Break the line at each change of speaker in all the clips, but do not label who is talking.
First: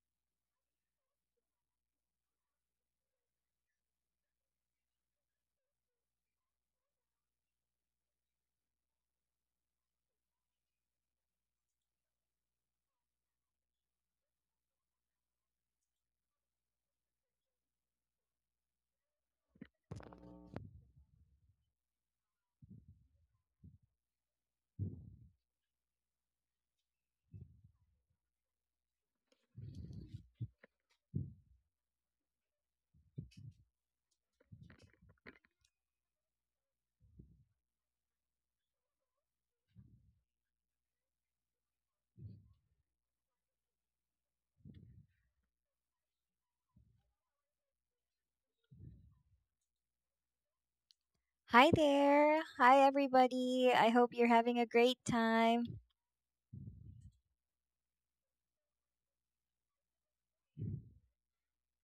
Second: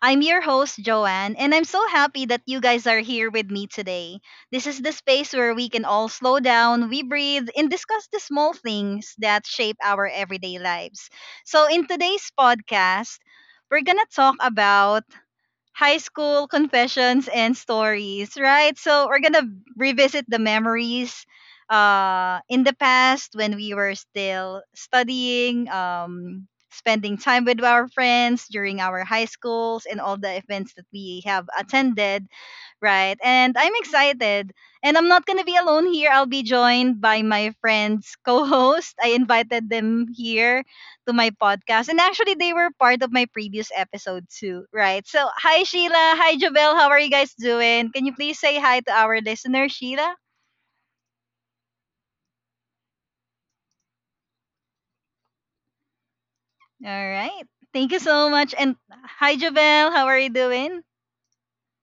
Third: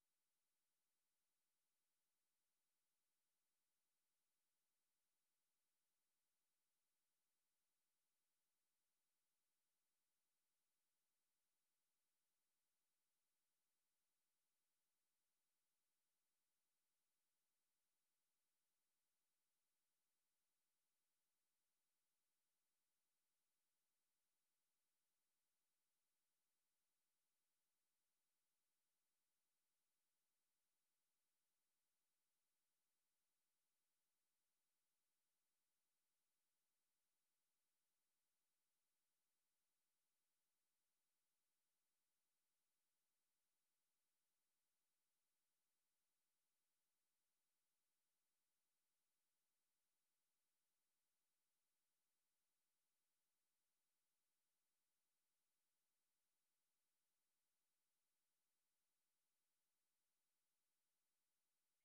I'm your host, Joanne, and I'm so happy that you guys are here with me today. This is the space where we can all slow down, we breathe, and discuss the small things that shape our everyday lives. So, in today's podcast, we're going to talk about high school confessions and stories, right? So we're gonna revisit the memories in the past when we were still studying, spending time with our friends during our high schools and all the events that we have attended. Right. And I'm excited. And I'm not going to be alone here. I'll be joined by my friends co host. I invited them here to my podcast. And actually, they were part of my previous episode too. Right. So, hi, Sheila. Hi, Jabel. How are you guys doing? Can you please say hi to our listener, Sheila?
Hi there. Hi, everybody. I hope you're having a great time.
All right. Thank you so much. And hi, Jabel. How are you doing?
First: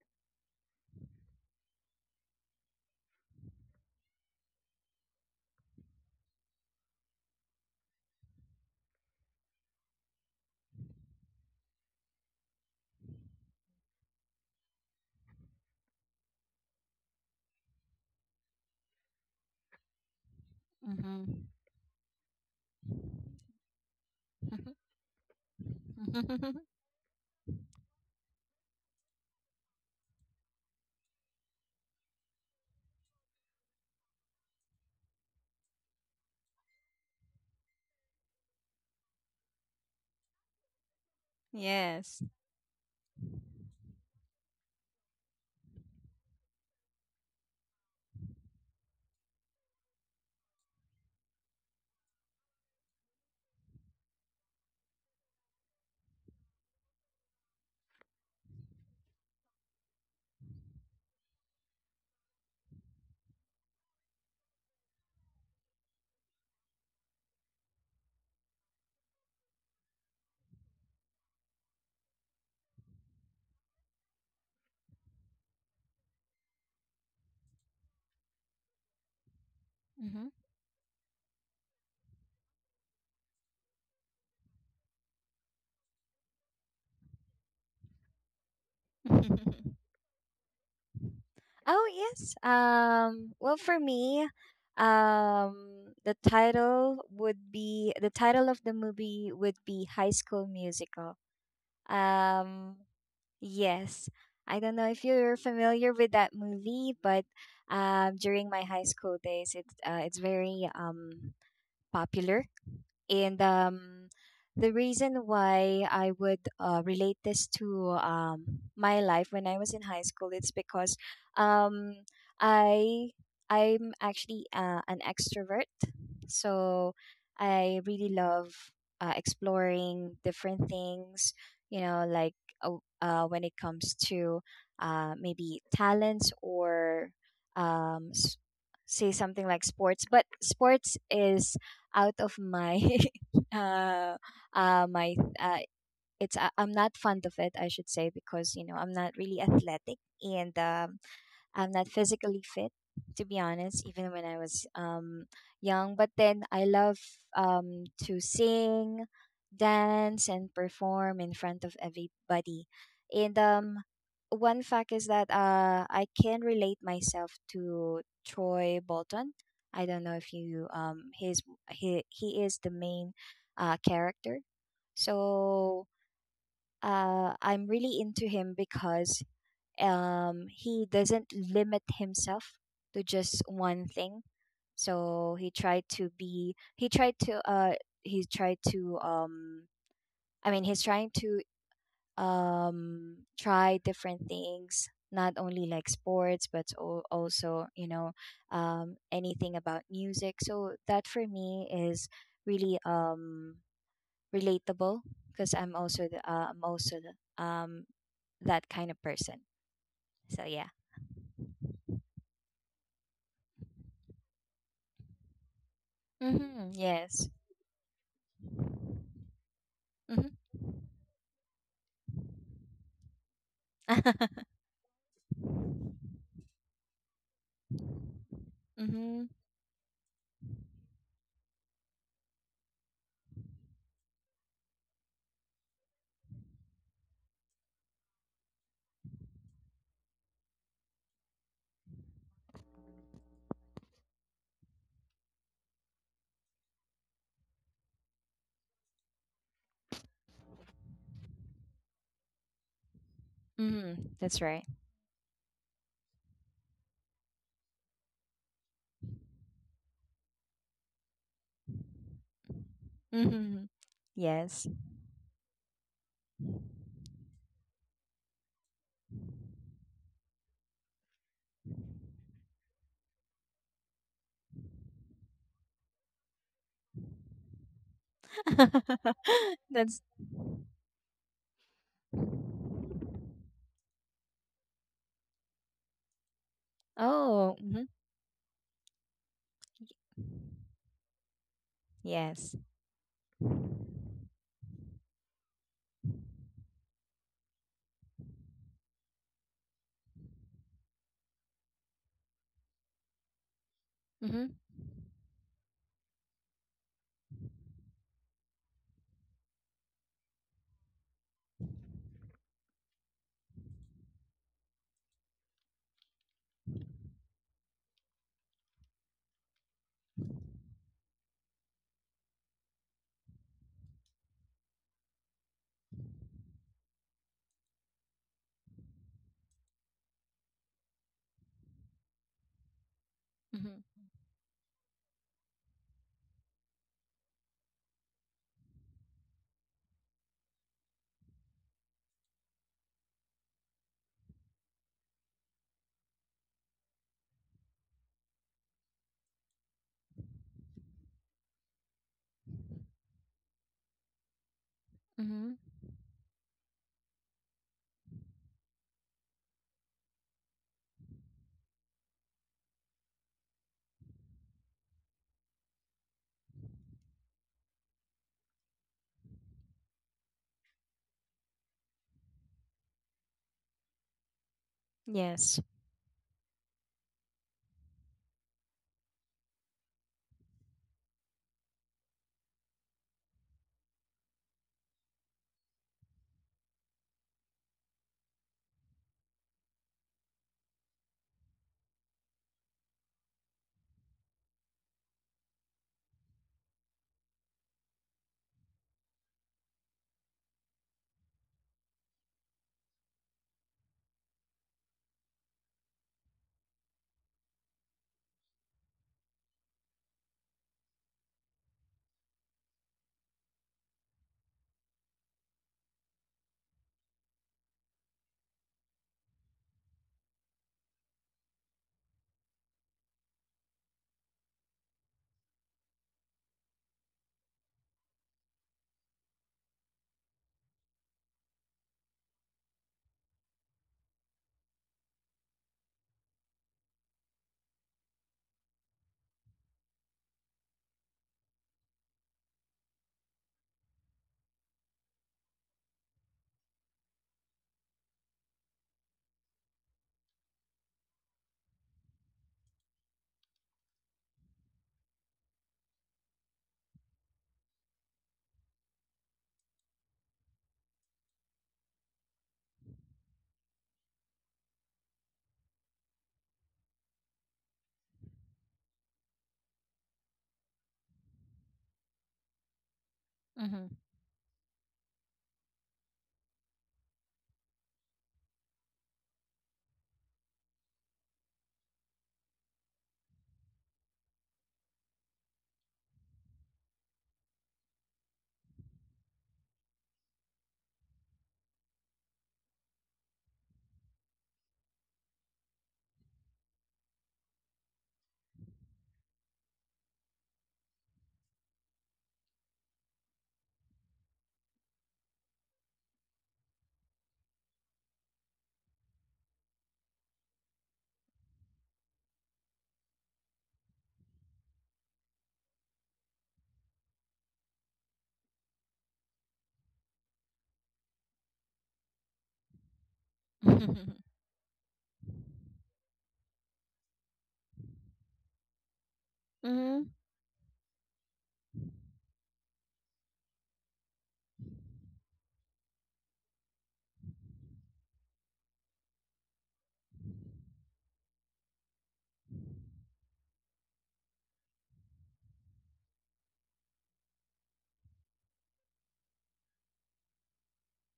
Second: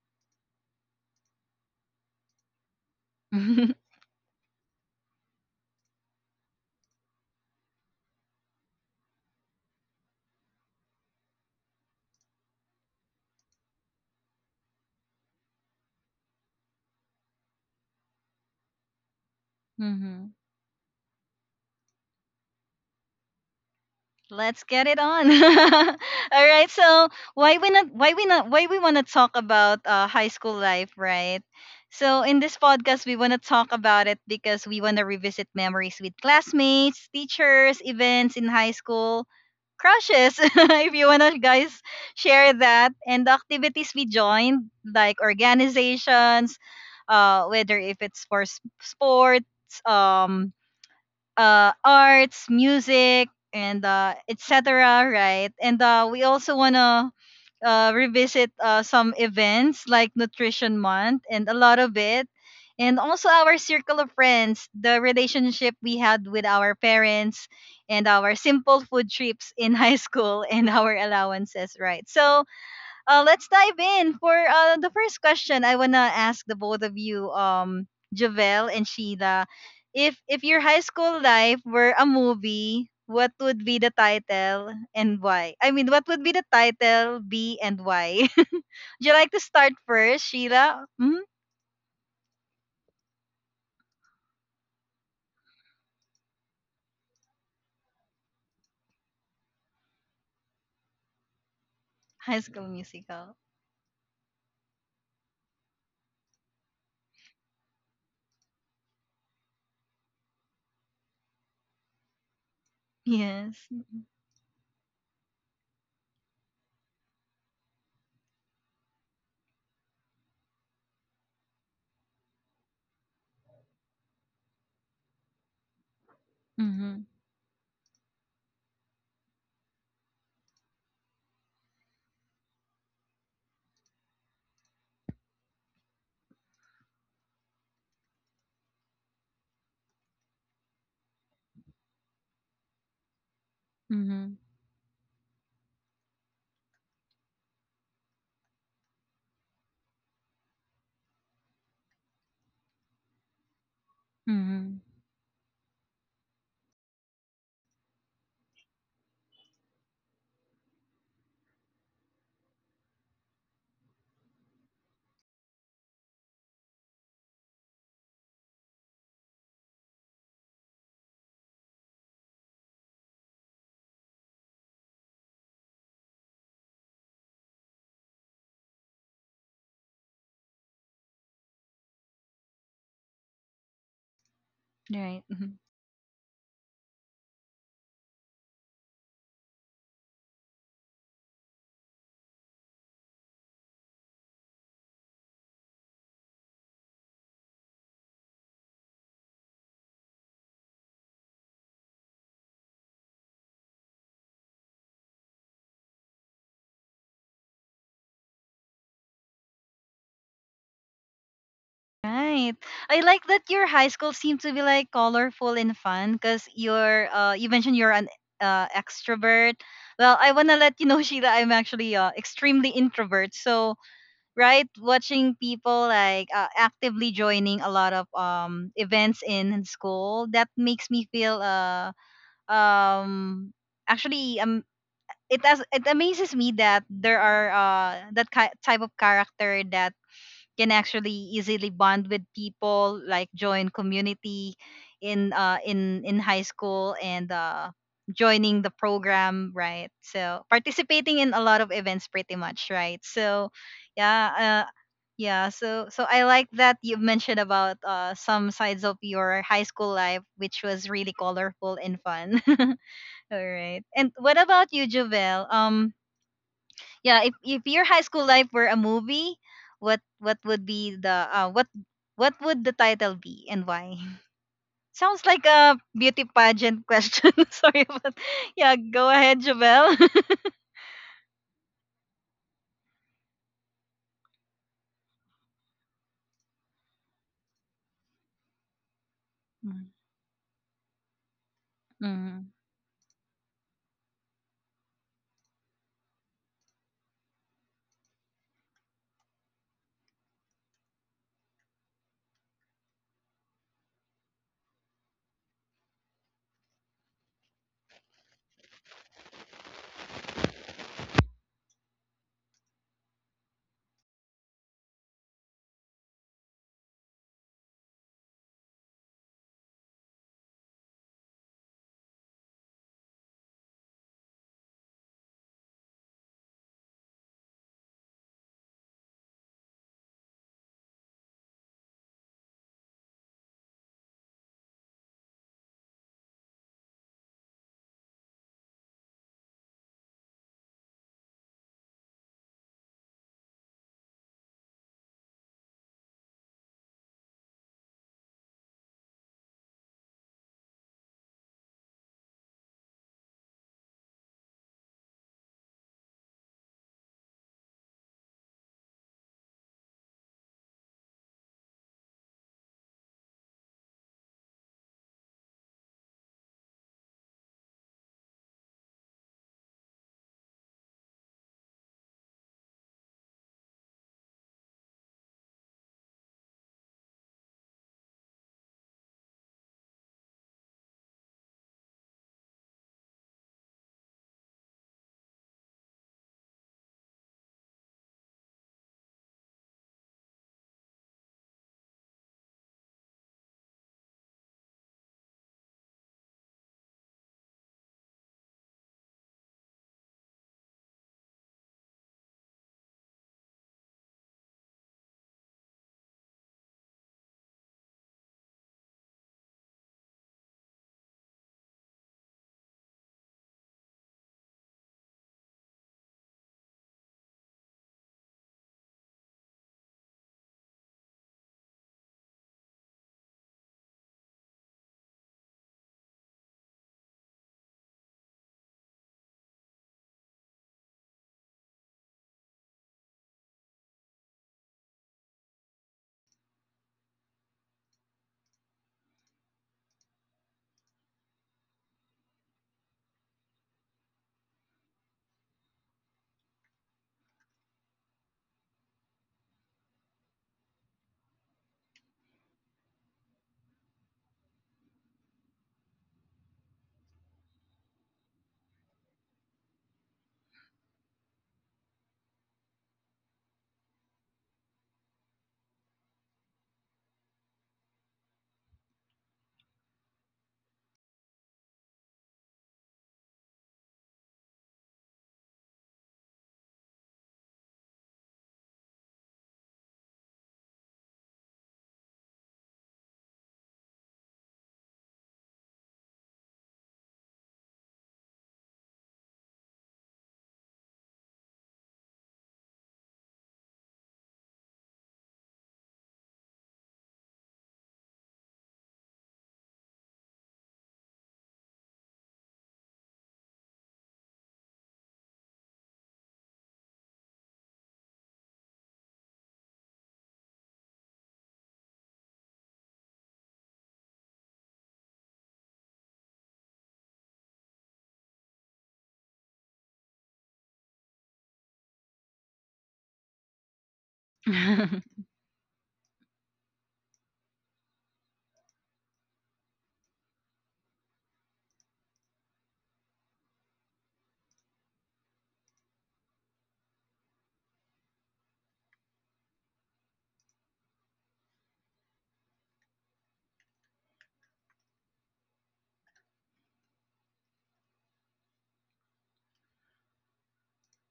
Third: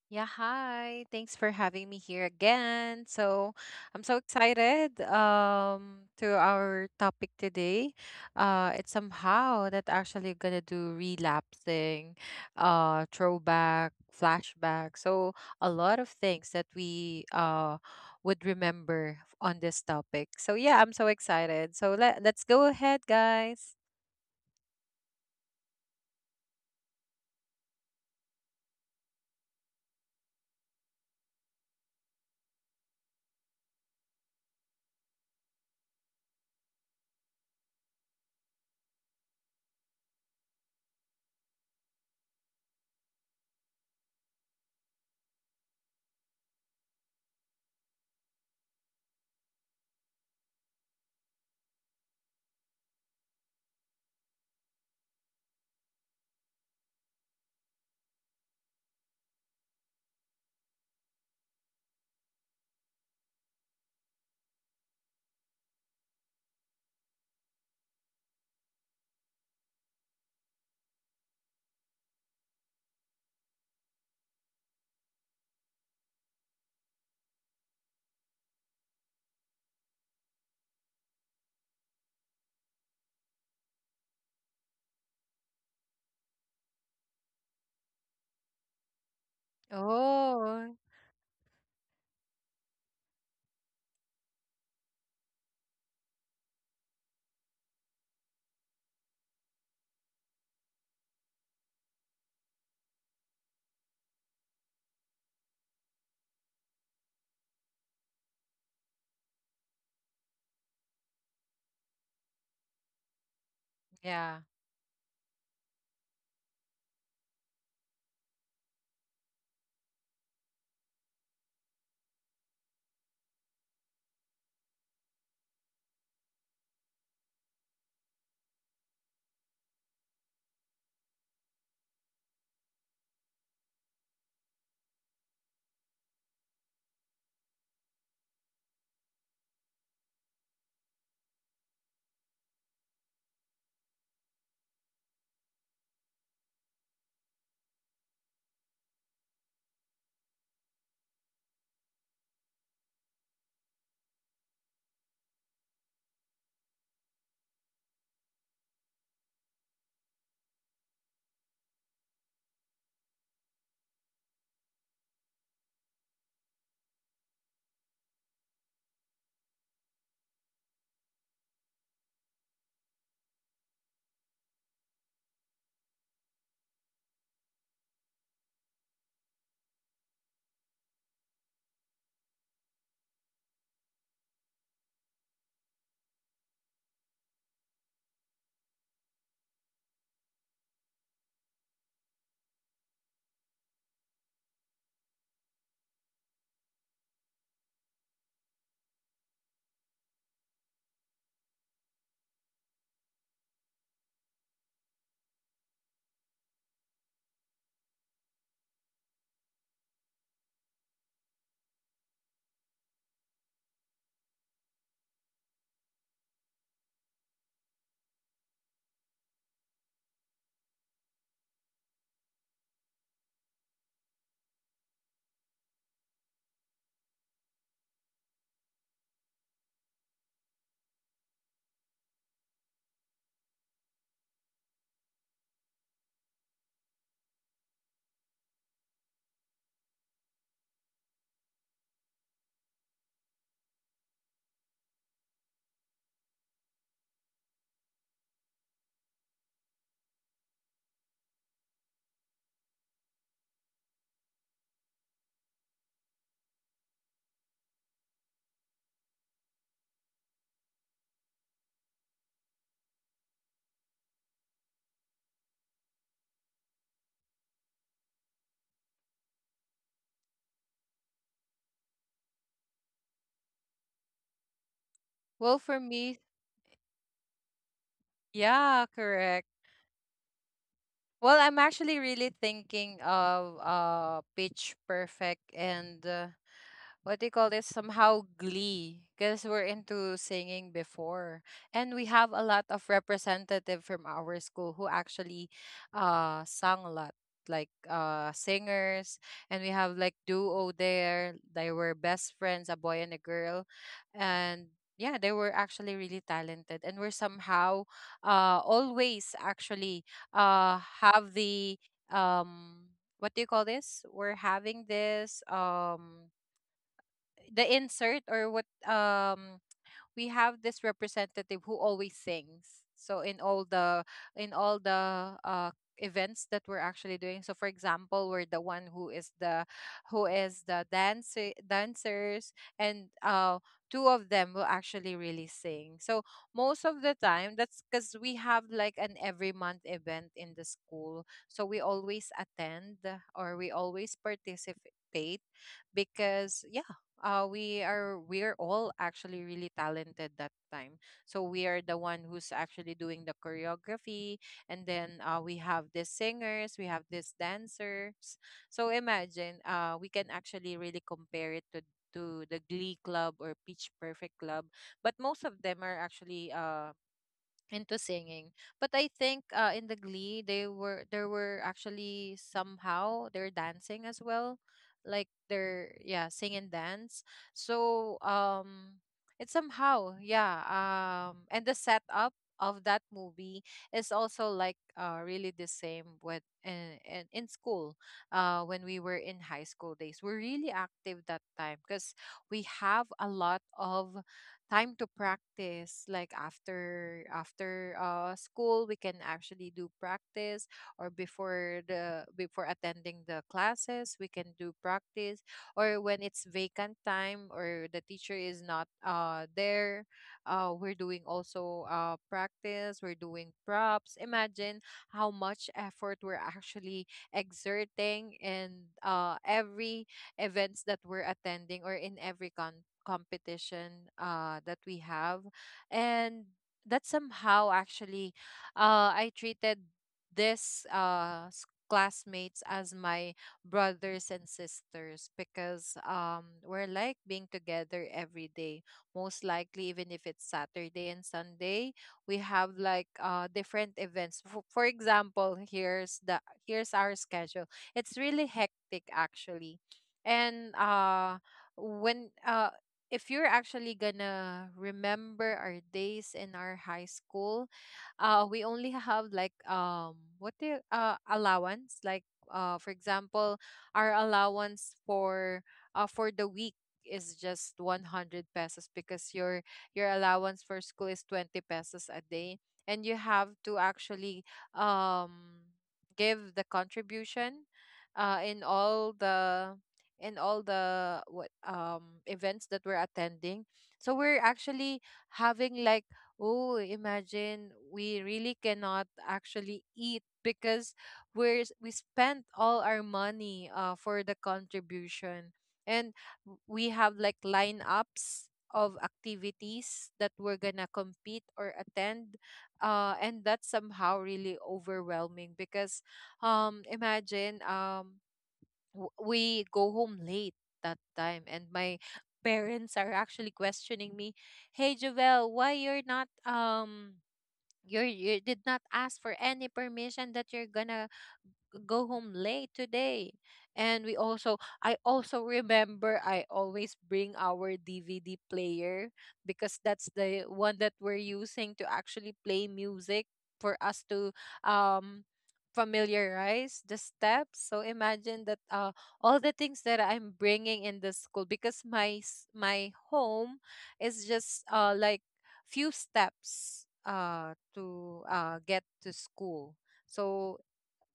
Yeah, hi. Thanks for having me here again. So, I'm so excited to our topic today. It's somehow that actually gonna do relapsing, throwback, flashback. So, a lot of things that we would remember on this
hmm
topic. So, yeah, I'm so
Mm-hmm.
excited. So, let's go ahead, guys.
Let's get it on. All right. So why we not why we not why we want to talk about high school life, right? So in this podcast, we want to talk about it because we want to revisit memories with classmates, teachers, events in high school, crushes. If you want to guys
Yes.
share that, and the activities we joined, like organizations, whether if it's for sports, um, arts, music, and etc. Right, and we also wanna revisit some events like Nutrition Month and a lot of it, and also our circle of friends, the relationship we had with our parents, and our simple food trips in high school and our allowances. Right, so let's dive in for the first question. I wanna ask the both of you, Javel and Sheila, if
Mm-hmm.
if your high school life were a movie, what would be the title and why? I mean, what would be the title, be and why? Would you like to start first,
Oh,
Sheila?
Oh, yes. Well, for me, the title of the movie would be High School Musical.
High School
Um,
Musical.
yes. I don't know if you're familiar with that movie, but during my high school days, it's very popular. And
Yes.
yeah.
the reason why I would relate this to my life when I was in high school, it's because um, I I'm actually an extrovert, so
Mm-hmm.
I really love exploring different things. You know, like uh, when it comes to maybe talents or um, s- say something like sports, but sports is out of my uh,
Mm-hmm.
uh my uh I'm not fond of it, I should say, because I'm not really athletic, and I'm not physically fit, to be honest, even when I was
Mm-hmm.
young. But then I love to sing, dance, and perform in front of everybody. And one fact is that I can relate myself to Troy Bolton. I don't know if you his he is the main character. So I'm really into him because he doesn't limit himself to just one thing,
Right.
so
Mm-hmm.
he tried to I mean, he's trying to try different things, not only like sports but also, anything about music. So that for me is really relatable, because I'm also that kind of person. So yeah.
Right. I like that your high school seemed to be like colorful and fun because
Mm-hmm.
you're
Yes.
uh you mentioned you're an extrovert. Well,
Mhm.
I wanna let you know, Sheila, I'm actually extremely introvert. So right, watching people like actively joining a lot of
Mhm.
events in school, that makes me feel um actually, it amazes me that there are that type of character that can actually easily bond with people, like join community in in high school and joining the program, right? So participating in a lot of events pretty much, right? So
Mhm. That's right.
yeah, yeah, so I like that you mentioned about some sides of your high school life, which was really colorful and fun. All
Mhm.
right. And what
Yes.
about you, Javel? Yeah, if your high school life were a movie, what what would be the uh what what would the title be and why? Sounds like
Well,
a
for me,
beauty pageant question. Sorry, but yeah,
yeah,
go ahead,
correct.
Jabel.
That's.
Well, I'm actually really thinking of Pitch Perfect and what do you call
oh.
this,
mhm.
somehow Glee, because we're into singing before and we have a
Mm-hmm.
Yes.
lot of representative from our school who actually sang a lot, like singers, and we have like duo there. They were best friends, a boy and a girl, and
Mhm.
yeah, they were actually really talented and we're somehow always actually have the um what do you call this, we're having this, the insert or what, we have this representative who always sings. So in all the in all the events that we're actually doing, so for example we're the one who is the dancers, and
Mhm.
two of them will actually really sing. So most of the time, that's because we have like an every month event in the school, so we always attend or we always participate because we are all actually really talented that time. So we are the one who's actually doing the choreography, and then
Mhm.
we have these singers, we have these dancers. So imagine, we can actually really compare it to the Glee Club or Pitch Perfect Club, but most of them are actually into singing. But I think in the Glee, they were there were actually somehow they're dancing as well, like
Yes.
they're, yeah, sing and dance. So it's somehow, yeah, and the setup of that movie is also like really the same with in school when we were in high school days. We're really active that time because we have a lot of time to practice, like after school we can actually do practice, or before attending the classes we can do practice, or when it's vacant time or the teacher is not there, we're doing also practice, we're doing props. Imagine how much effort we're actually exerting in every events that we're attending, or in every competition that we have. And that somehow actually, I treated this s- classmates as my brothers and sisters because we're like being together every day. Most likely, even if it's Saturday and Sunday, we have like different events. For example, here's our schedule. It's really hectic actually, and when if you're actually gonna remember our days in our high school, we only have like, allowance, like for example, our allowance for the week is just 100 pesos, because your allowance for school is 20 pesos a day, and you have to
Mhm.
actually, um give the contribution in all the and all the, what events that we're attending. So we're actually having like, oh, imagine we really cannot actually eat because we spent all our money for the contribution, and we have like lineups of activities that we're gonna compete or attend, and that's somehow really overwhelming because um imagine um we go home late that time, and my parents are actually questioning me, "Hey, Jovel, why you're not, you're, you did not ask for any permission that you're gonna go home late today." And
Mhm.
I also remember I always bring our DVD player because that's the one that we're using to actually play music for us to, um familiarize the steps. So imagine that, all the things that I'm bringing in the school, because my home is just like few steps to get to school. So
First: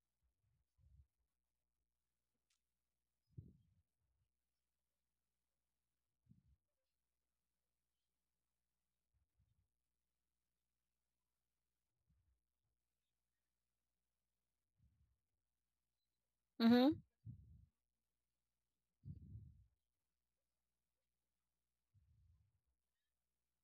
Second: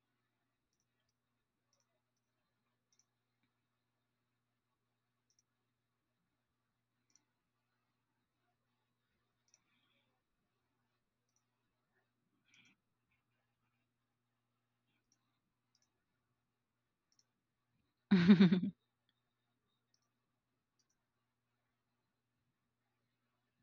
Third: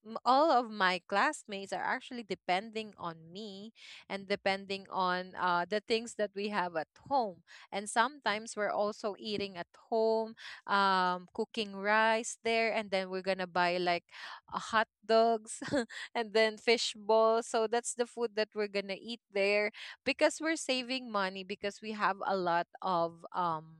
all of my classmates are actually depending on me, and depending on, the things that we have at home. And sometimes we're also eating at home, cooking rice there, and then we're gonna buy like hot dogs and then
Mhm.
fish
Mhm.
balls. So that's the food that we're gonna eat there, because we're saving money, because we have a lot of,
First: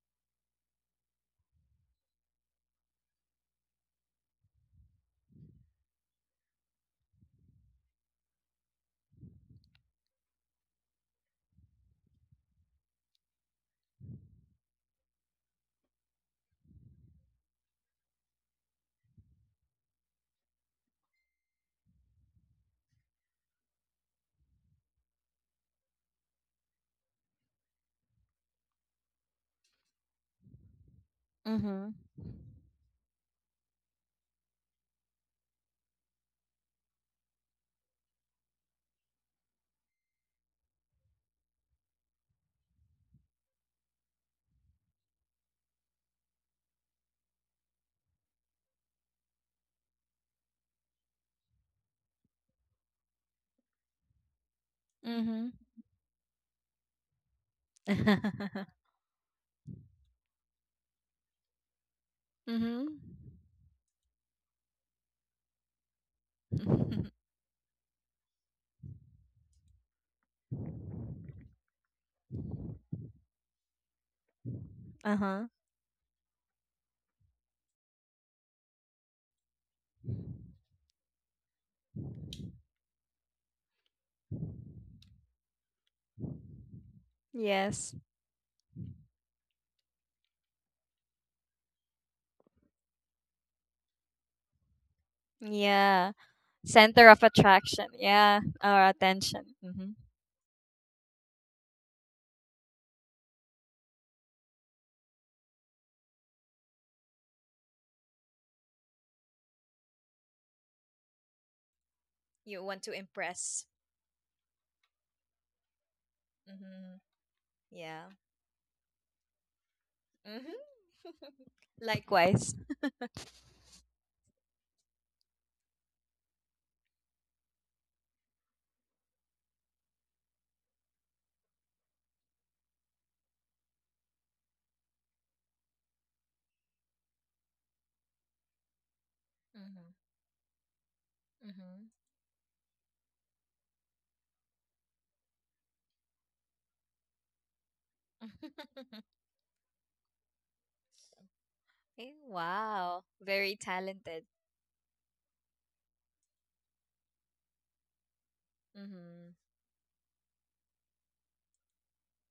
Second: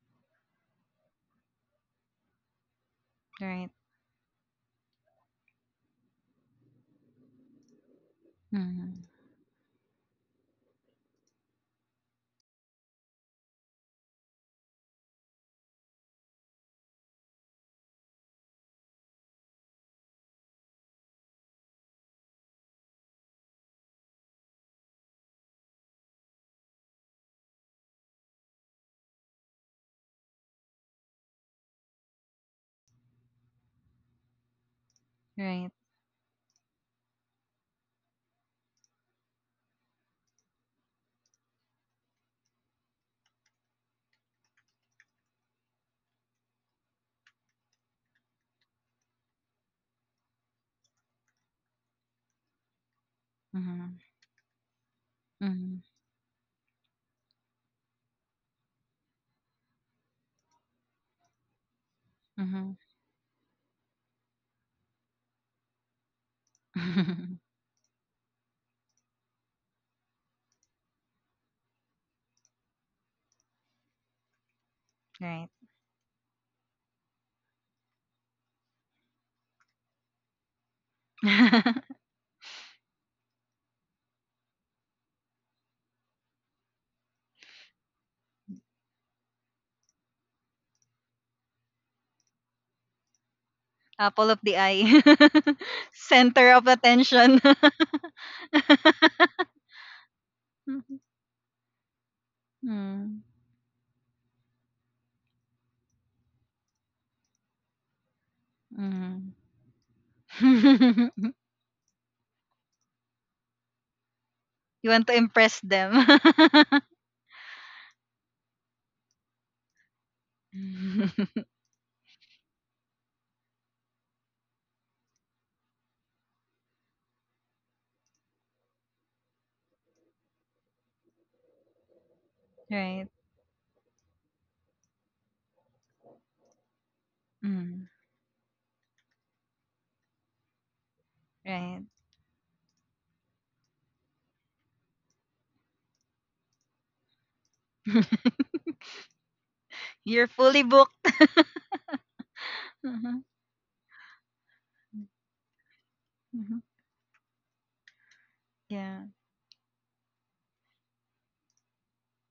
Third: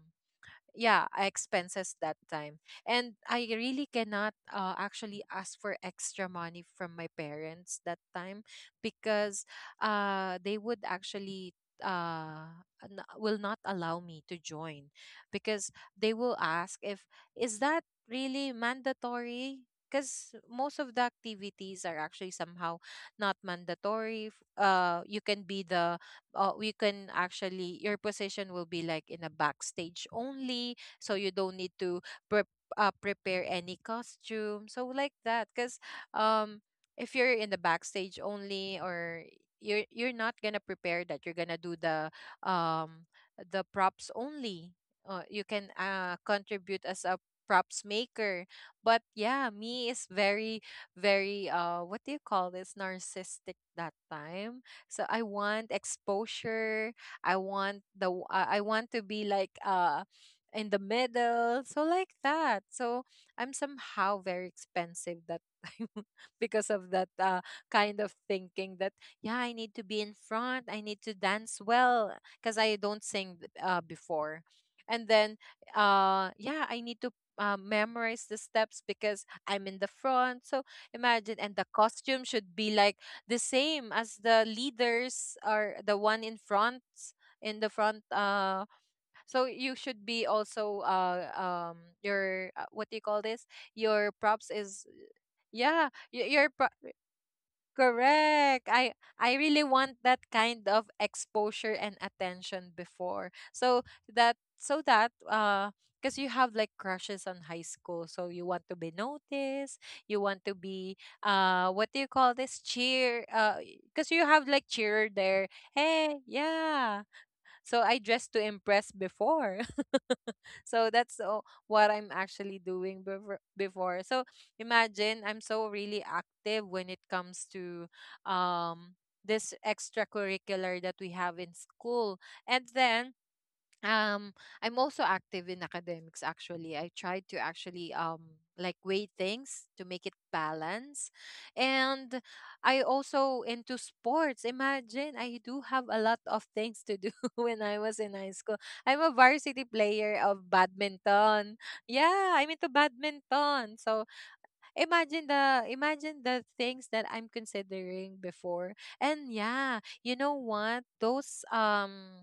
yeah expenses that time, and I
Right.
really cannot, actually ask for extra money from my parents that time,
Mm.
because they would actually uh will not allow me to join, because they will ask if is that really mandatory, because most of the activities are actually somehow not mandatory. You can be the, we can actually, your position will be like in a backstage only, so you don't need
Mhm.
to pre- prepare any costume, so like that.
Right.
Because um if you're in the backstage only, or you're not gonna prepare that, you're gonna do the, um the props only. You can, contribute as a props maker. But yeah, me is very, very what do you call this narcissistic
Mm-hmm.
that time, so I
Mhm.
Mm-hmm.
want exposure, I want the, I want to be like in the middle, so like that.
Mm-hmm.
So I'm somehow very expensive that time because of that, kind of thinking that, yeah, I need to be in front, I need to dance well, because I don't sing, before. And then,
Uh-huh.
Right.
yeah, I need to, memorize the steps because I'm in the front. So imagine, and the costume should be like the same as the leaders, are the one in front, in the
Yes.
front uh So you should be also, um your, what do you call this your
Apple of
props
the eye.
is, yeah,
Yeah.
Center
your
of
Center of
attention.
attraction. Yeah.
Correct.
Our
I
attention.
really
Mhm.
want that kind
Mm-hmm.
of exposure and attention before. So that, because you have like crushes on high school, so you want to be noticed, you want to be,
Mm-hmm.
what do you call
You
this
want to
cheer,
impress.
because you have like
You want to
cheer
impress
there.
them.
Hey,
Mhm.
yeah, so
Yeah.
I dressed to impress before.
Mhm.
So that's what I'm
Likewise.
actually doing before. So imagine, I'm so really active when it comes to, um this extracurricular that we have in school. And
Right.
then, um I'm also active in academics. Actually, I tried to
Mm.
actually, like, weigh things to
Mm-hmm.
make it balance.
Right.
Mm-hmm.
And I also into sports. Imagine, I do have a lot of things to do when I was in high school. I'm a varsity player
You're
of
fully booked.
badminton. Yeah, I'm into
Wow.
Mhm.
Very
badminton. So,
talented.
imagine the
Mhm.
things that I'm considering before.
Yeah.
And
Mm-hmm.
yeah, you know what, those,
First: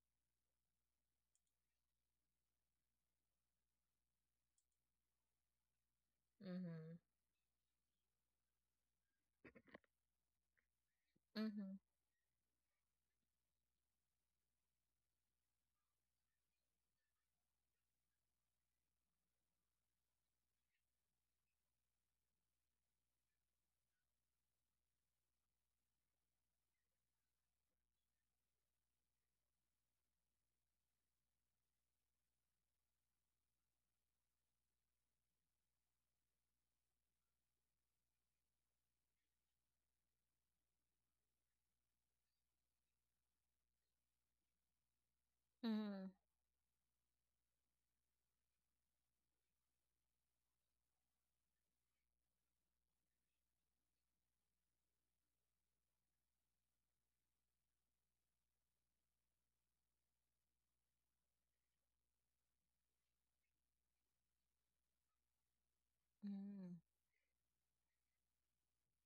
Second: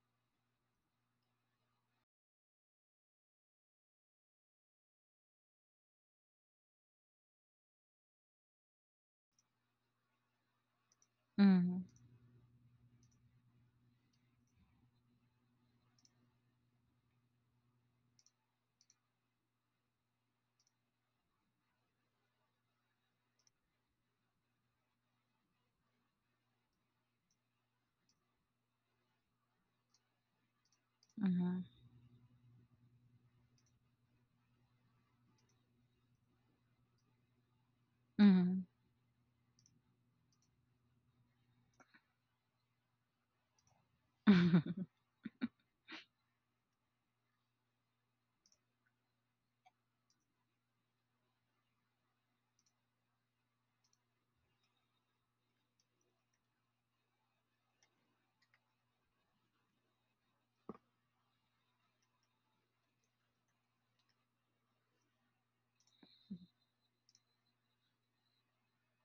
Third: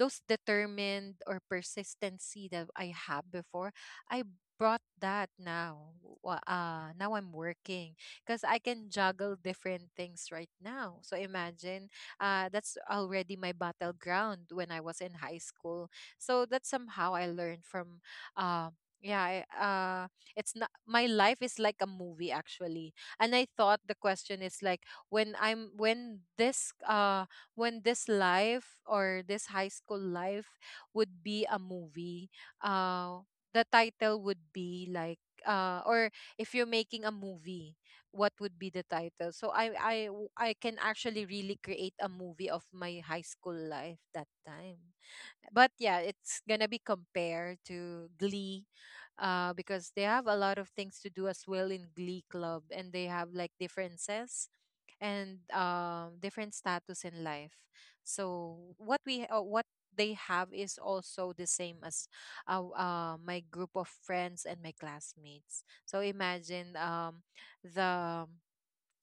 those determined or persistency that I have before, I brought that now.
Mm-hmm.
Now I'm working, because I can juggle different things right now. So
Mm-hmm.
Mm-hmm.
imagine, that's already my battleground when I was in high school. So that's somehow I learned from. Uh, yeah, it's not my life is like a movie actually, and I thought the question is like, when this life or this high school life would be
Mm-hmm.
a movie, uh, the title would be like, or if you're making a movie, what would
Mm-hmm.
be the title? So I can actually really create a movie of my high school life that time. But yeah,
Mm-hmm.
it's gonna be compared to Glee, because they have a lot of things to do as well in Glee Club, and they have like differences and, different status in life. So what they have is also the same as, my group of friends and my classmates. So imagine, the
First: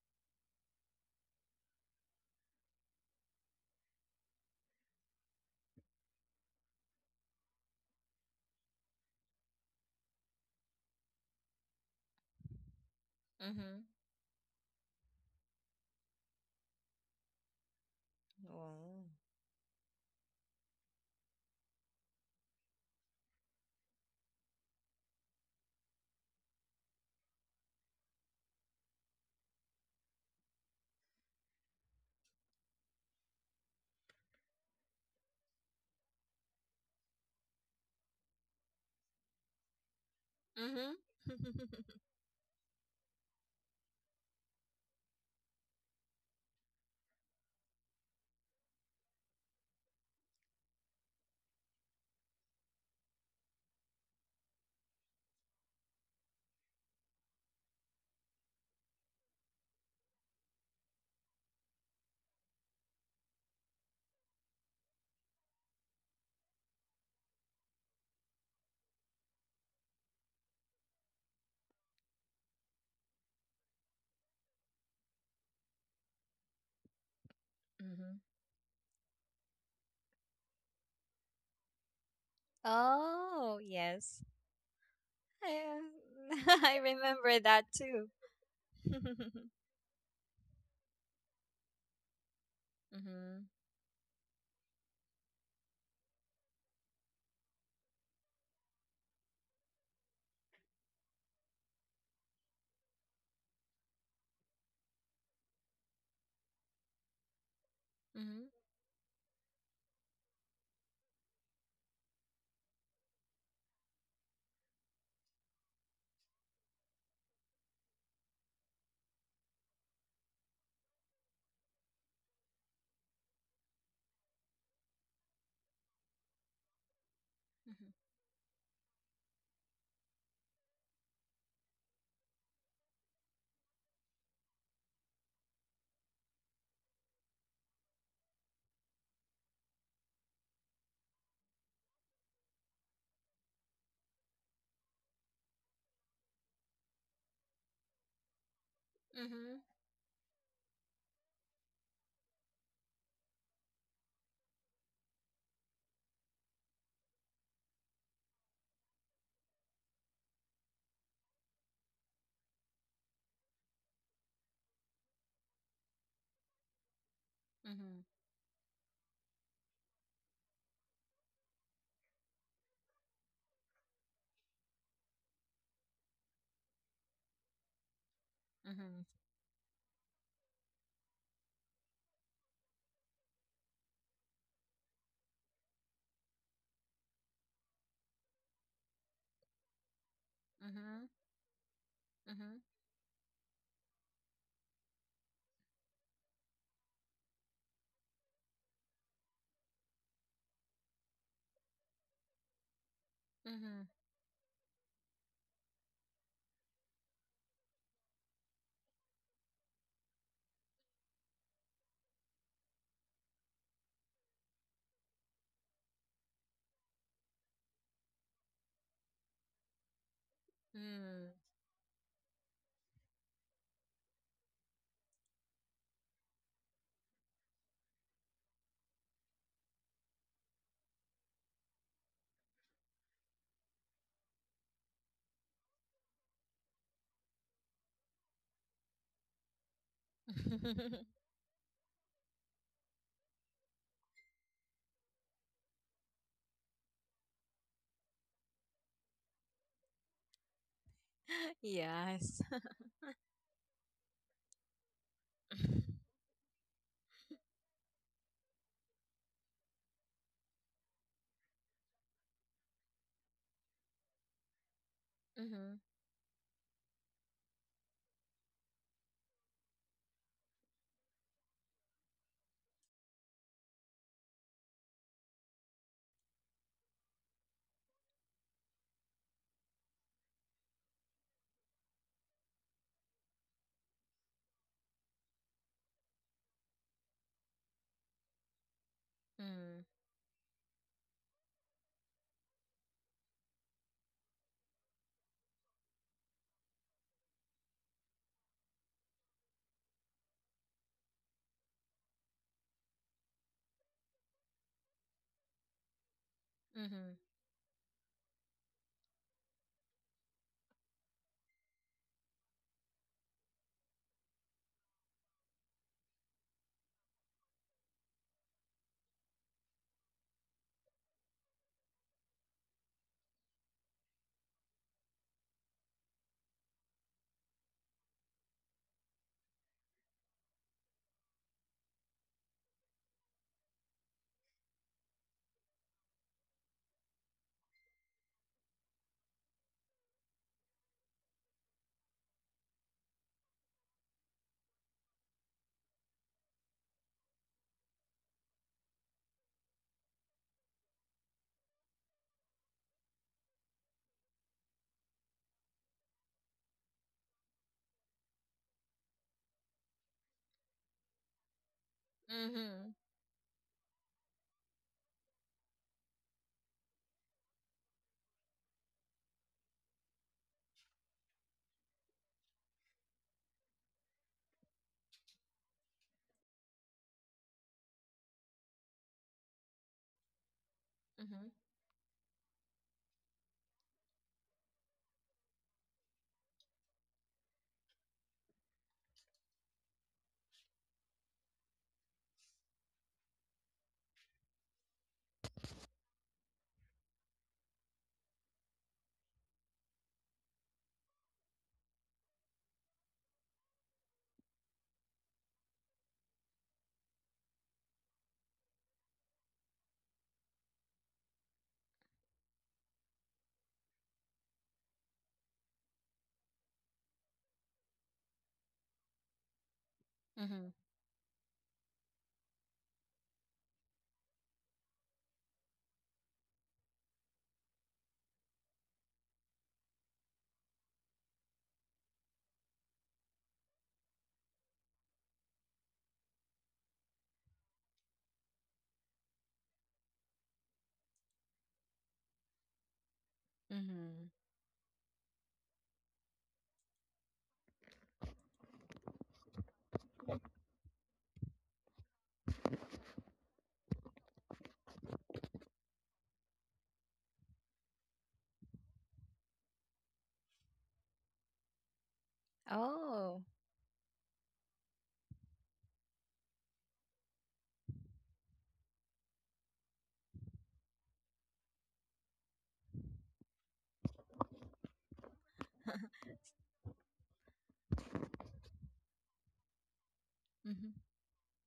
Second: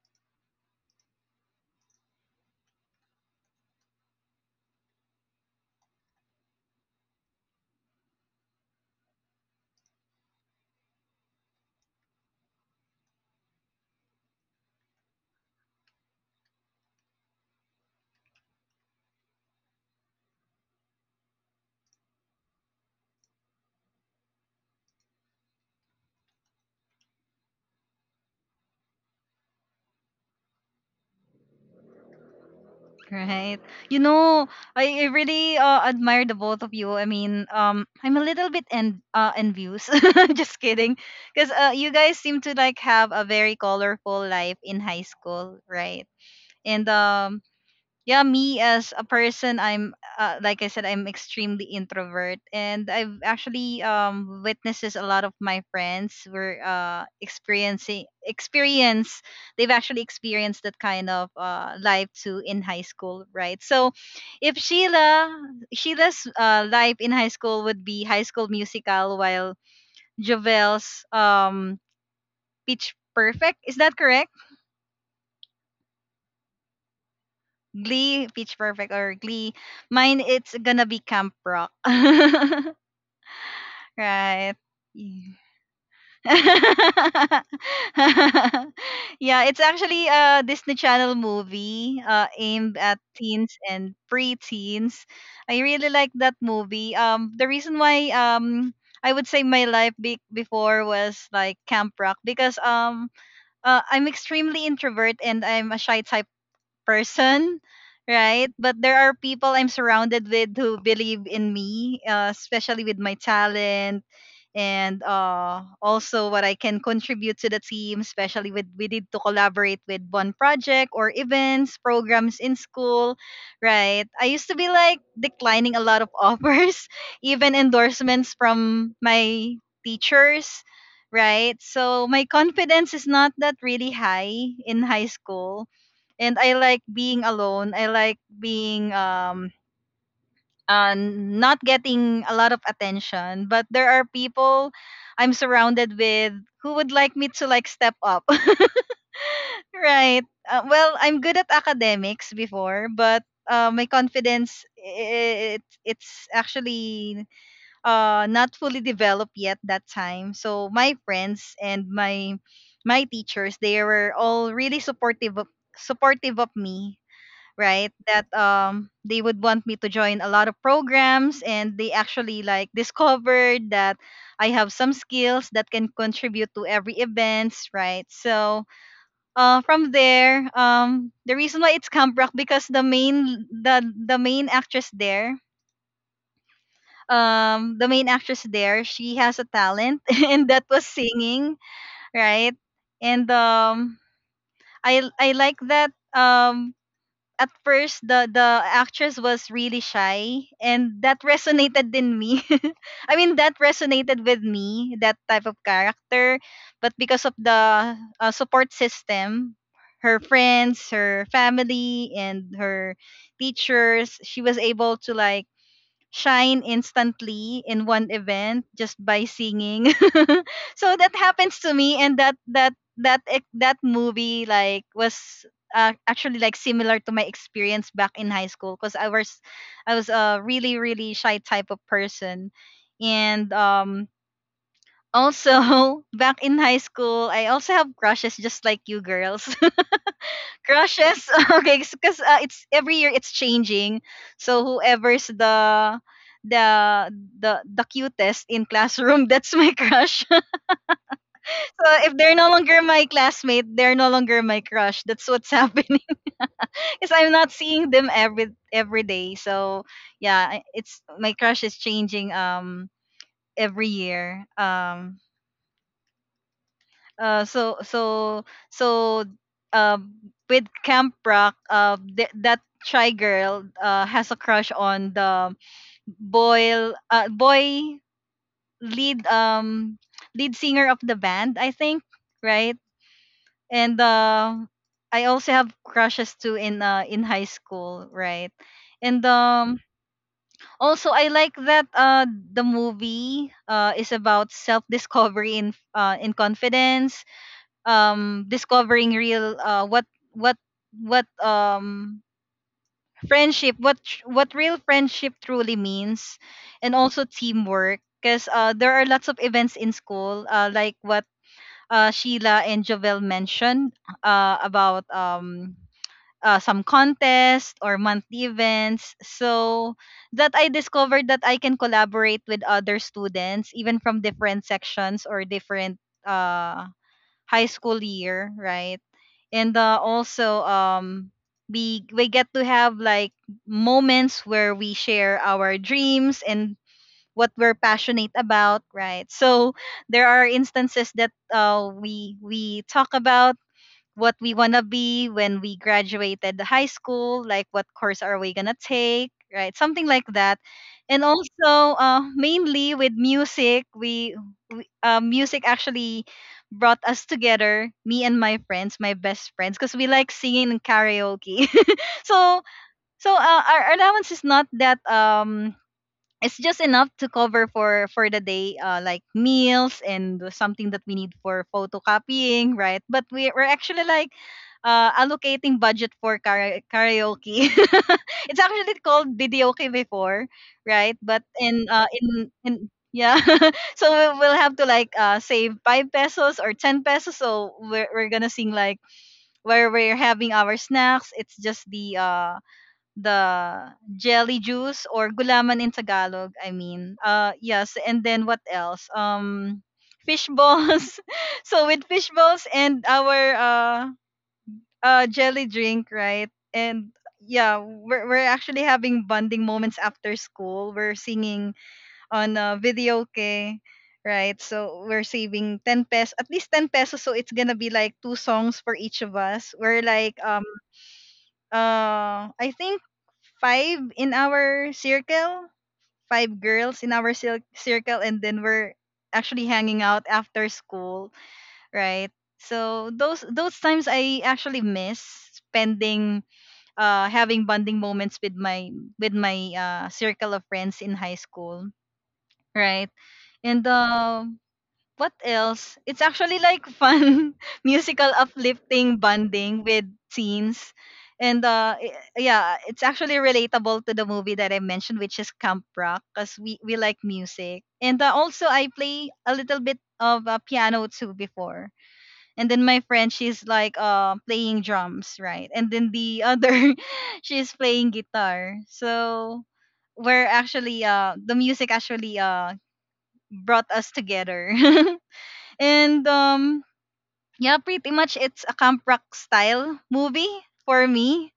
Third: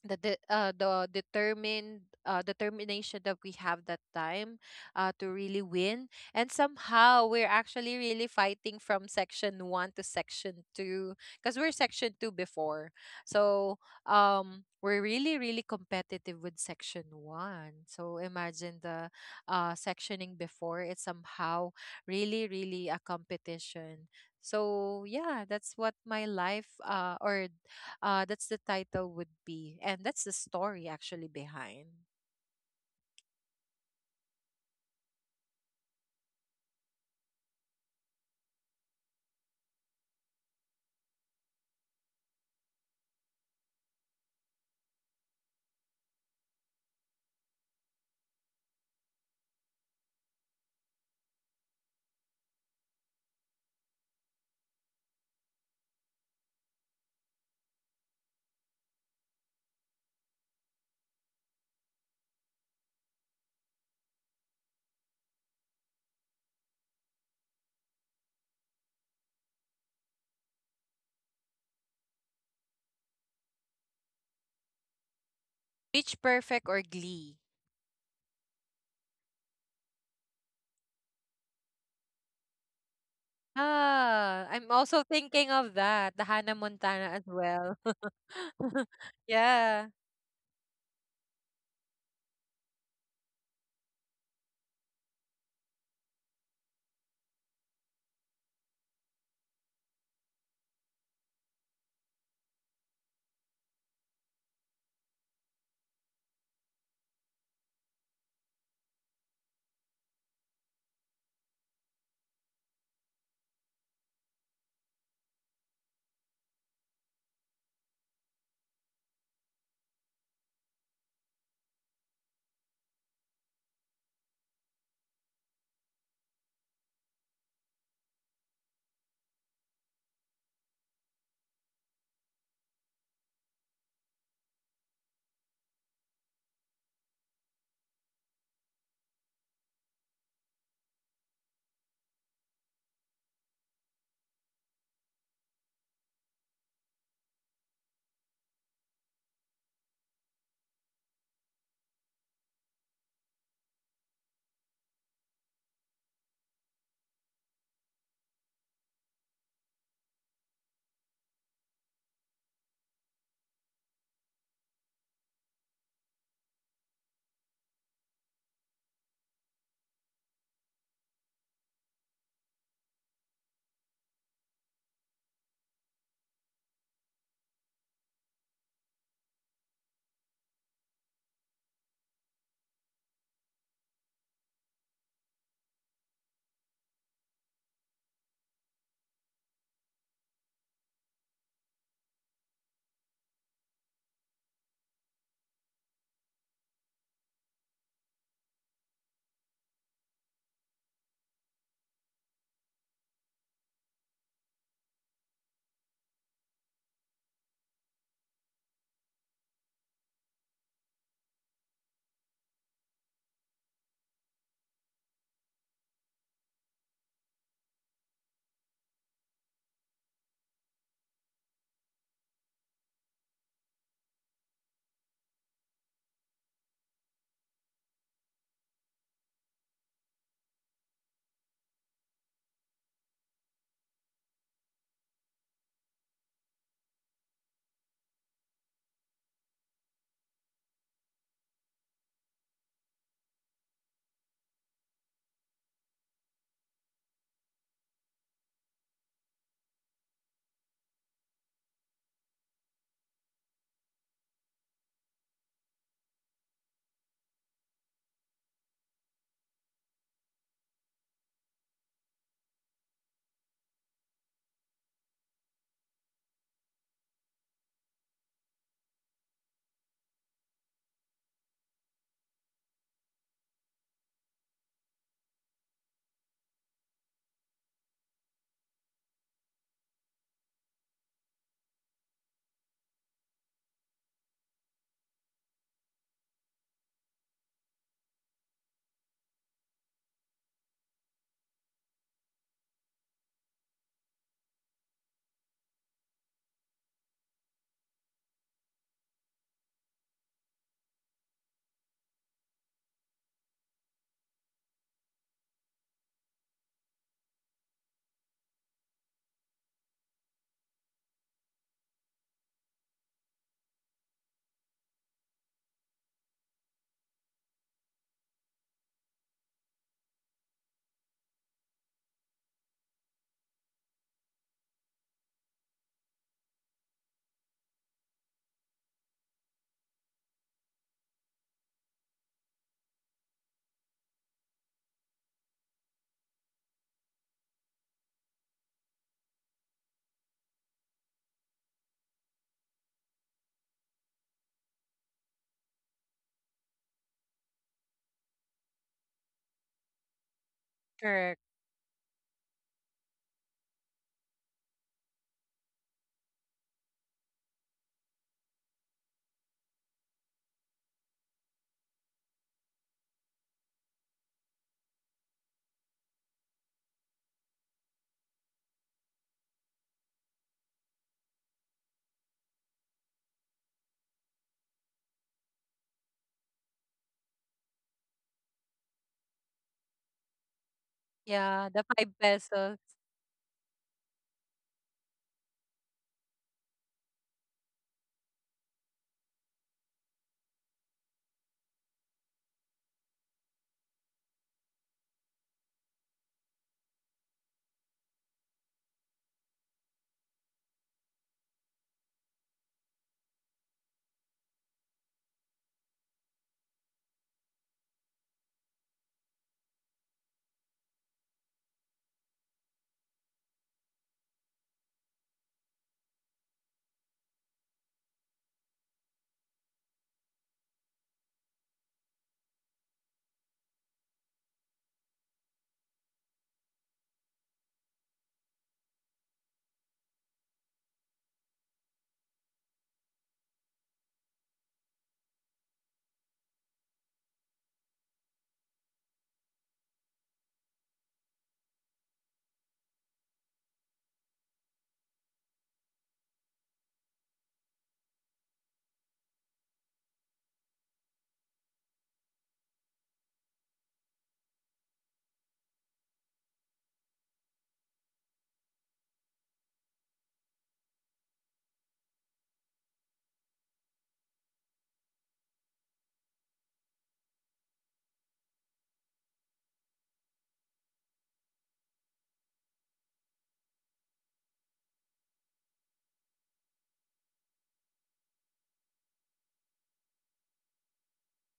the determined, determination that we have that time, to really win. And somehow we're actually really fighting from section 1 to section 2, because we're section 2 before. So,
Mm-hmm.
we're really really competitive with section 1. So imagine
Wow.
the, sectioning before, it's somehow really really a competition. So yeah, that's what my life, or that's the title would be, and that's the story actually behind.
Right. You know, I really admire the both of you. I mean, I'm a little bit envious. Just
Mm-hmm.
kidding, because you guys seem to like have a very colorful life in high school, right? And yeah, me as a person, I'm like I said, I'm extremely introvert, and I've actually witnesses a lot of my friends were experiencing experience they've actually experienced that kind of life too in high school, right? So if Sheila's life in high school would be High School Musical, while Jovel's Pitch Perfect, is that correct?
Pitch Perfect or Glee.
hmm
Glee, Pitch Perfect, or Glee. Mine, it's gonna be Camp Rock.
oh, yes.
Ah,
Right.
I'm also
Yeah,
thinking of
I,
that, the Hannah
I
Montana as
remember that
well.
too.
yeah, it's
Yeah,
actually a Disney Channel movie aimed at
Mm-hmm.
teens and preteens. I really like that movie. The reason why I would say my life before was like Camp Rock because I'm extremely introvert and I'm a shy type person,
Mhm,
right? But there are people I'm surrounded with who believe in me, especially with my talent, and also what I can contribute to the team, especially with we did to collaborate with one project or events, programs in school, right? I used to be like declining a lot of offers, even
mhm,
endorsements from my teachers, right? So my confidence is not that really high in high school, and I like being alone. I like being not getting a lot of attention. But there are people I'm surrounded with who would like me to like step up.
mhm,
Right. Well, I'm good at academics before, but my confidence, it's actually not fully developed yet that time. So my friends and my teachers, they were all really supportive of me, right?
mhm,
That they would want me to join a lot of programs, and they actually like discovered that I have some skills that can contribute to every events, right? So
mhm,
from there, the reason why it's Camp Rock because the main actress there, the main actress there, she has a talent and that was singing,
mhm,
right? And I like that at first, the actress was really shy, and that resonated in me. I mean, that
mhm,
resonated with me, that type of character. But because of the support system, her friends, her family, and her teachers, she was able to like shine instantly in one event just by singing. So that
mhm,
happens to me, and that movie like was actually like similar to my experience back in high school because I was a really really shy type of person, and. Also, back in high school, I also have crushes just like you girls.
mhm.
Crushes, okay, because it's every year it's changing, so whoever's the the cutest in classroom, that's my crush. So if
Yes.
they're no longer my classmate, they're no longer my crush, that's what's happening, because I'm not seeing them every day. So yeah, it's my crush is changing every year.
Mhm,
Uh so so so um with Camp Rock, that shy girl has a crush on the boy boy lead um lead singer of the band, I think, right? And I also have crushes too in high school, right? And
mhm,
also I like that the movie is about self discovery in confidence, discovering real what what friendship, what real friendship truly means. And
mhm,
also teamwork, because there are lots of events in school, like what Sheila and Jovel mentioned about some contest or monthly events, so that I discovered that I can collaborate with other students even from different sections or different uh high school year, right? And also we get to have like moments where we share our dreams and what we're passionate about, right? So there are instances that we talk about what we want to be when we graduated the high school, like what course are we going to take, right? Something like that. And
correct.
also, mainly with music, we music actually brought us together, me and my friends, my best friends, because we like singing and karaoke. So,
mhm,
our allowance is not that it's just enough to cover for the day, like meals and something that we need for photocopying, right? But we're actually like allocating budget for karaoke. It's actually called videoke before, right?
mhm,
But
Yeah, the
in
five pesos.
yeah, so we'll have to like save 5 pesos or 10 pesos, so we're gonna sing like where we're having our snacks. It's just the jelly juice or gulaman in Tagalog. I mean, yes. And then what else? Fish balls. So with fish balls and our jelly drink, right? And yeah, we're actually having bonding moments after school. We're singing on video, okay? Right, so we're saving 10 pesos, at least 10 pesos. So it's gonna be like two songs for each of us. We're like,
mhm,
I think five in our circle, five girls in our circle, and then we're actually hanging out after school, right? So those times I actually miss spending having bonding moments with my circle of friends in high school, right? And
mhm.
what else? It's actually like fun musical uplifting bonding with scenes. And yeah, it's actually relatable to the movie that I mentioned, which is Camp Rock, cuz we like music. And also I play a little bit of piano too before. And then my friend,
Oh.
she's like playing drums, right? And then the other she's playing guitar. So we're actually the music actually brought us together. And yeah, pretty much it's a Camp Rock style movie
Mhm.
for me,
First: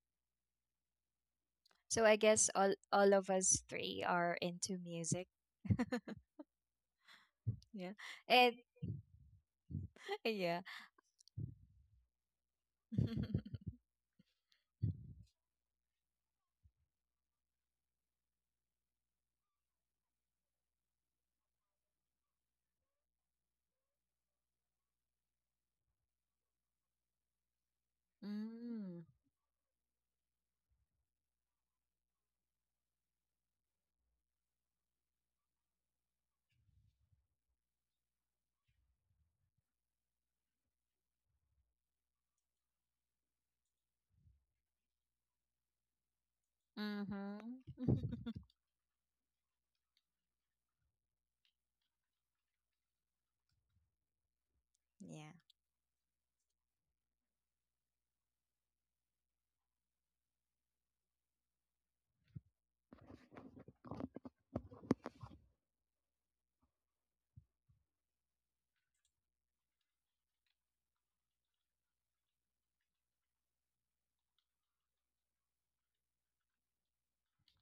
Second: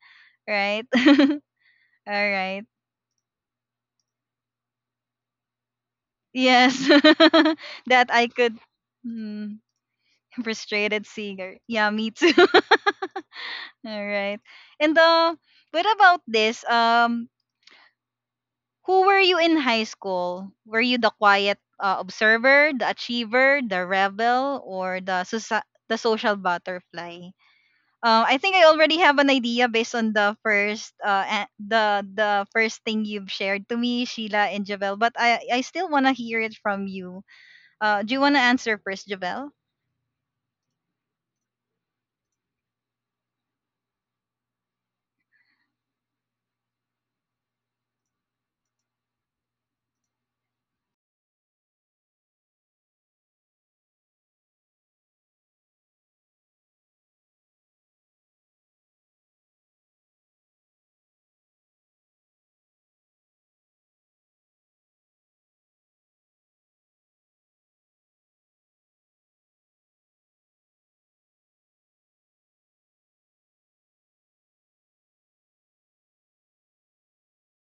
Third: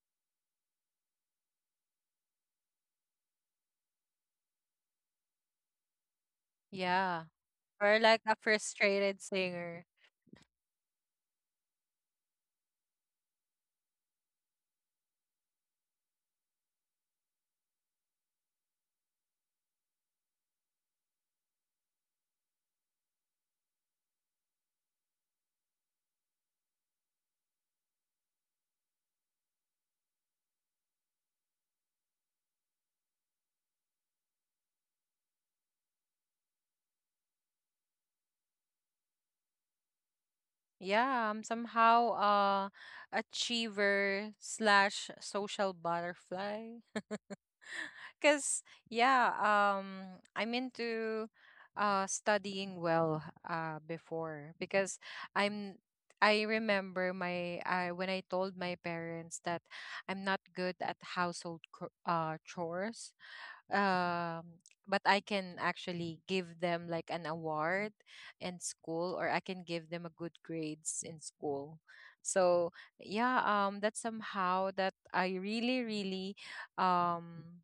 right?
So
All
I guess
right.
all of us three are into music.
Yes.
Yeah,
Yeah.
or
that
like
I
a
And
could
frustrated
mm,
singer.
yeah.
frustrated singer. Yeah, me too. All right. And what about this? Who were you in high school? Were you the quiet observer, the achiever, the rebel, or the the social butterfly? I think I already
Mm.
have an idea based on the first the first thing you've shared to me, Sheila and Javel. But I still wanna hear it from you. Do you wanna answer first, Javel?
Yeah, I'm somehow achiever slash social butterfly.
Mhm.
Because yeah, I'm into studying well before, because
Yeah.
I'm I remember my I when I told my parents that I'm not good at household chores. But I can actually give them like an award in school, or I can give them a good grades in school. So yeah, that's somehow that I really, really um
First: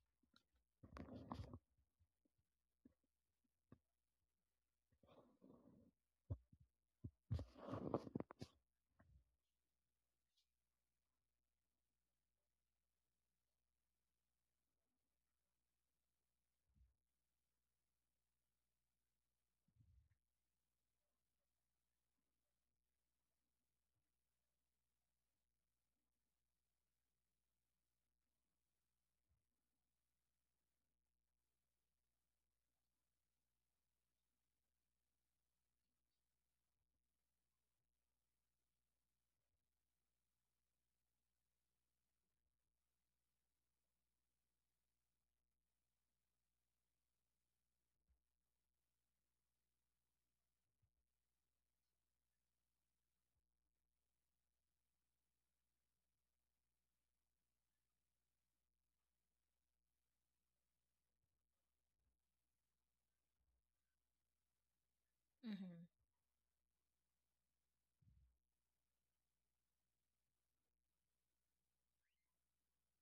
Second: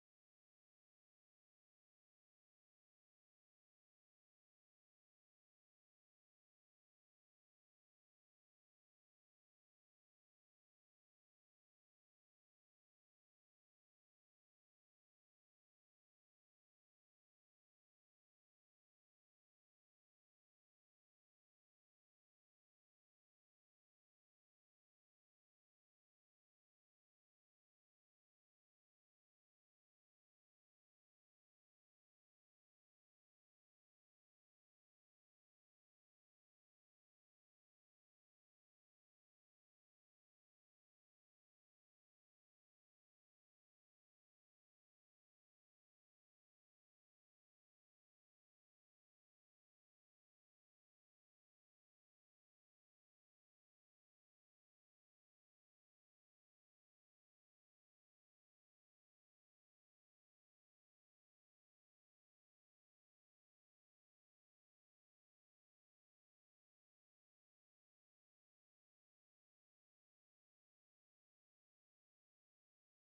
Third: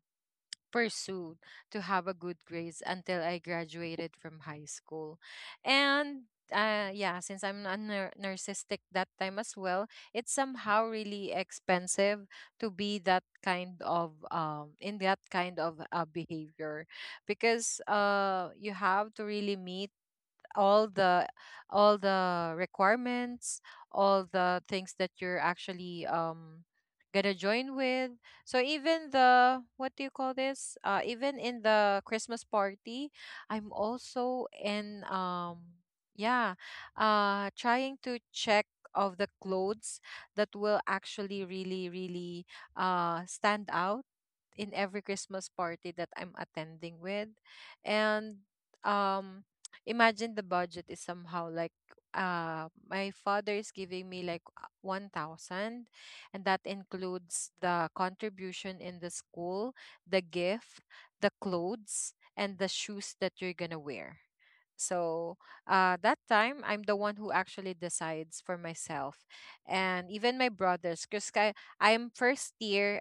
pursued to have a good grades until I graduated from high school. And yeah, since I'm a narcissistic that time as well, it's somehow really expensive to be that kind of behavior because you have to really meet all the all the requirements, all the things that you're actually gonna join with. So even the what do you call this? Even in the Christmas party, I'm also in. yeah, Trying to check of the clothes that will actually really really stand out in every Christmas party that I'm attending with. And um imagine the budget is somehow like my father is giving me like 1000, and that includes the contribution in the school, the gift, the clothes and the shoes that you're going to wear. So
Mm-hmm.
that time, I'm the one who actually decides for myself, and even my brothers, because I'm first year,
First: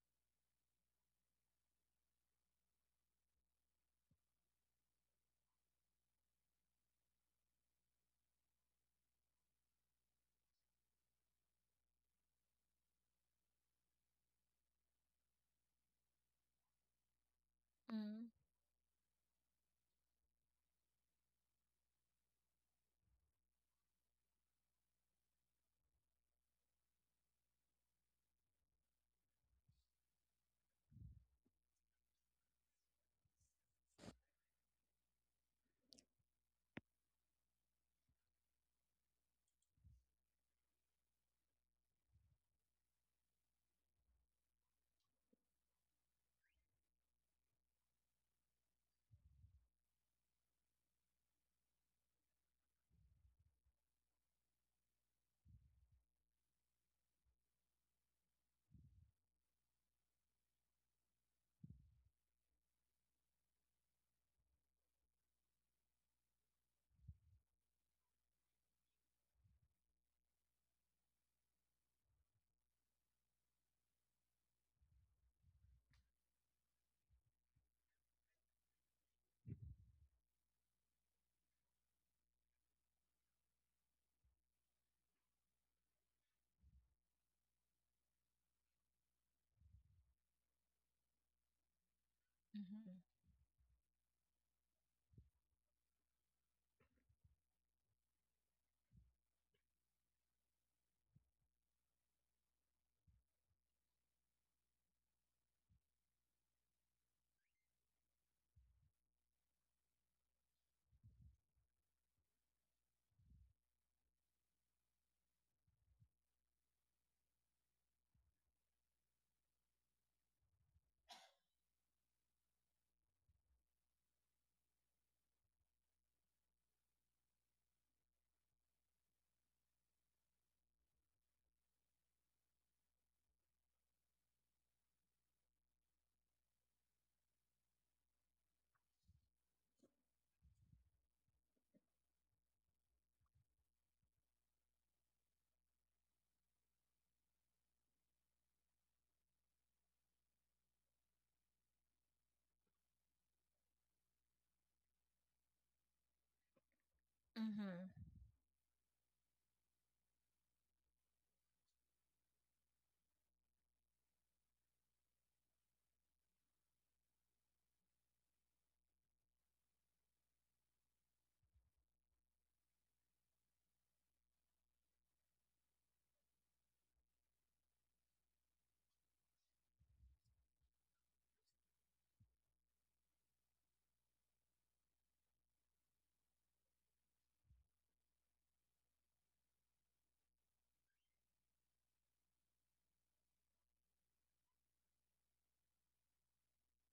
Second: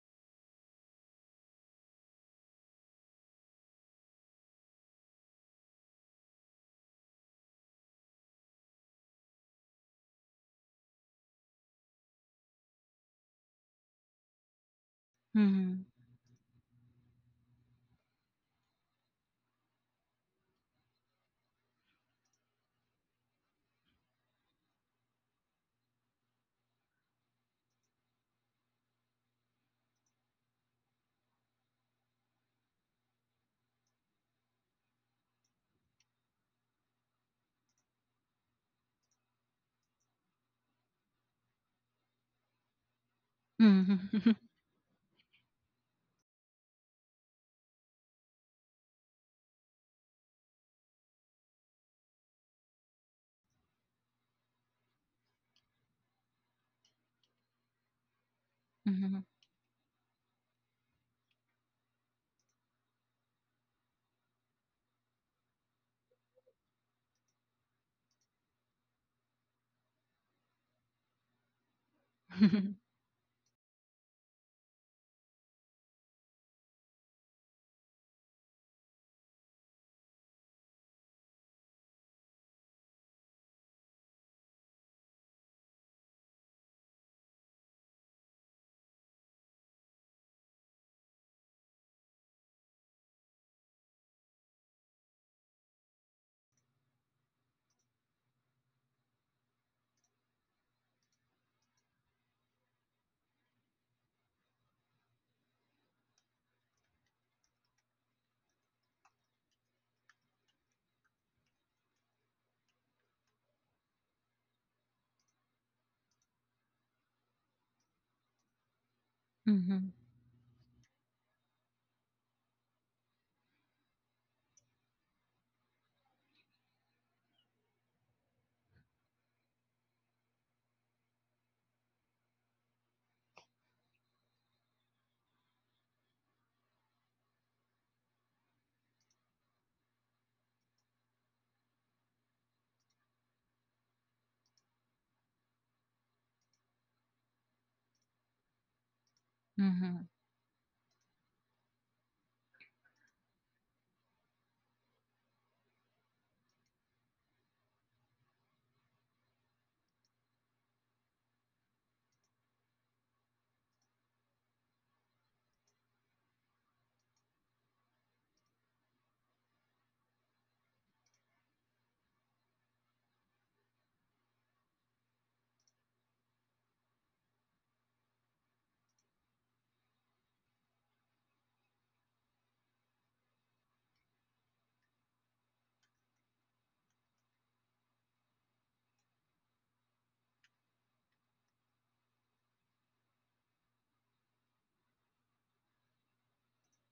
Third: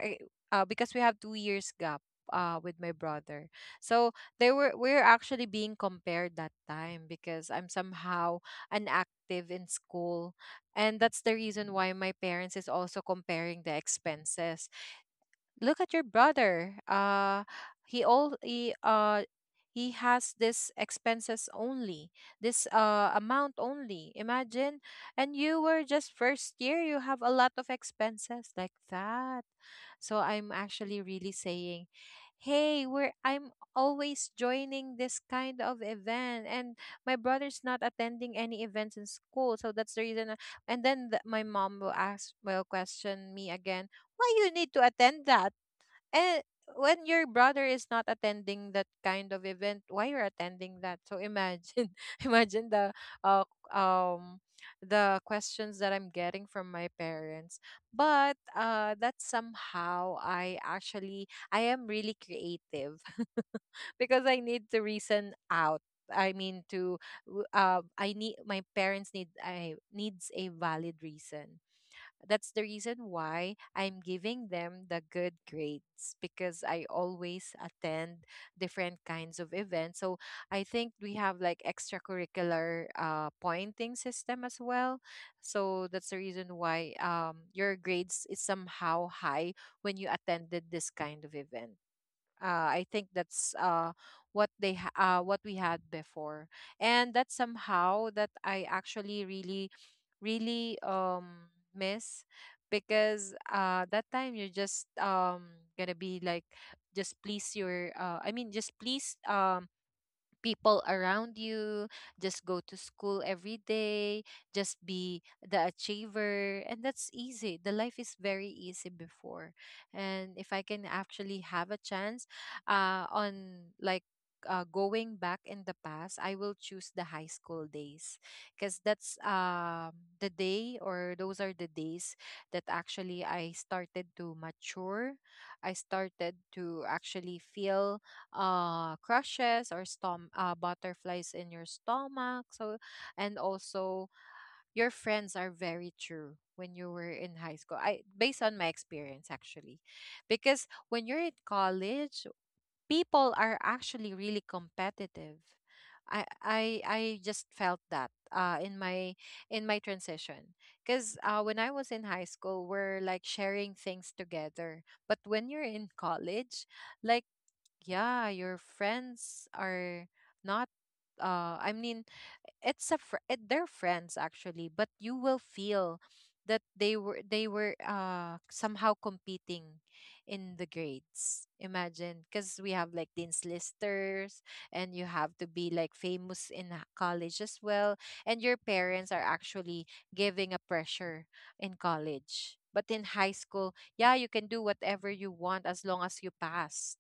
because we have 2 years gap with my brother. So they were we are actually being compared that time because I'm somehow inactive in school, and that's the reason why my parents is also comparing the expenses. Look
Mm-hmm.
at your brother. He he has this expenses only, this amount only. Imagine, and you were just first year. You have a lot of expenses like that. So I'm actually really saying, hey, we're I'm always joining this kind of event, and my brother's not attending any events in school, so that's the reason. And then my mom will will question me again, why
Mm-hmm.
you need to attend that? And when your brother is not attending that kind of event, why you're attending that? So imagine, imagine uh, um the questions that I'm getting from my parents. But that somehow I am really creative because I need to reason out. I mean, to w- I need my parents need, I needs a valid reason. That's the
Mm-hmm.
reason why I'm giving them the good grades because I always attend different kinds of events. So I think we have like extracurricular pointing system as well. So that's the reason why your grades is somehow high when you attended this kind of event.
hmm
Uh, I
mm hmm
think that's what they ha- What we had before, and that's somehow that I actually really, really miss because that time you're just gonna be like just please your I mean just please people around you, just go to school every day, just be the achiever. And that's easy. The life is very easy before.
Mm-hmm.
And if I can actually have a chance uh, on like, going back in the past, I will choose the high school days because that's the day or those are the days that actually I started to mature. I started to actually feel crushes, or stom butterflies in your stomach. So, and also, your friends are very true when you were in high school, I based on my experience actually, because when you're in college, people are actually really competitive. I just felt that
hmm
in my transition because when I was in high school, we're like sharing things together. But when you're in college, like, yeah, your friends are not, I mean it's a it, they're friends actually, but you will feel that they were somehow competing in the grades. Imagine, because we have like dean's listers, and you have to be like famous in college as well, and your parents are actually giving a pressure in college. But in high school, yeah, you can do whatever you want as long as you pass.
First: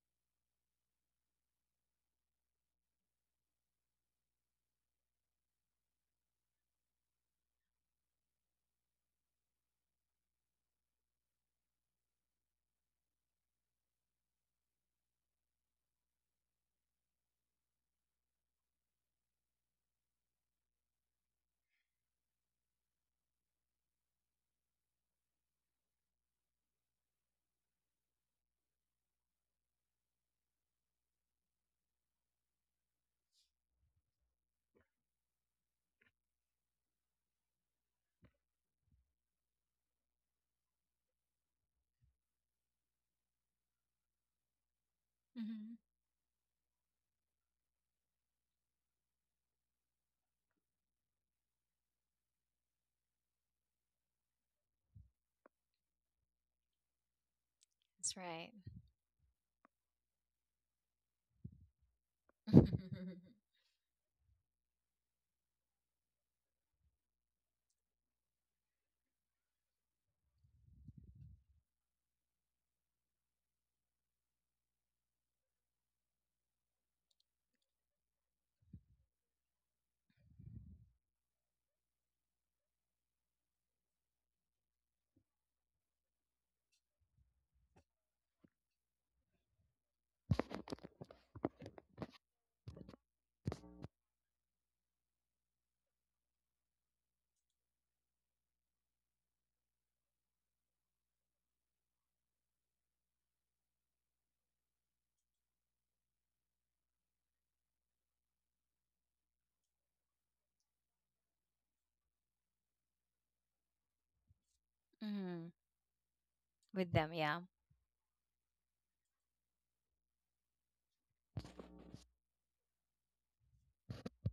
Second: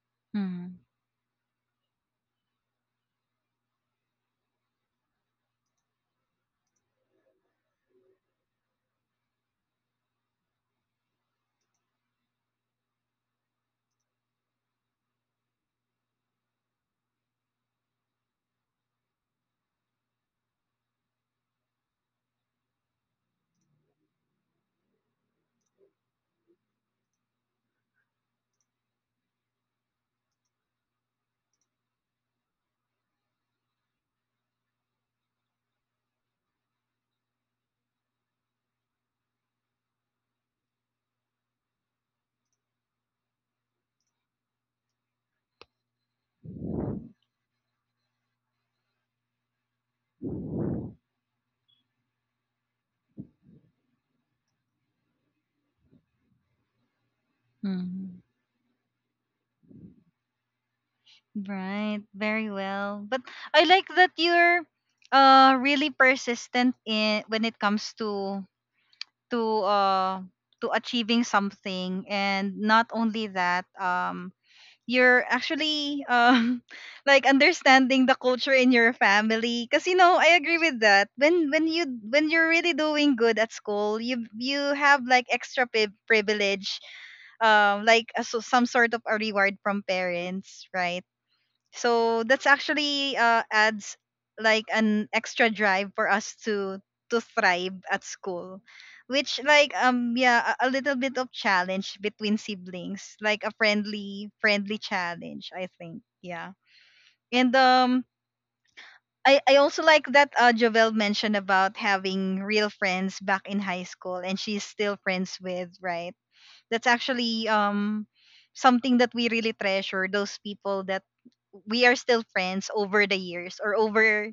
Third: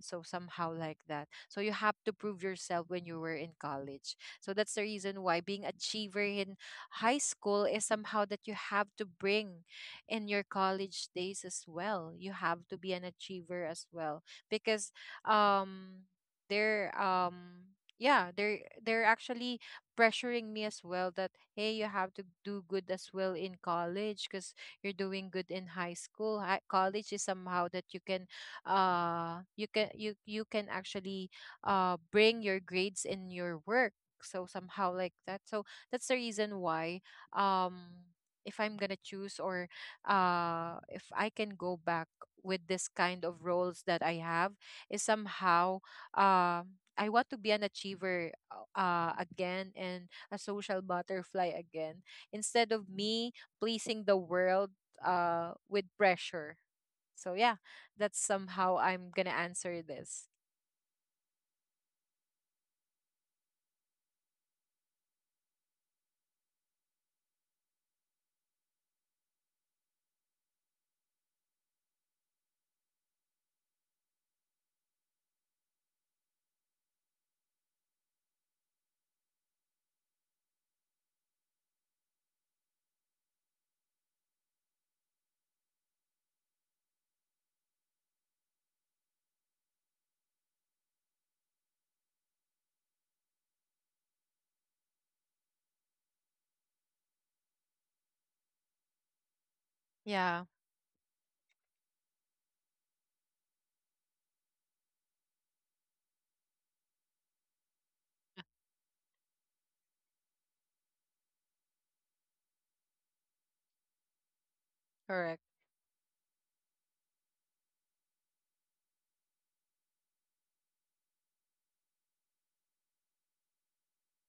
So somehow
Mm-hmm.
like that. So you have to prove yourself when you were in college. So that's the reason why being achiever in high school is somehow that you have to bring in your college days as well. You have to be an achiever as well because um they're um yeah they're they're actually pressuring me as well that, hey, you have to do good as well in college because you're doing good in high school. College is somehow that you can you can actually bring your grades in your work. So somehow like that. So that's the reason why, um if I'm gonna choose, or if I can go back with this kind of roles that I have, is
hmm
somehow I want to be an achiever, again, and a social butterfly again, instead of me pleasing the world with pressure. So, yeah,
That's
Mm-hmm.
that's
right.
somehow I'm going to answer this.
Right. Very well. But I like that you're really persistent in when it comes to to uh to achieving something. And not only that, you're actually like understanding the culture in your family, because, you know, I agree with that. When you're really doing good at school, you have like extra privilege, like so some sort of a reward from parents, right? So that's actually adds like an extra drive for us to thrive at school, which like
Yeah,
yeah, a little bit of challenge between siblings, like a friendly challenge, I think. Yeah. And I also like that Jovel mentioned about having real friends back in high school, and she's still friends
correct.
hmm
with, right? That's
With them, yeah.
actually something that we really treasure, those people that we are still friends over the years, or over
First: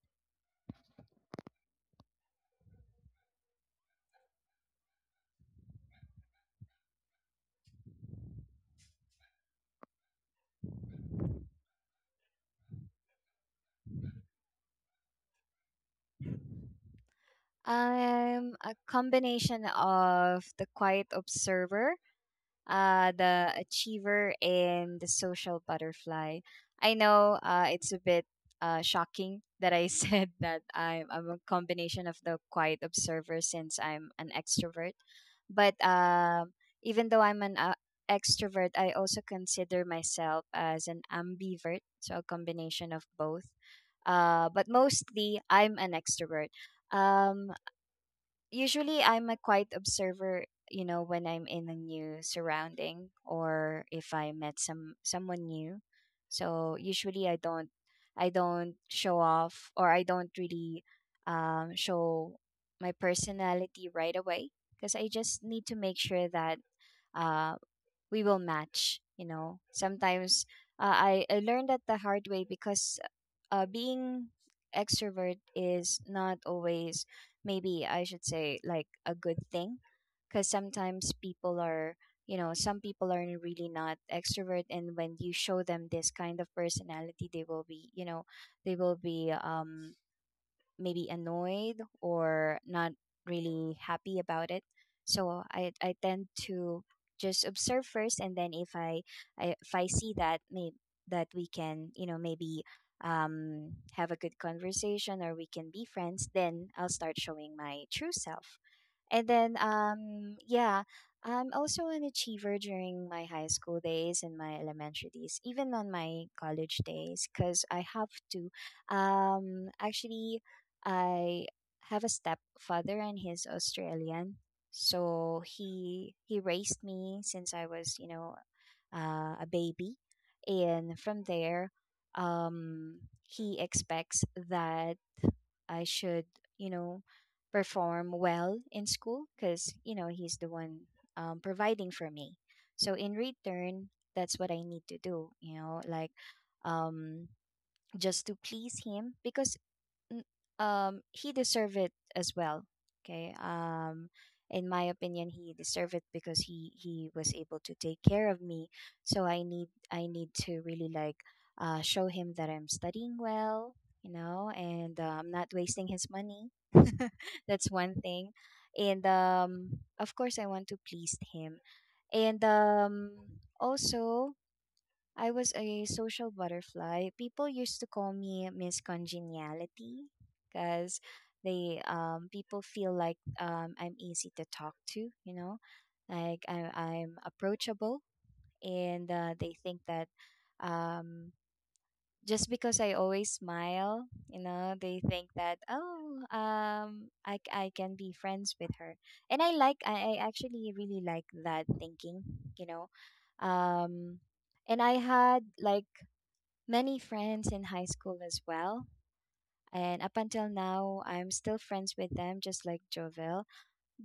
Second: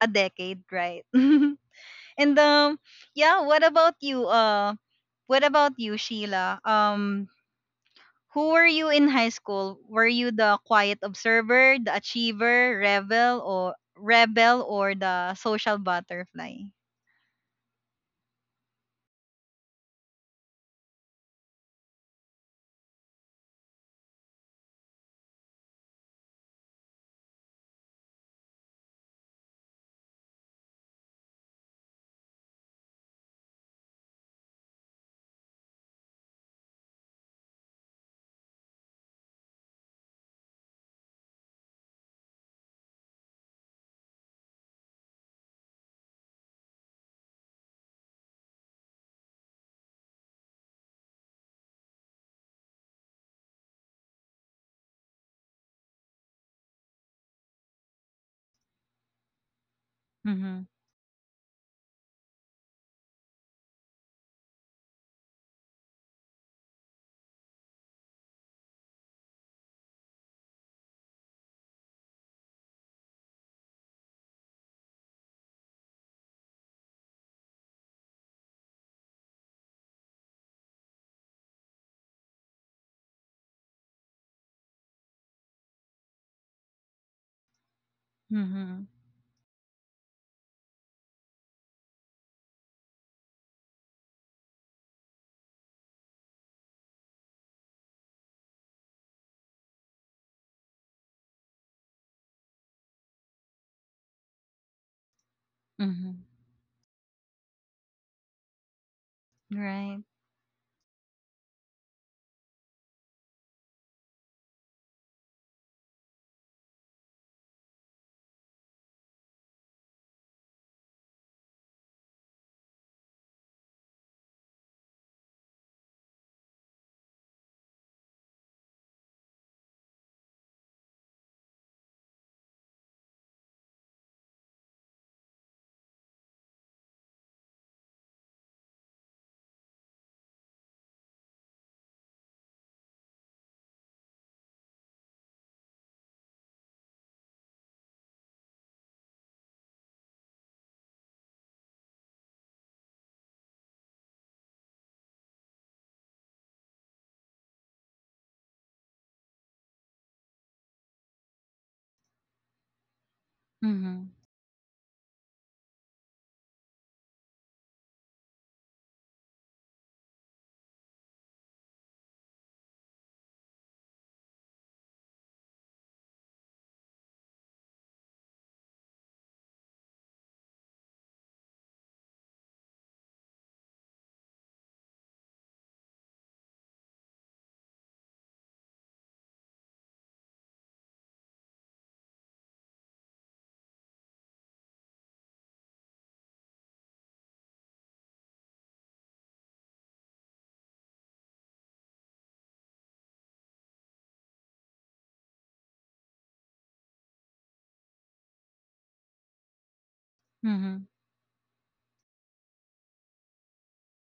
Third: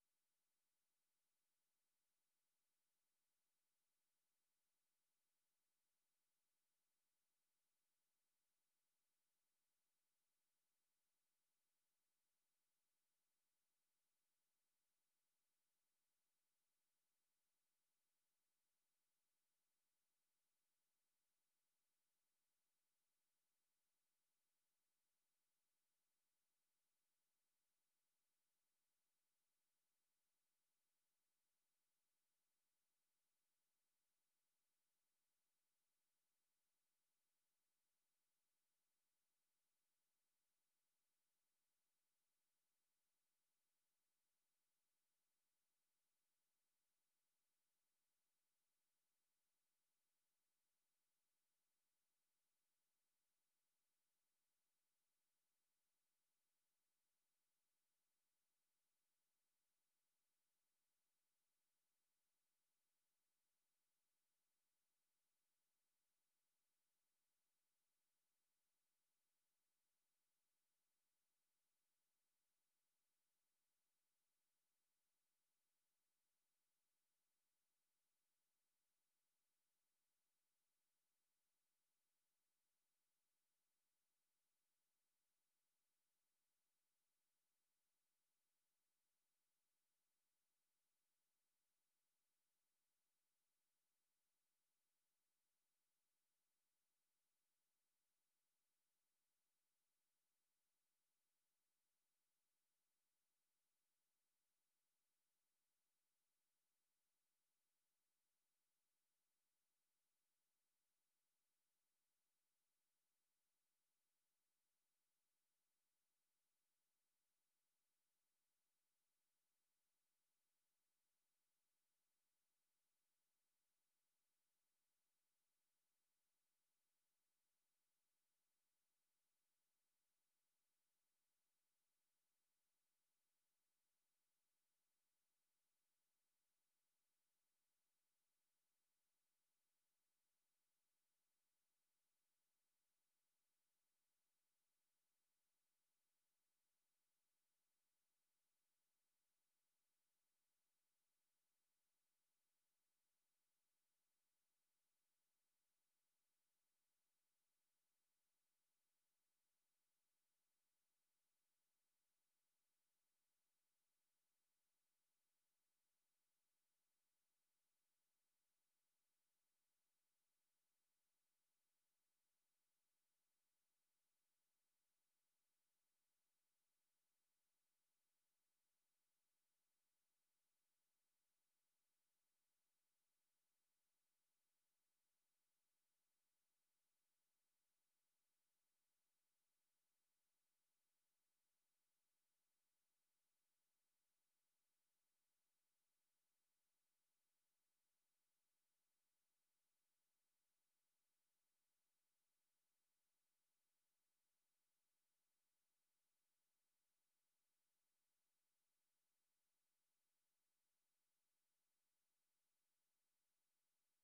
a decade, right? And yeah, what about you, Sheila? Who were you in high school? Were you the quiet observer, the achiever, rebel, or the social butterfly?
I'm a combination of the quiet observer, the achiever, and the social butterfly. I know it's a bit shocking that I said that I'm a combination of the quiet observer since I'm an extrovert. But even though I'm an extrovert, I also consider myself as an ambivert, so a combination of both. But mostly, I'm an extrovert. Um, Usually I'm a quiet observer, you know, when I'm in a new surrounding or if I met someone new. So usually I don't show off, or I don't
Mm-hmm.
really show my personality right away, because I just need to make sure that uh, we will match, you know. Sometimes I learned that the hard way, because being extrovert is not always, maybe I should say, like a good thing, because sometimes people are, you know, some people are really not extrovert, and when you show them this kind of personality, they will be, you know, they
Mm-hmm.
will be maybe annoyed or not really happy about it. So I tend to just observe first, and then if I, I, if I see that may that we can, you know, maybe have a good conversation or we can be
Mm-hmm.
friends, then I'll start showing my true self. And then,
Right.
yeah, I'm also an achiever during my high school days and my elementary days, even on my college days, because I have to. Actually, I have a stepfather and he's Australian, so he raised me since I was, you know, a baby, and from there, um, he expects that I should, you know, perform well in school because, you know, he's the one providing for me. So in return, that's what I need to do, you know, like um, just to please him because n- he deserved it as well. Okay. Um, in my opinion he deserved it because he was able to take care of me. So I need to really, like, show him that I'm studying well,
Mm-hmm.
you know, and I'm not wasting his money. That's one thing. And of course I want to please him. And also I was a social butterfly. People used to call me Miss Congeniality because they people feel like I'm easy to talk to, you know, like I'm approachable, and they think that um just because I always smile, you know, they think that, oh, I can be friends with her, and I actually really like that thinking, you know, um and I had like many friends in high school as well. And up until
Mm-hmm.
now, I'm still friends with them, just like Jovel.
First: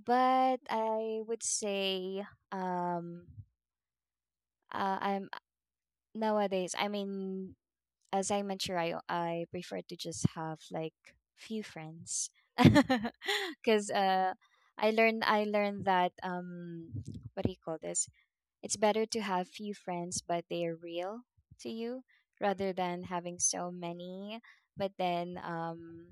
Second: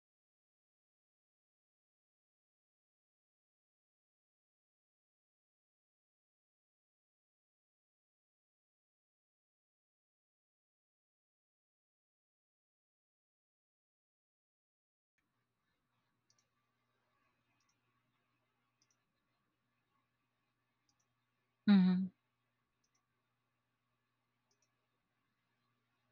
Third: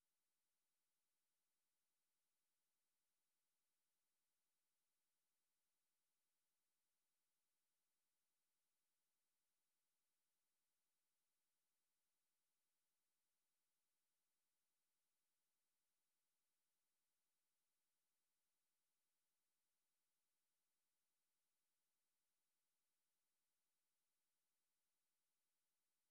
But I would say, um, I'm nowadays. I mean, as I mature, I prefer to just have like few friends, because I learned that, what do you call this? It's better to have few friends, but they are real to you,
Mm-hmm.
rather than having so many. But then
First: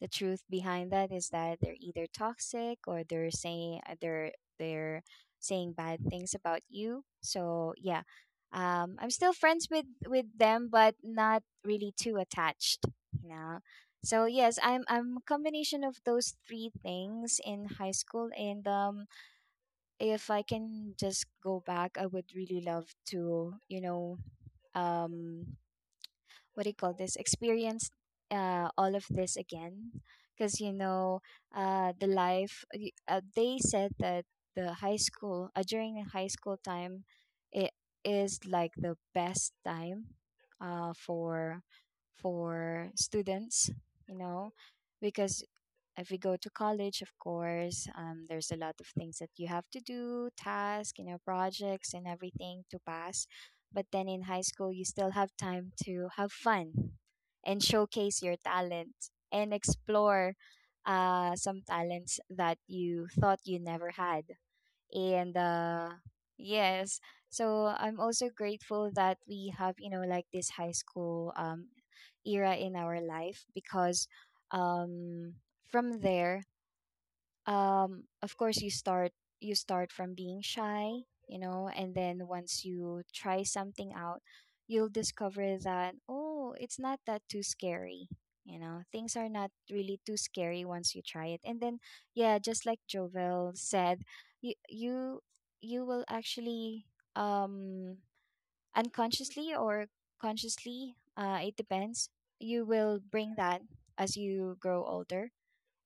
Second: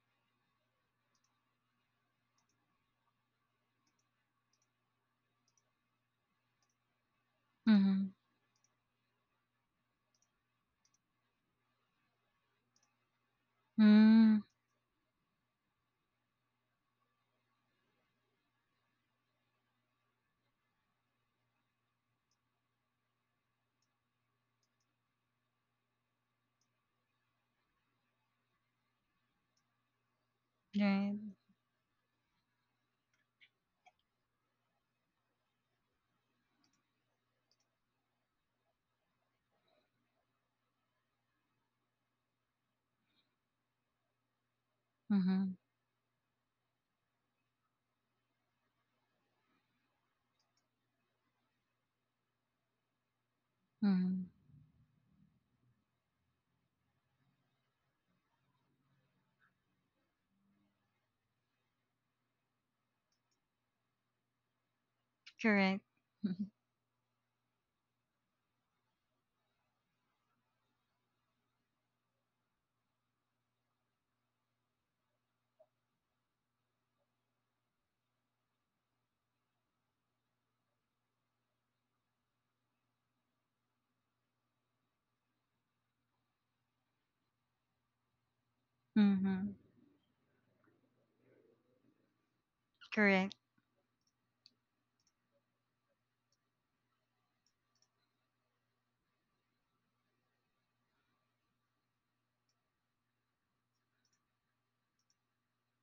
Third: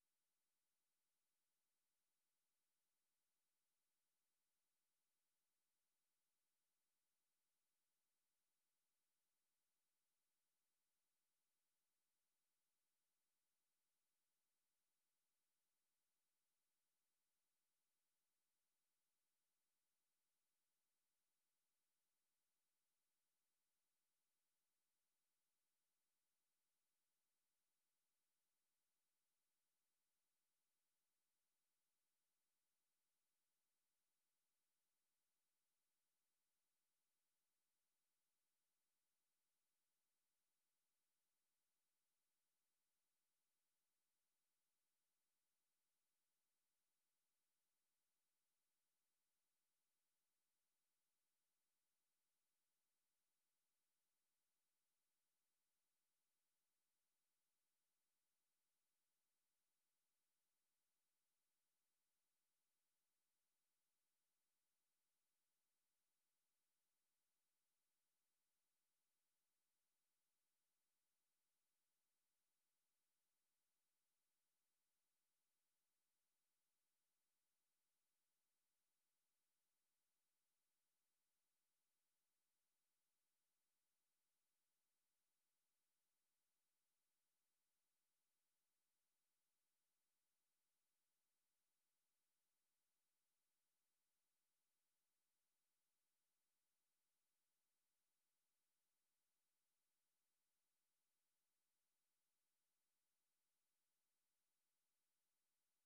the truth behind that is that they're either toxic or they're saying they're saying bad things about you. So yeah,
Hmm.
I'm still friends with them, but not really too attached. You know. So
Mm,
yes, I'm a combination of those three things in high school, and if I can just go back, I would really love to, you know, um, what do you call this? Experience all of this again. Because, you know,
right.
the life, they said that the high school, during the high school time, it is like the best time uh, for for students, you know, because
Mm-hmm.
if we go to college, of course, there's a lot of things that you have to do, tasks, you know, projects and everything to pass. But then in
Mm-hmm.
high school, you still have time to have fun and showcase your talent and explore some talents that you thought you never had, and
Correct.
yes. So I'm also grateful that we have, you know, like this high school era in our life, because um from there, of course, you start from being shy, you know, and then once you try something out, you'll discover that, oh, it's not that too scary. You know, things are not
Mm-hmm.
really too scary once you try it, and then, yeah, just like
Correct.
Jovel said, you you will actually um unconsciously or consciously, it depends, you will bring that as you grow older.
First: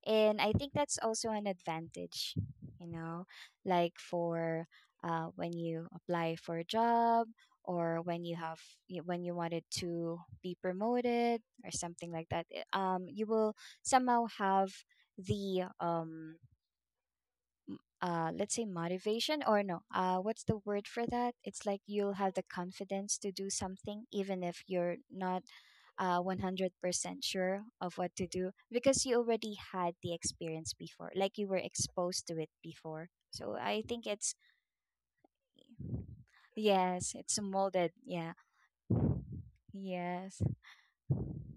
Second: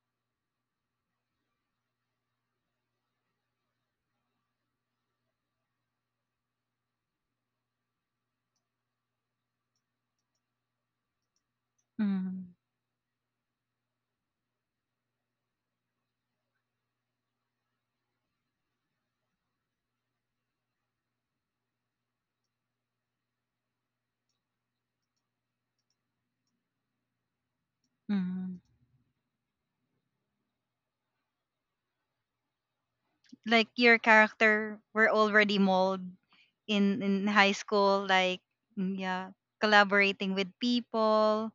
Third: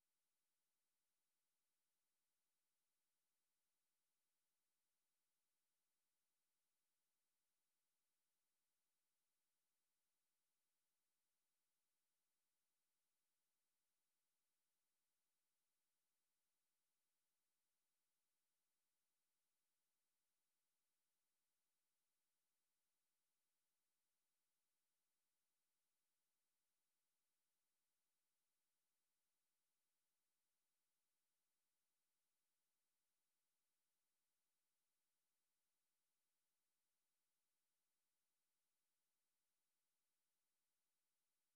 And I think that's also an advantage, you know, like for when you apply for a job, or when you have when you wanted to be promoted or something like that,
Mm-hmm.
you will somehow have the let's say motivation, or no, what's the word for that? It's like you'll have the confidence to do something even if you're not 100% sure of what to do,
Mm-hmm.
because you already had the experience before, like you were exposed to it before. So
Like
I
your
think it's
character were already mold
yes,
in
it's
high
molded.
school,
Yeah.
like mm, yeah, collaborating
Yes.
with people,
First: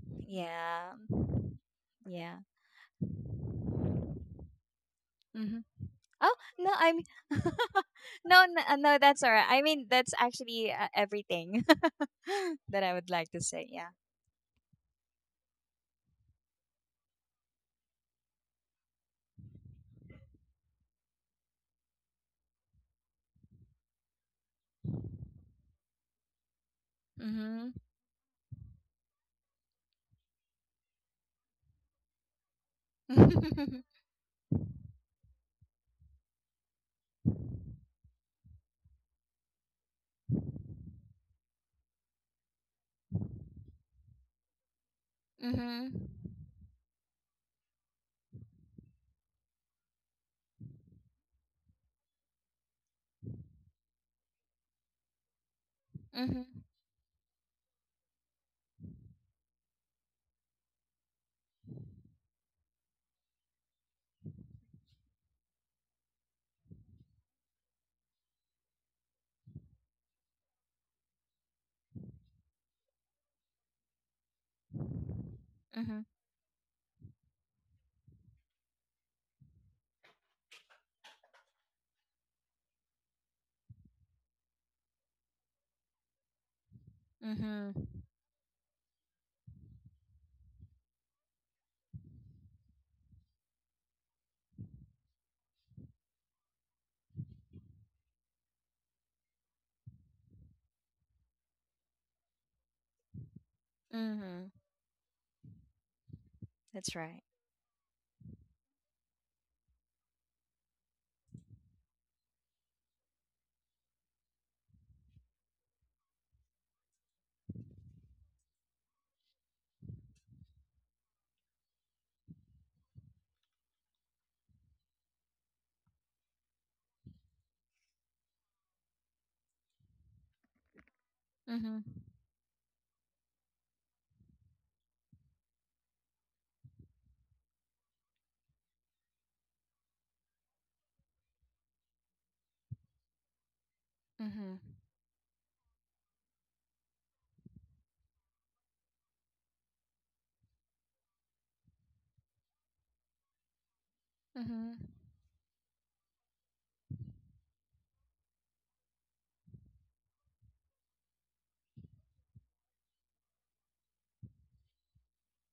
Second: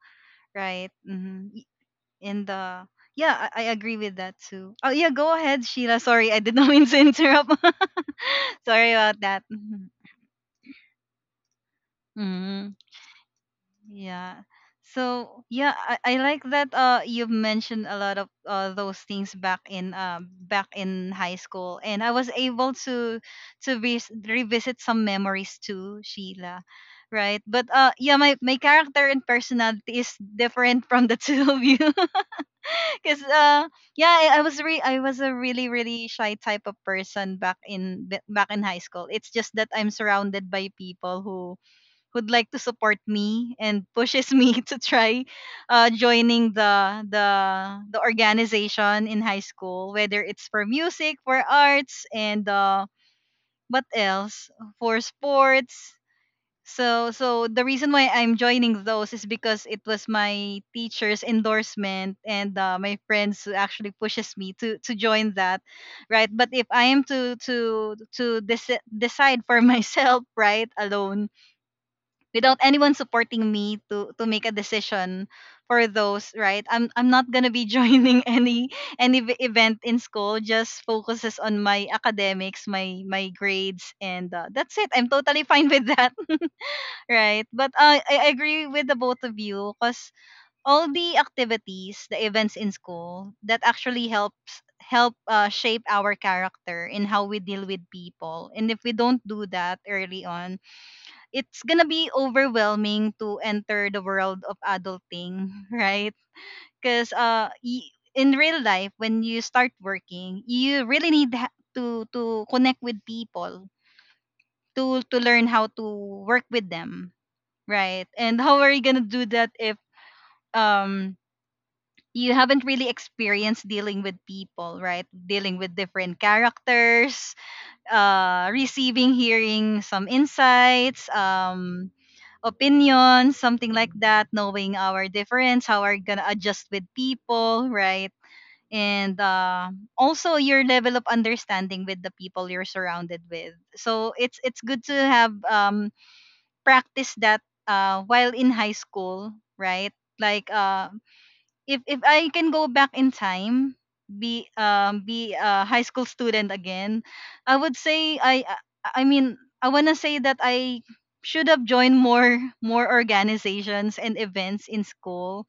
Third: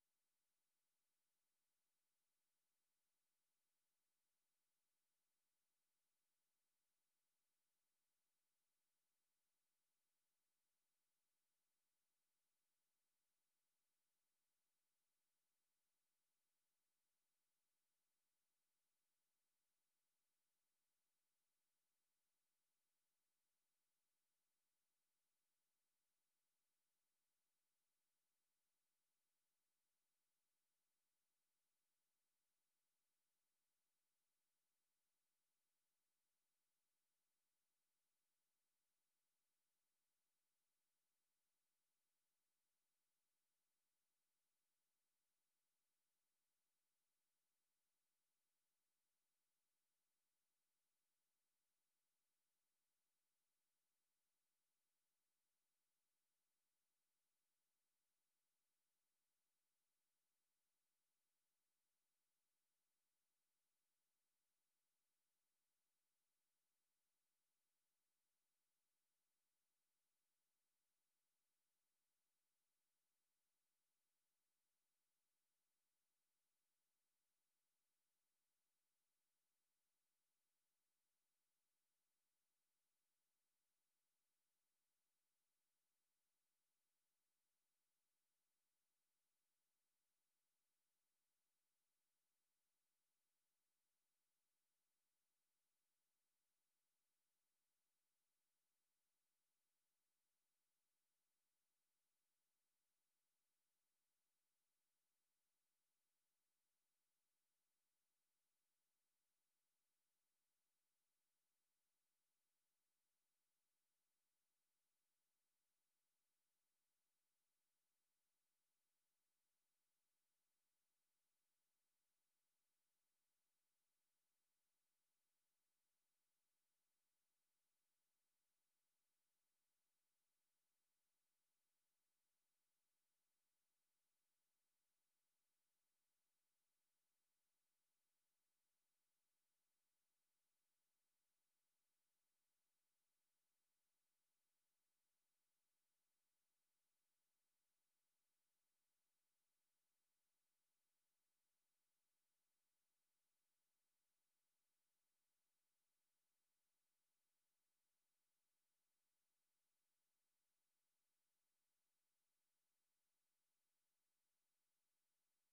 right?
Yeah.
Mm-hmm.
Yeah.
In the yeah, I agree with that too. Oh yeah, go
Mm-hmm.
ahead, Sheila. Sorry,
Oh
I did not
no,
mean to
I'm
interrupt.
no, no,
Sorry
no.
about
That's all
that.
right. I mean,
Mm-hmm.
that's actually everything
Mm-hmm.
that I would like to say. Yeah.
Yeah. So yeah, I like that you've mentioned a lot of those things back in high school, and I was able to revisit some memories too, Sheila. Right? But
Mhm.
yeah, my character and personality is different from the two of you. Cuz yeah, I was a really really shy type of person back in high school. It's just that I'm surrounded by people who who'd like to support me and pushes me to try
Mhm.
joining the organization in high school, whether it's for music, for arts, and what else, for sports.
Mhm.
So so the reason why I'm joining those is because it was my teacher's endorsement, and my friends who actually pushes me to join that, right? But if I am to decide for myself, right, alone, without anyone supporting me to make a decision for
Mhm.
those, right, I'm not going to be joining any event in school, just focuses on my academics, my grades, and that's it. I'm totally fine with that. Right, but
Mhm. Mhm.
I agree with the both of you, cuz all the activities, the events in school that actually help shape our character and how we deal with people. And if we don't do that early on, it's gonna be overwhelming to enter the world
Mhm.
of adulting, right?
That's
Because
right.
in real life, when you start working, you really to connect with people, to learn how to work with them, right? And how are you gonna do that if um you haven't really experienced dealing with people, right? Dealing with different characters, receiving, hearing some insights,
Mhm.
opinions, something like that, knowing our difference, how we're gonna adjust with people, right? And also your level of understanding with the people you're surrounded with. So
Mhm.
it's good to have, practice that while in high school, right? Like if I can go back in time,
Mhm.
be a high school student again, I would say I wanna say that I should have joined more organizations and events in school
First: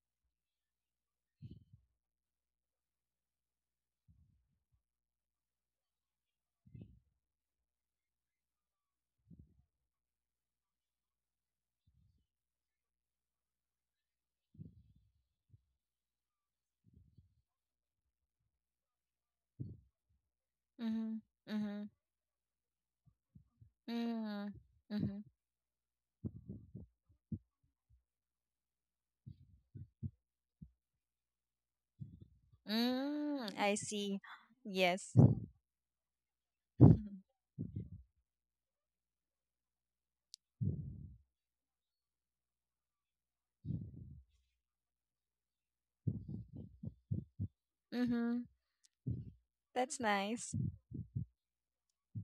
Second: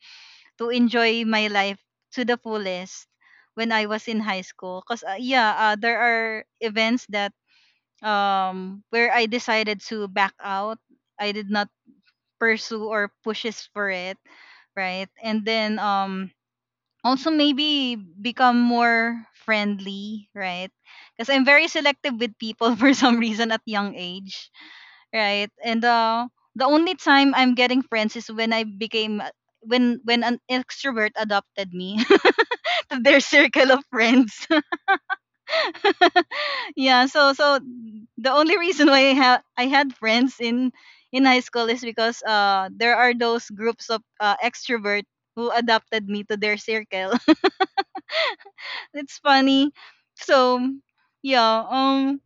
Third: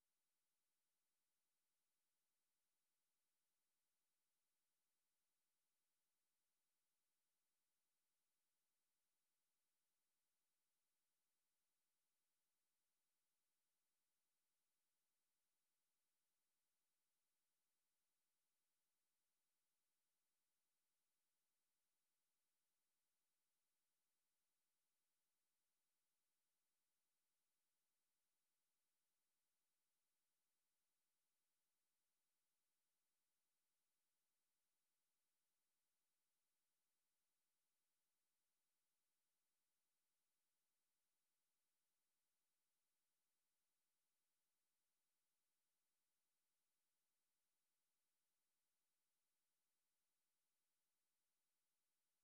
to enjoy my life to the fullest when I was in high school. Cause there are events that where I decided to back out. I did not pursue or pushes for it, right? And then also maybe become more friendly, right?
Mhm.
Because I'm very
Mhm.
selective with people for some reason at young age,
Mhm. Mhm.
right? And the only time I'm getting friends is when I became when an extrovert adopted me to their
Mm,
circle
I
of
see.
friends.
Yes.
Yeah,
Mhm.
so so the only reason why I had friends in high school is because there are those groups of extrovert who adopted me to their circle.
Mhm.
It's funny.
That's nice.
So yeah,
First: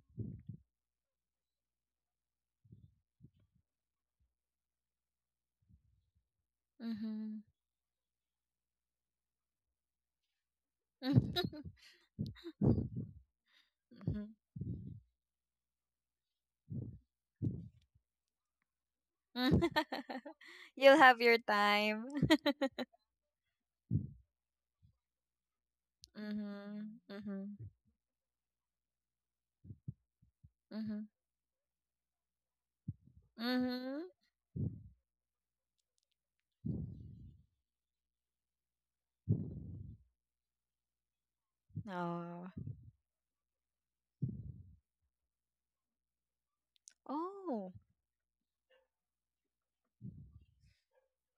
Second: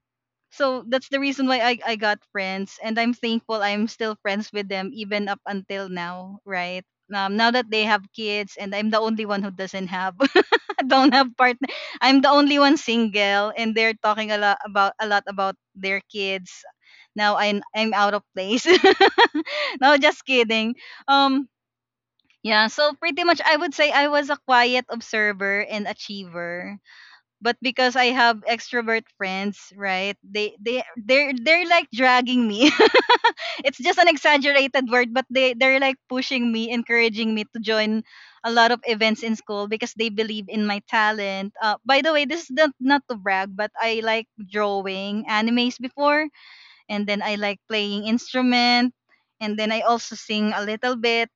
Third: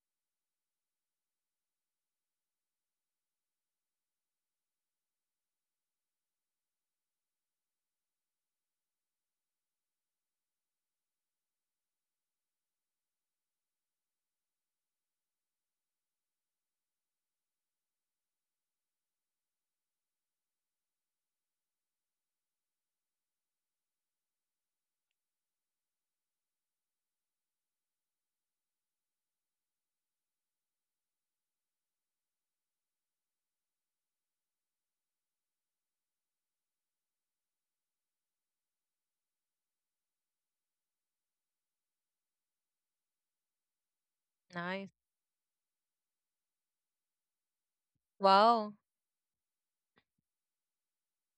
so that's the reason why I got friends, and I'm thankful I'm still friends with them even up until now, right?
Mhm.
Now that they have kids and I'm the only one who doesn't have don't
Mhm.
have partner, I'm the only one single, and they're talking a lot about their kids. Now I'm out of place.
Mhm.
No, just kidding.
You'll have your
Um,
time.
yeah, so pretty much I would say I was a quiet observer and achiever,
Mhm.
but
Mhm.
because I have extrovert friends, right? They they
Mhm.
they're they're like dragging me. It's just an
Mhm.
exaggerated word, but they're like pushing me, encouraging me to join a lot of events in school because they believe in my talent. By the way,
Oh.
this is not to brag, but I like
Nice.
drawing animes before, and then I like
Oh.
playing
Wow.
instrument, and then I also sing a little bit.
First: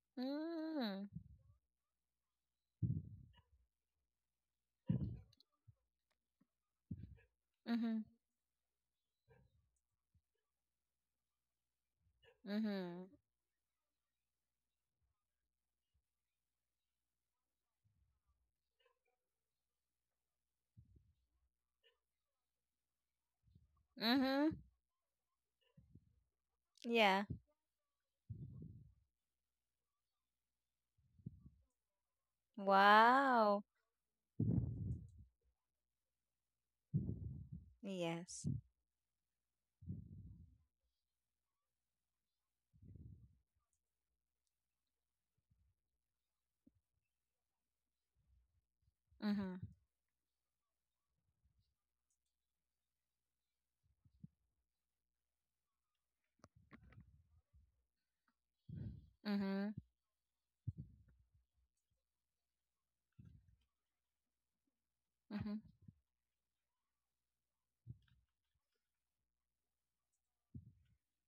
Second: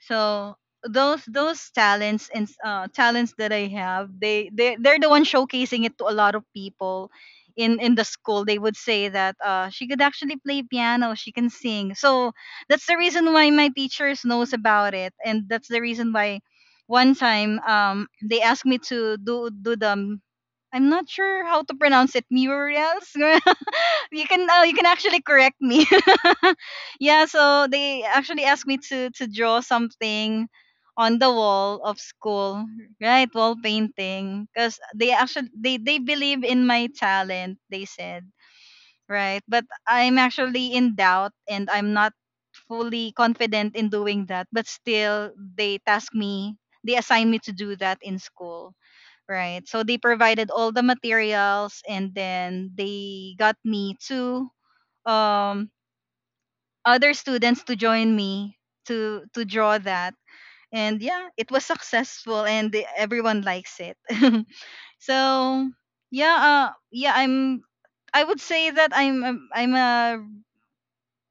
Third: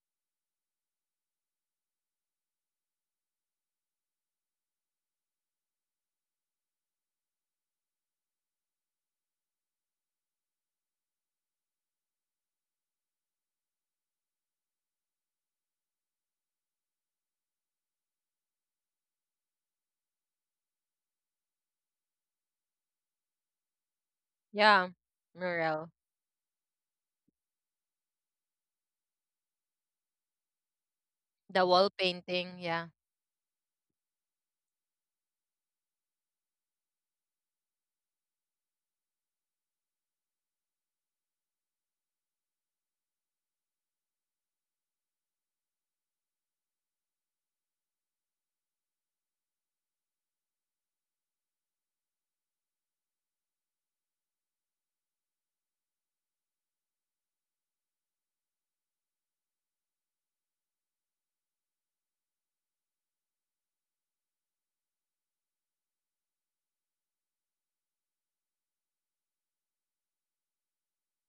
So
Mm.
those talents and talents that I have, they're the one showcasing it to a lot of people in the
Mhm.
school. They would say that she could actually play piano, she can sing. So that's the
Mhm.
reason why my teachers knows about it, and that's the reason why one time they asked me to do the, I'm not sure how to pronounce it. Murals. You can
Mhm.
you can
Yeah,
actually correct me.
mural.
Yeah,
Yeah.
so they actually asked me to draw something on the
The
wall
wall
of
painting,
school,
yeah.
right? Wall
Wow.
painting, because they actually they believe in my talent, they said.
Yes.
Right, but I'm actually in doubt and I'm not fully confident in doing that. But still, they task me, they assign me to do that in school.
Mhm.
Right, so they provided all the materials, and then they got me to um other students to join me to draw
Mhm.
that. And yeah, it was successful and the- everyone likes it.
Mhm.
So yeah, I would say that I'm a, I'm a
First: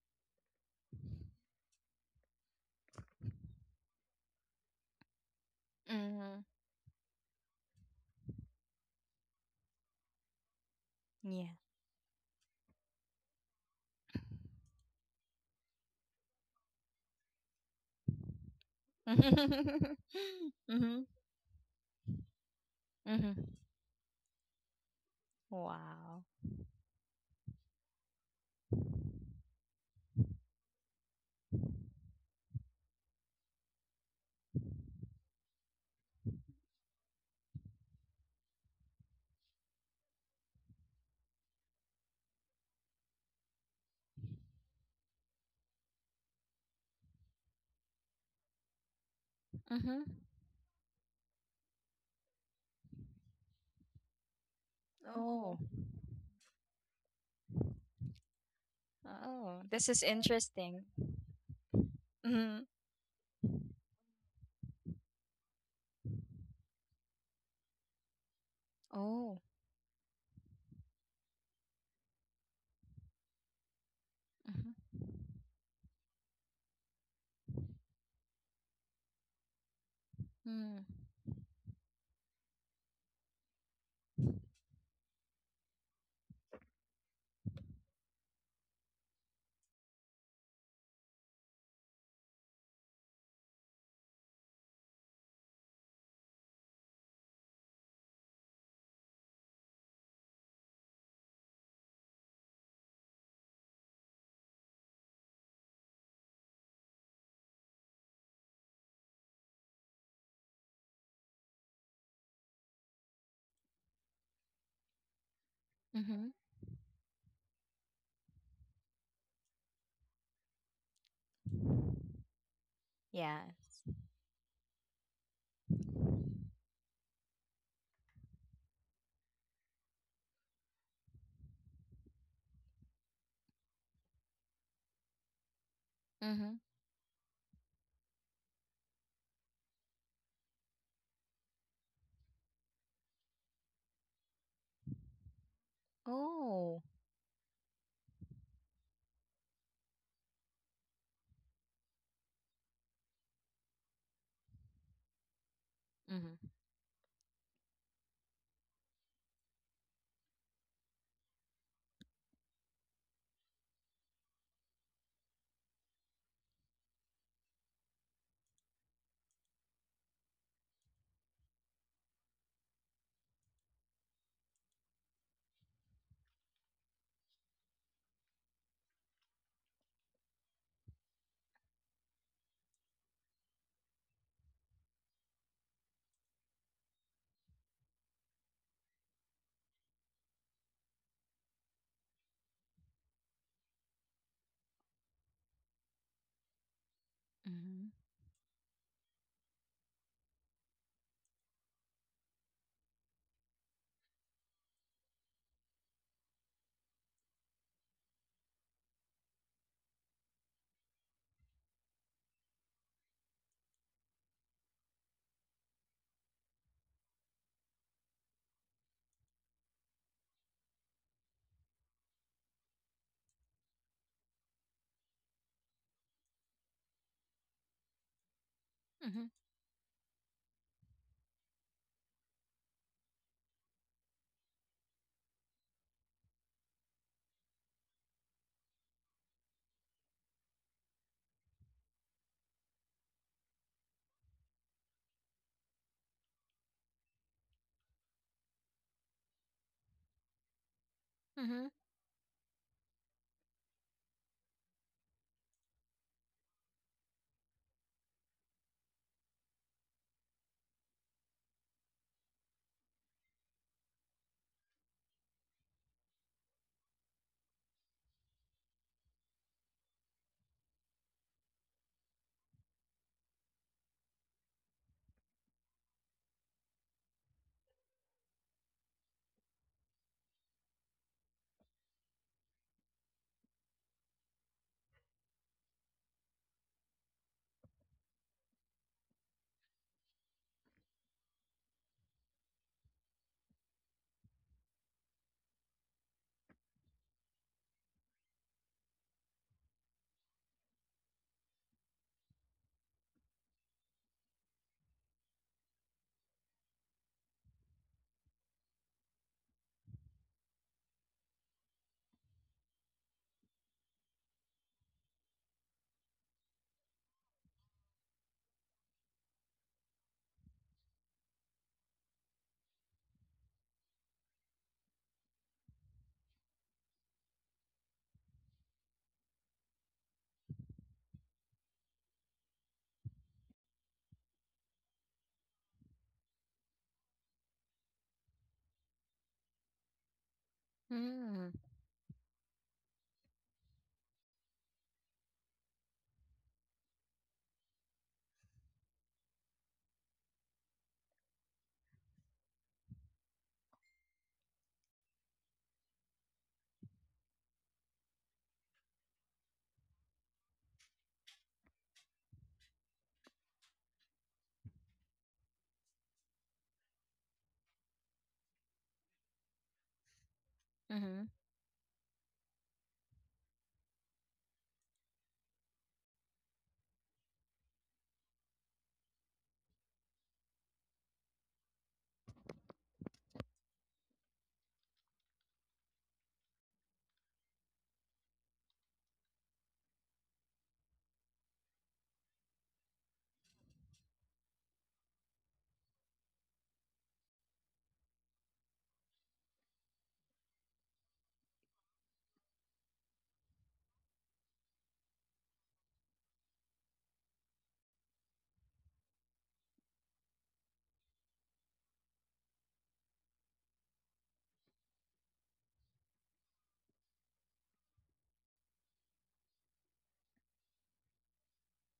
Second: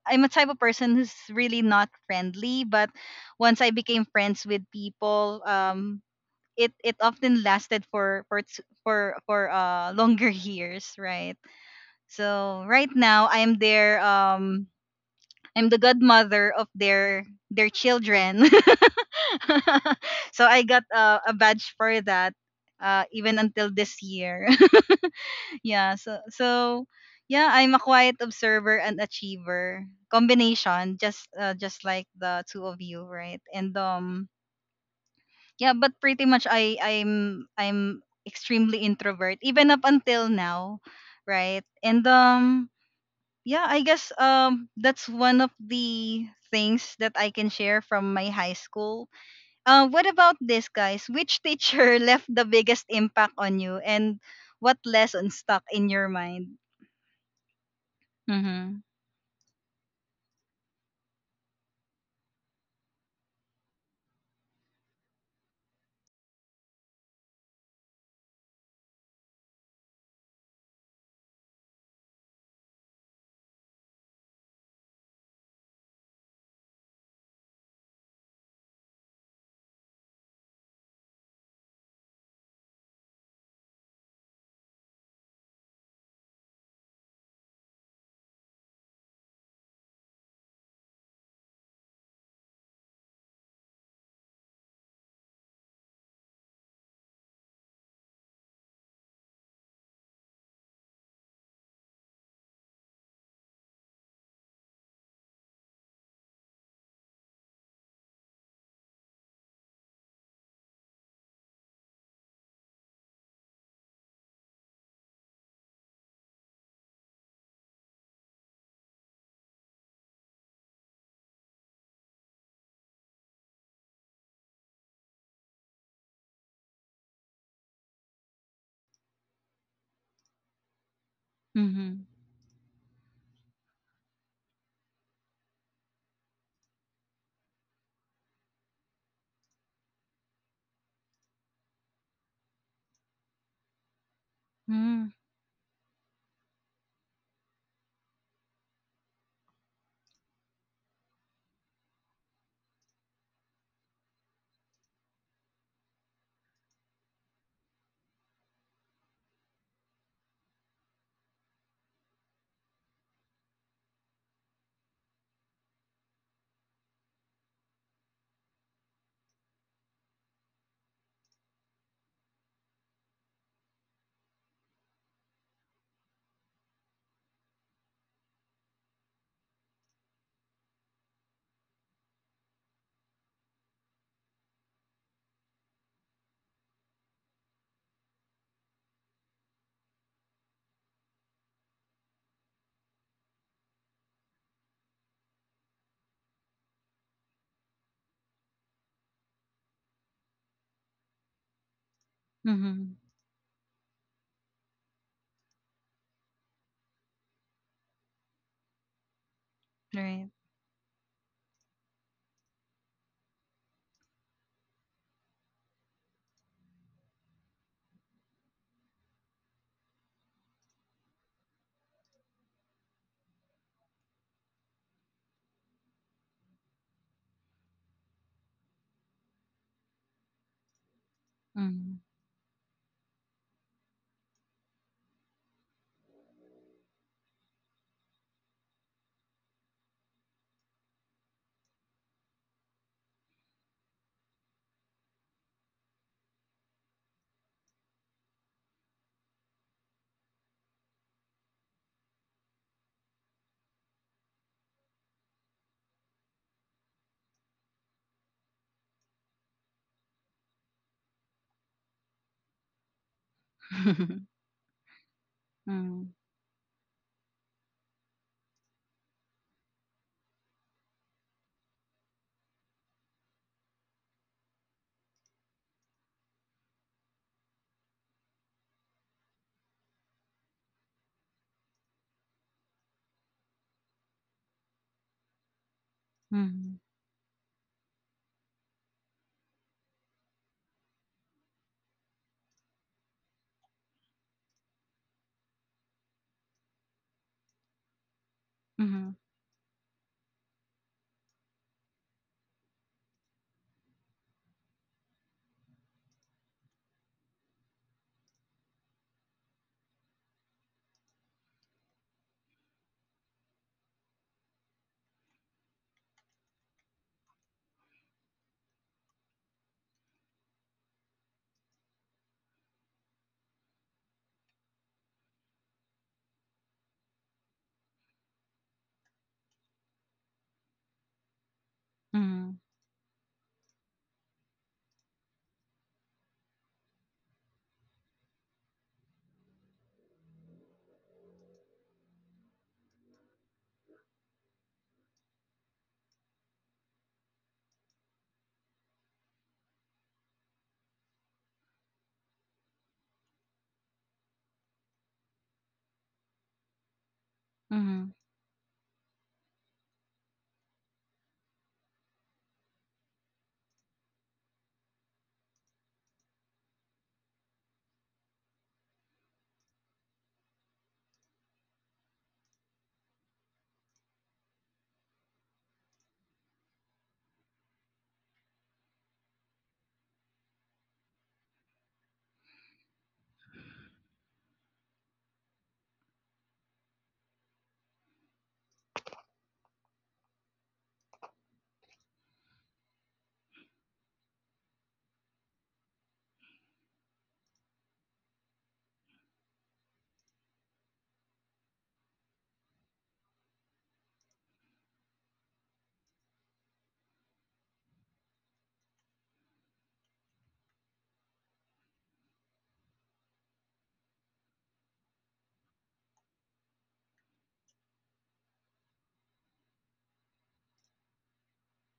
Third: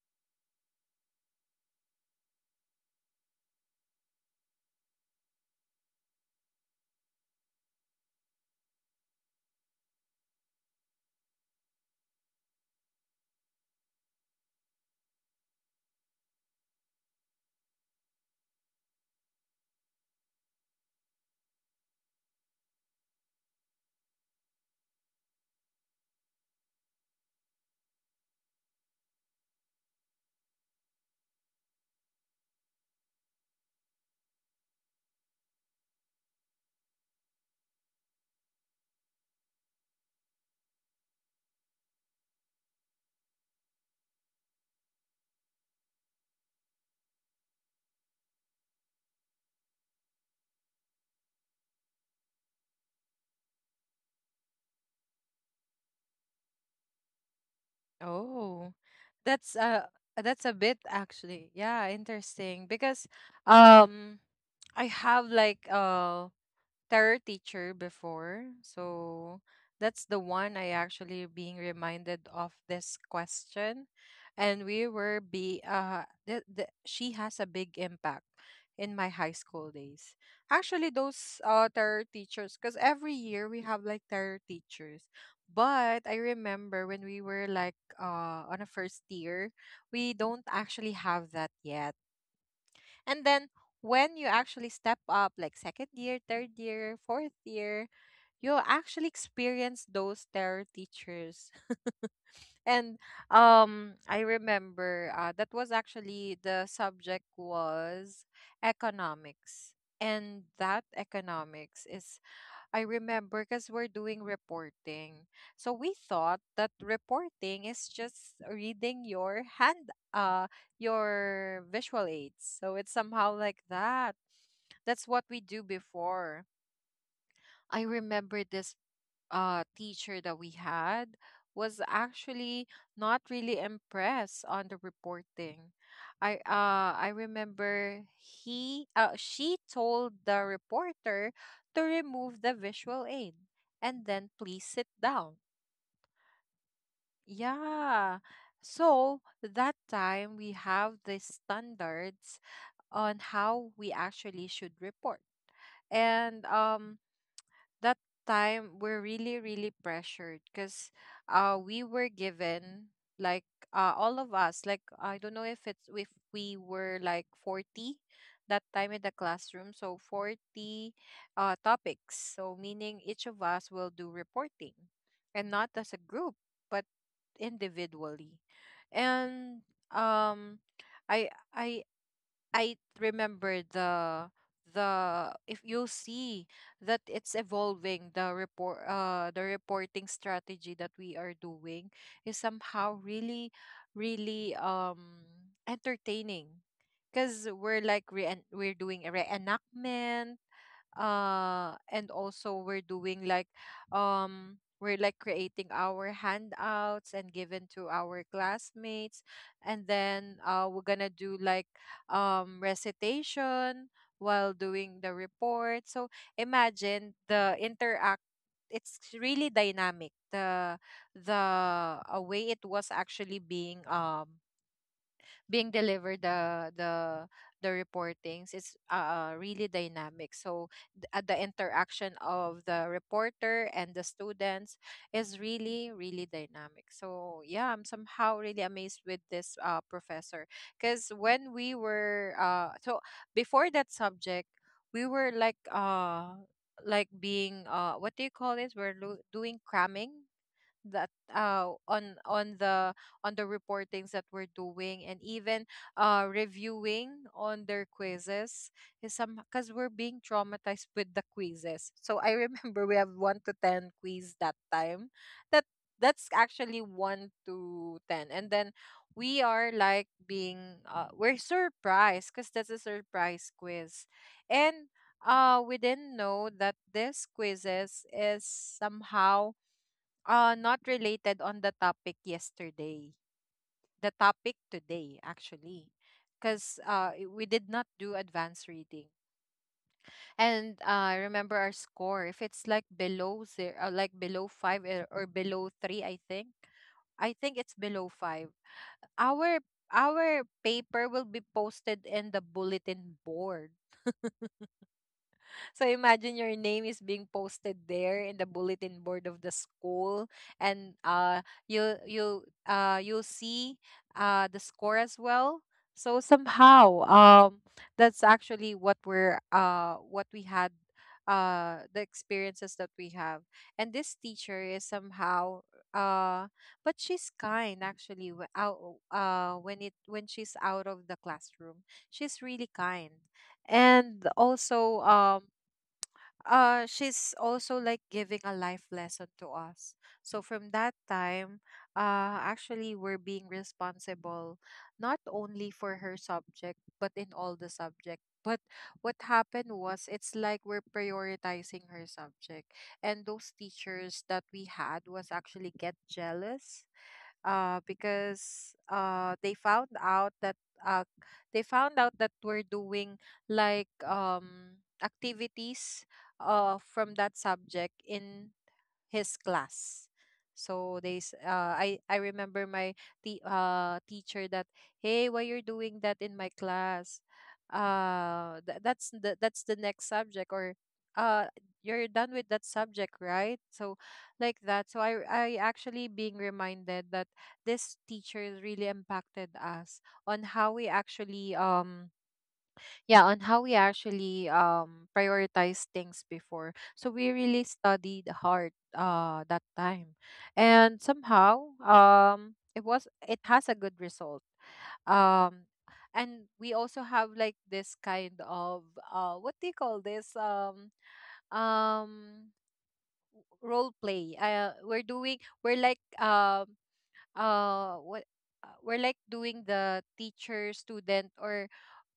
I'm a type of person who's really not friendly, but once I became friends with people,
Mhm.
it it often lasted for longer years, right?
Yeah.
So right now I'm there. Um, I'm the godmother of their children. So I got
Mhm.
a badge for that, even
Mhm.
until this year. Yeah, so
Wow.
so yeah, I'm a quiet observer and achiever combination, just like the two of you, right? And yeah, but pretty much I'm extremely introvert even up until now, right? And yeah, I guess that's one of the things that I can share from my high school.
Mhm.
What about this, guys? Which teacher left the biggest impact on you, and what lesson
Oh.
stuck in your mind?
Oh,
Mm-hmm.
that's
Oh.
uh
This is
that's a bit
interesting.
actually. Yeah,
Mhm.
interesting, because um I have like tarot teacher before. So
Oh.
that's the one I actually being reminded of this question. And
Mhm.
we were be the, she has a big impact in my high school days. Actually
Mm.
those tarot teachers, because every year we have like tarot teachers. But I remember when we were like on a first year, we don't actually have that yet. And then when you actually step up, like second year, third year, fourth year, you'll actually experience those terror teachers. And I remember that was actually the subject was economics. And that economics is, I remember because we're doing reporting. So we
Mhm.
thought that reporting is just reading your hand, your visual aids. So it's somehow like
Yes.
that. That's what we do before. I remember this teacher that we had was
Mm-hmm.
actually not really impressed on the reporting. I
Mm-hmm.
uh I remember he she told the reporter to remove the visual aid and then please sit
Mm-hmm.
down.
Oh.
Yeah. So that time we have the standards on how we actually should report. And
Mhm.
that time we're really really pressured because we were given like all of us, like I don't know if it's if we were like 40 that time in the classroom, so 40 topics, so meaning each of us will do reporting, and not as a group but individually. And um I I I remember the, if you see that it's evolving, the reporting strategy that we are doing is somehow really really entertaining because we're
Mhm.
like we're doing a reenactment, and also we're
Mm-hmm.
doing like, we're like creating our handouts and given to our classmates, and
Right.
then we're gonna do like recitation while doing the report. So imagine the interact, it's really dynamic the way it was actually being delivered, the reportings, it's
Mhm.
really dynamic. So the
Mm-hmm.
interaction of the reporter and the students is really really dynamic. So yeah, I'm somehow really amazed with this professor, because when we were so before that subject, we were like being what do you call this, we're doing cramming that
Mhm.
on on the reportings that we're doing, and even reviewing on their quizzes is some, because we're being traumatized with the quizzes. So I remember we have 1 to 10 quiz that time, that
Mm-hmm.
that's actually 1 to 10. And then we are like being we're surprised because that's a surprise quiz. And we didn't know that this quizzes is somehow not related on the topic yesterday. The topic today, actually. Because
Mm-hmm.
we did not do advanced reading. And remember our score, if it's like below zero, like below five, or below three, I think. I think it's below five. Our our paper will be posted in the bulletin board. So imagine your name is being posted there in the bulletin board of the school, and you'll see the score as well. So somehow, that's actually what we're what we had, the experiences that we have. And this teacher is somehow uh but she's kind actually, w- out when it when she's out of the classroom she's
Mm-hmm.
really kind, and also she's also like giving a life lesson to us. So from that time,
Mhm.
actually we're being responsible not only for her subject but in all the subject. But what happened was, it's like we're prioritizing her subject, and those teachers that we had was actually get jealous,
Mm-hmm.
because they found out that uh, they found out that we're doing like activities from that subject in his class. So they,
Mhm.
s- I remember my teacher that, hey, why you're doing that in my class? Th- that's the next subject, or uh, you're done with that subject, right? So, like that. So I actually being reminded that this teacher really impacted us on how we actually yeah, on how we actually prioritize things before, so we really studied hard that time, and somehow, it has a good result. um and we also have like this kind of, what do you call this, um role play we're doing. We're like what, we're like doing the teacher student, or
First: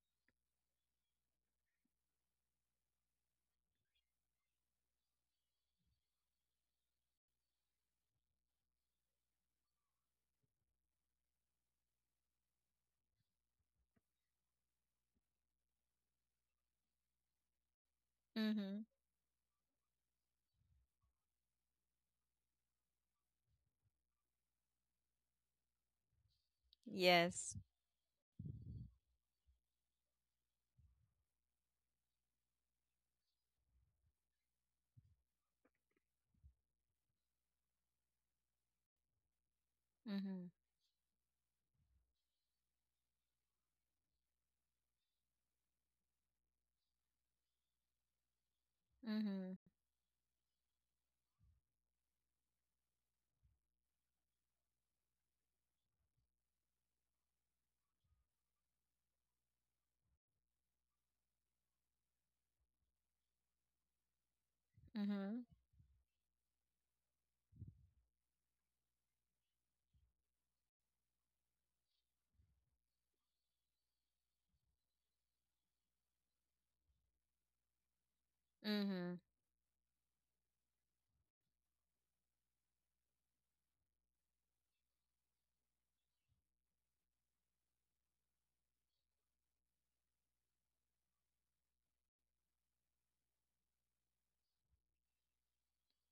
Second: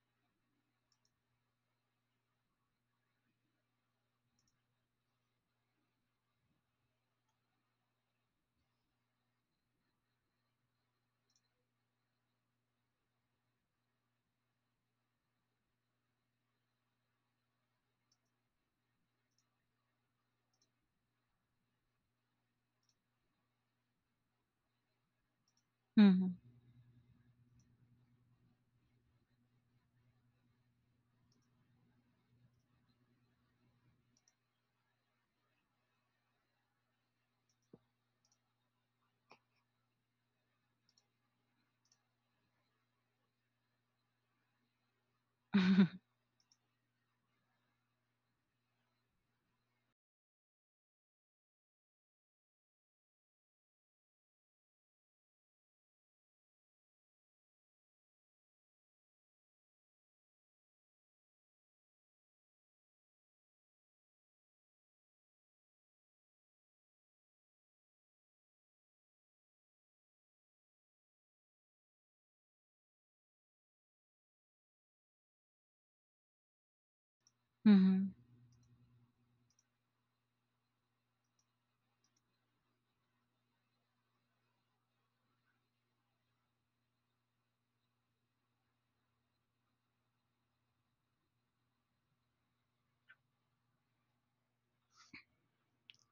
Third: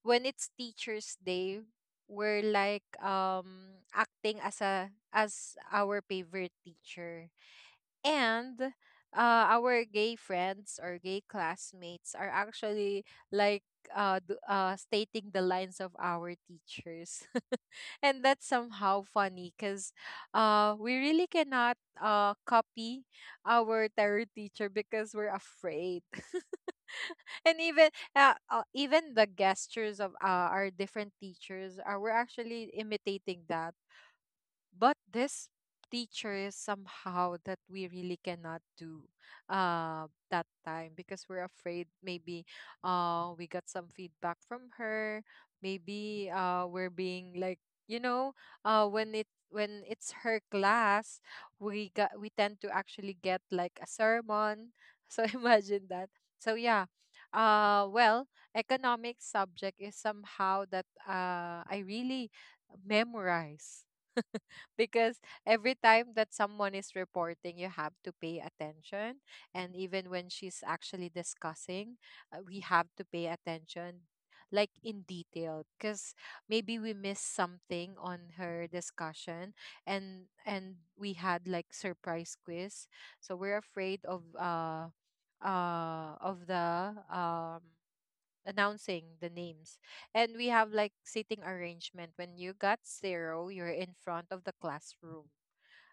when it's teachers day we're like acting as a as our favorite teacher. And our gay friends or gay classmates are actually like stating the lines of our teachers. And that's
Mhm.
somehow funny because we really cannot copy our terror teacher because we're afraid.
Mm-hmm.
Yes.
And even even the gestures of our different teachers, are we're actually imitating that. But this teacher is somehow that we really cannot do
Mhm.
that time because we're afraid. Maybe we got some feedback from her. Maybe we're being like, you know, when
Mhm.
it's her class we got we tend to actually get like a sermon. So imagine that. So yeah, well, economics subject is somehow that I really memorize because
Mhm.
every time that someone is reporting, you have to pay attention. And even when she's actually discussing, we have to pay attention like in detail because maybe we missed something
Mm-hmm.
on her
Mhm.
discussion. And we had like surprise quiz, so we're afraid of the announcing the names. And we have like seating arrangement. When you got zero, you're in front of the classroom.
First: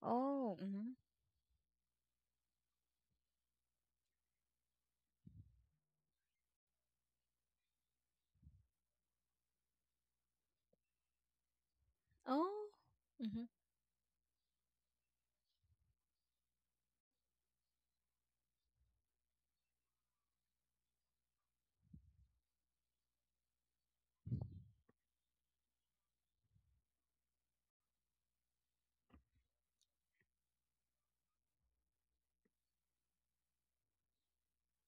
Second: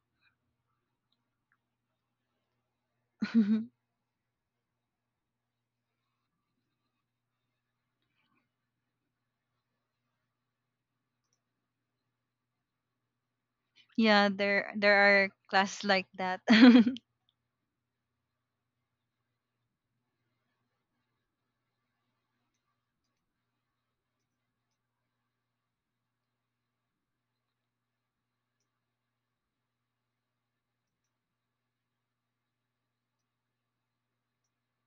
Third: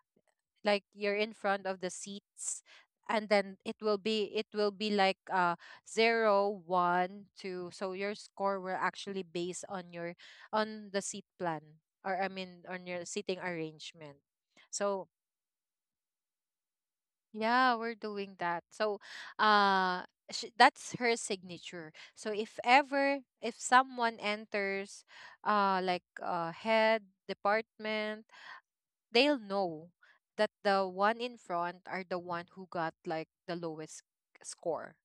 Oh.
Like
Mhm.
you're in front of the seats. And then it will be it will be like zero, one, two. So your score will actually based on your, on the seat plan, or I mean
Oh.
on your seating
Mhm.
arrangement.
Yeah, there
So
are classes like that.
yeah, we're doing that. So, uh, sh that's her signature. So if ever, if someone enters, like head department, they'll know that the one in front are the one who got like the lowest score.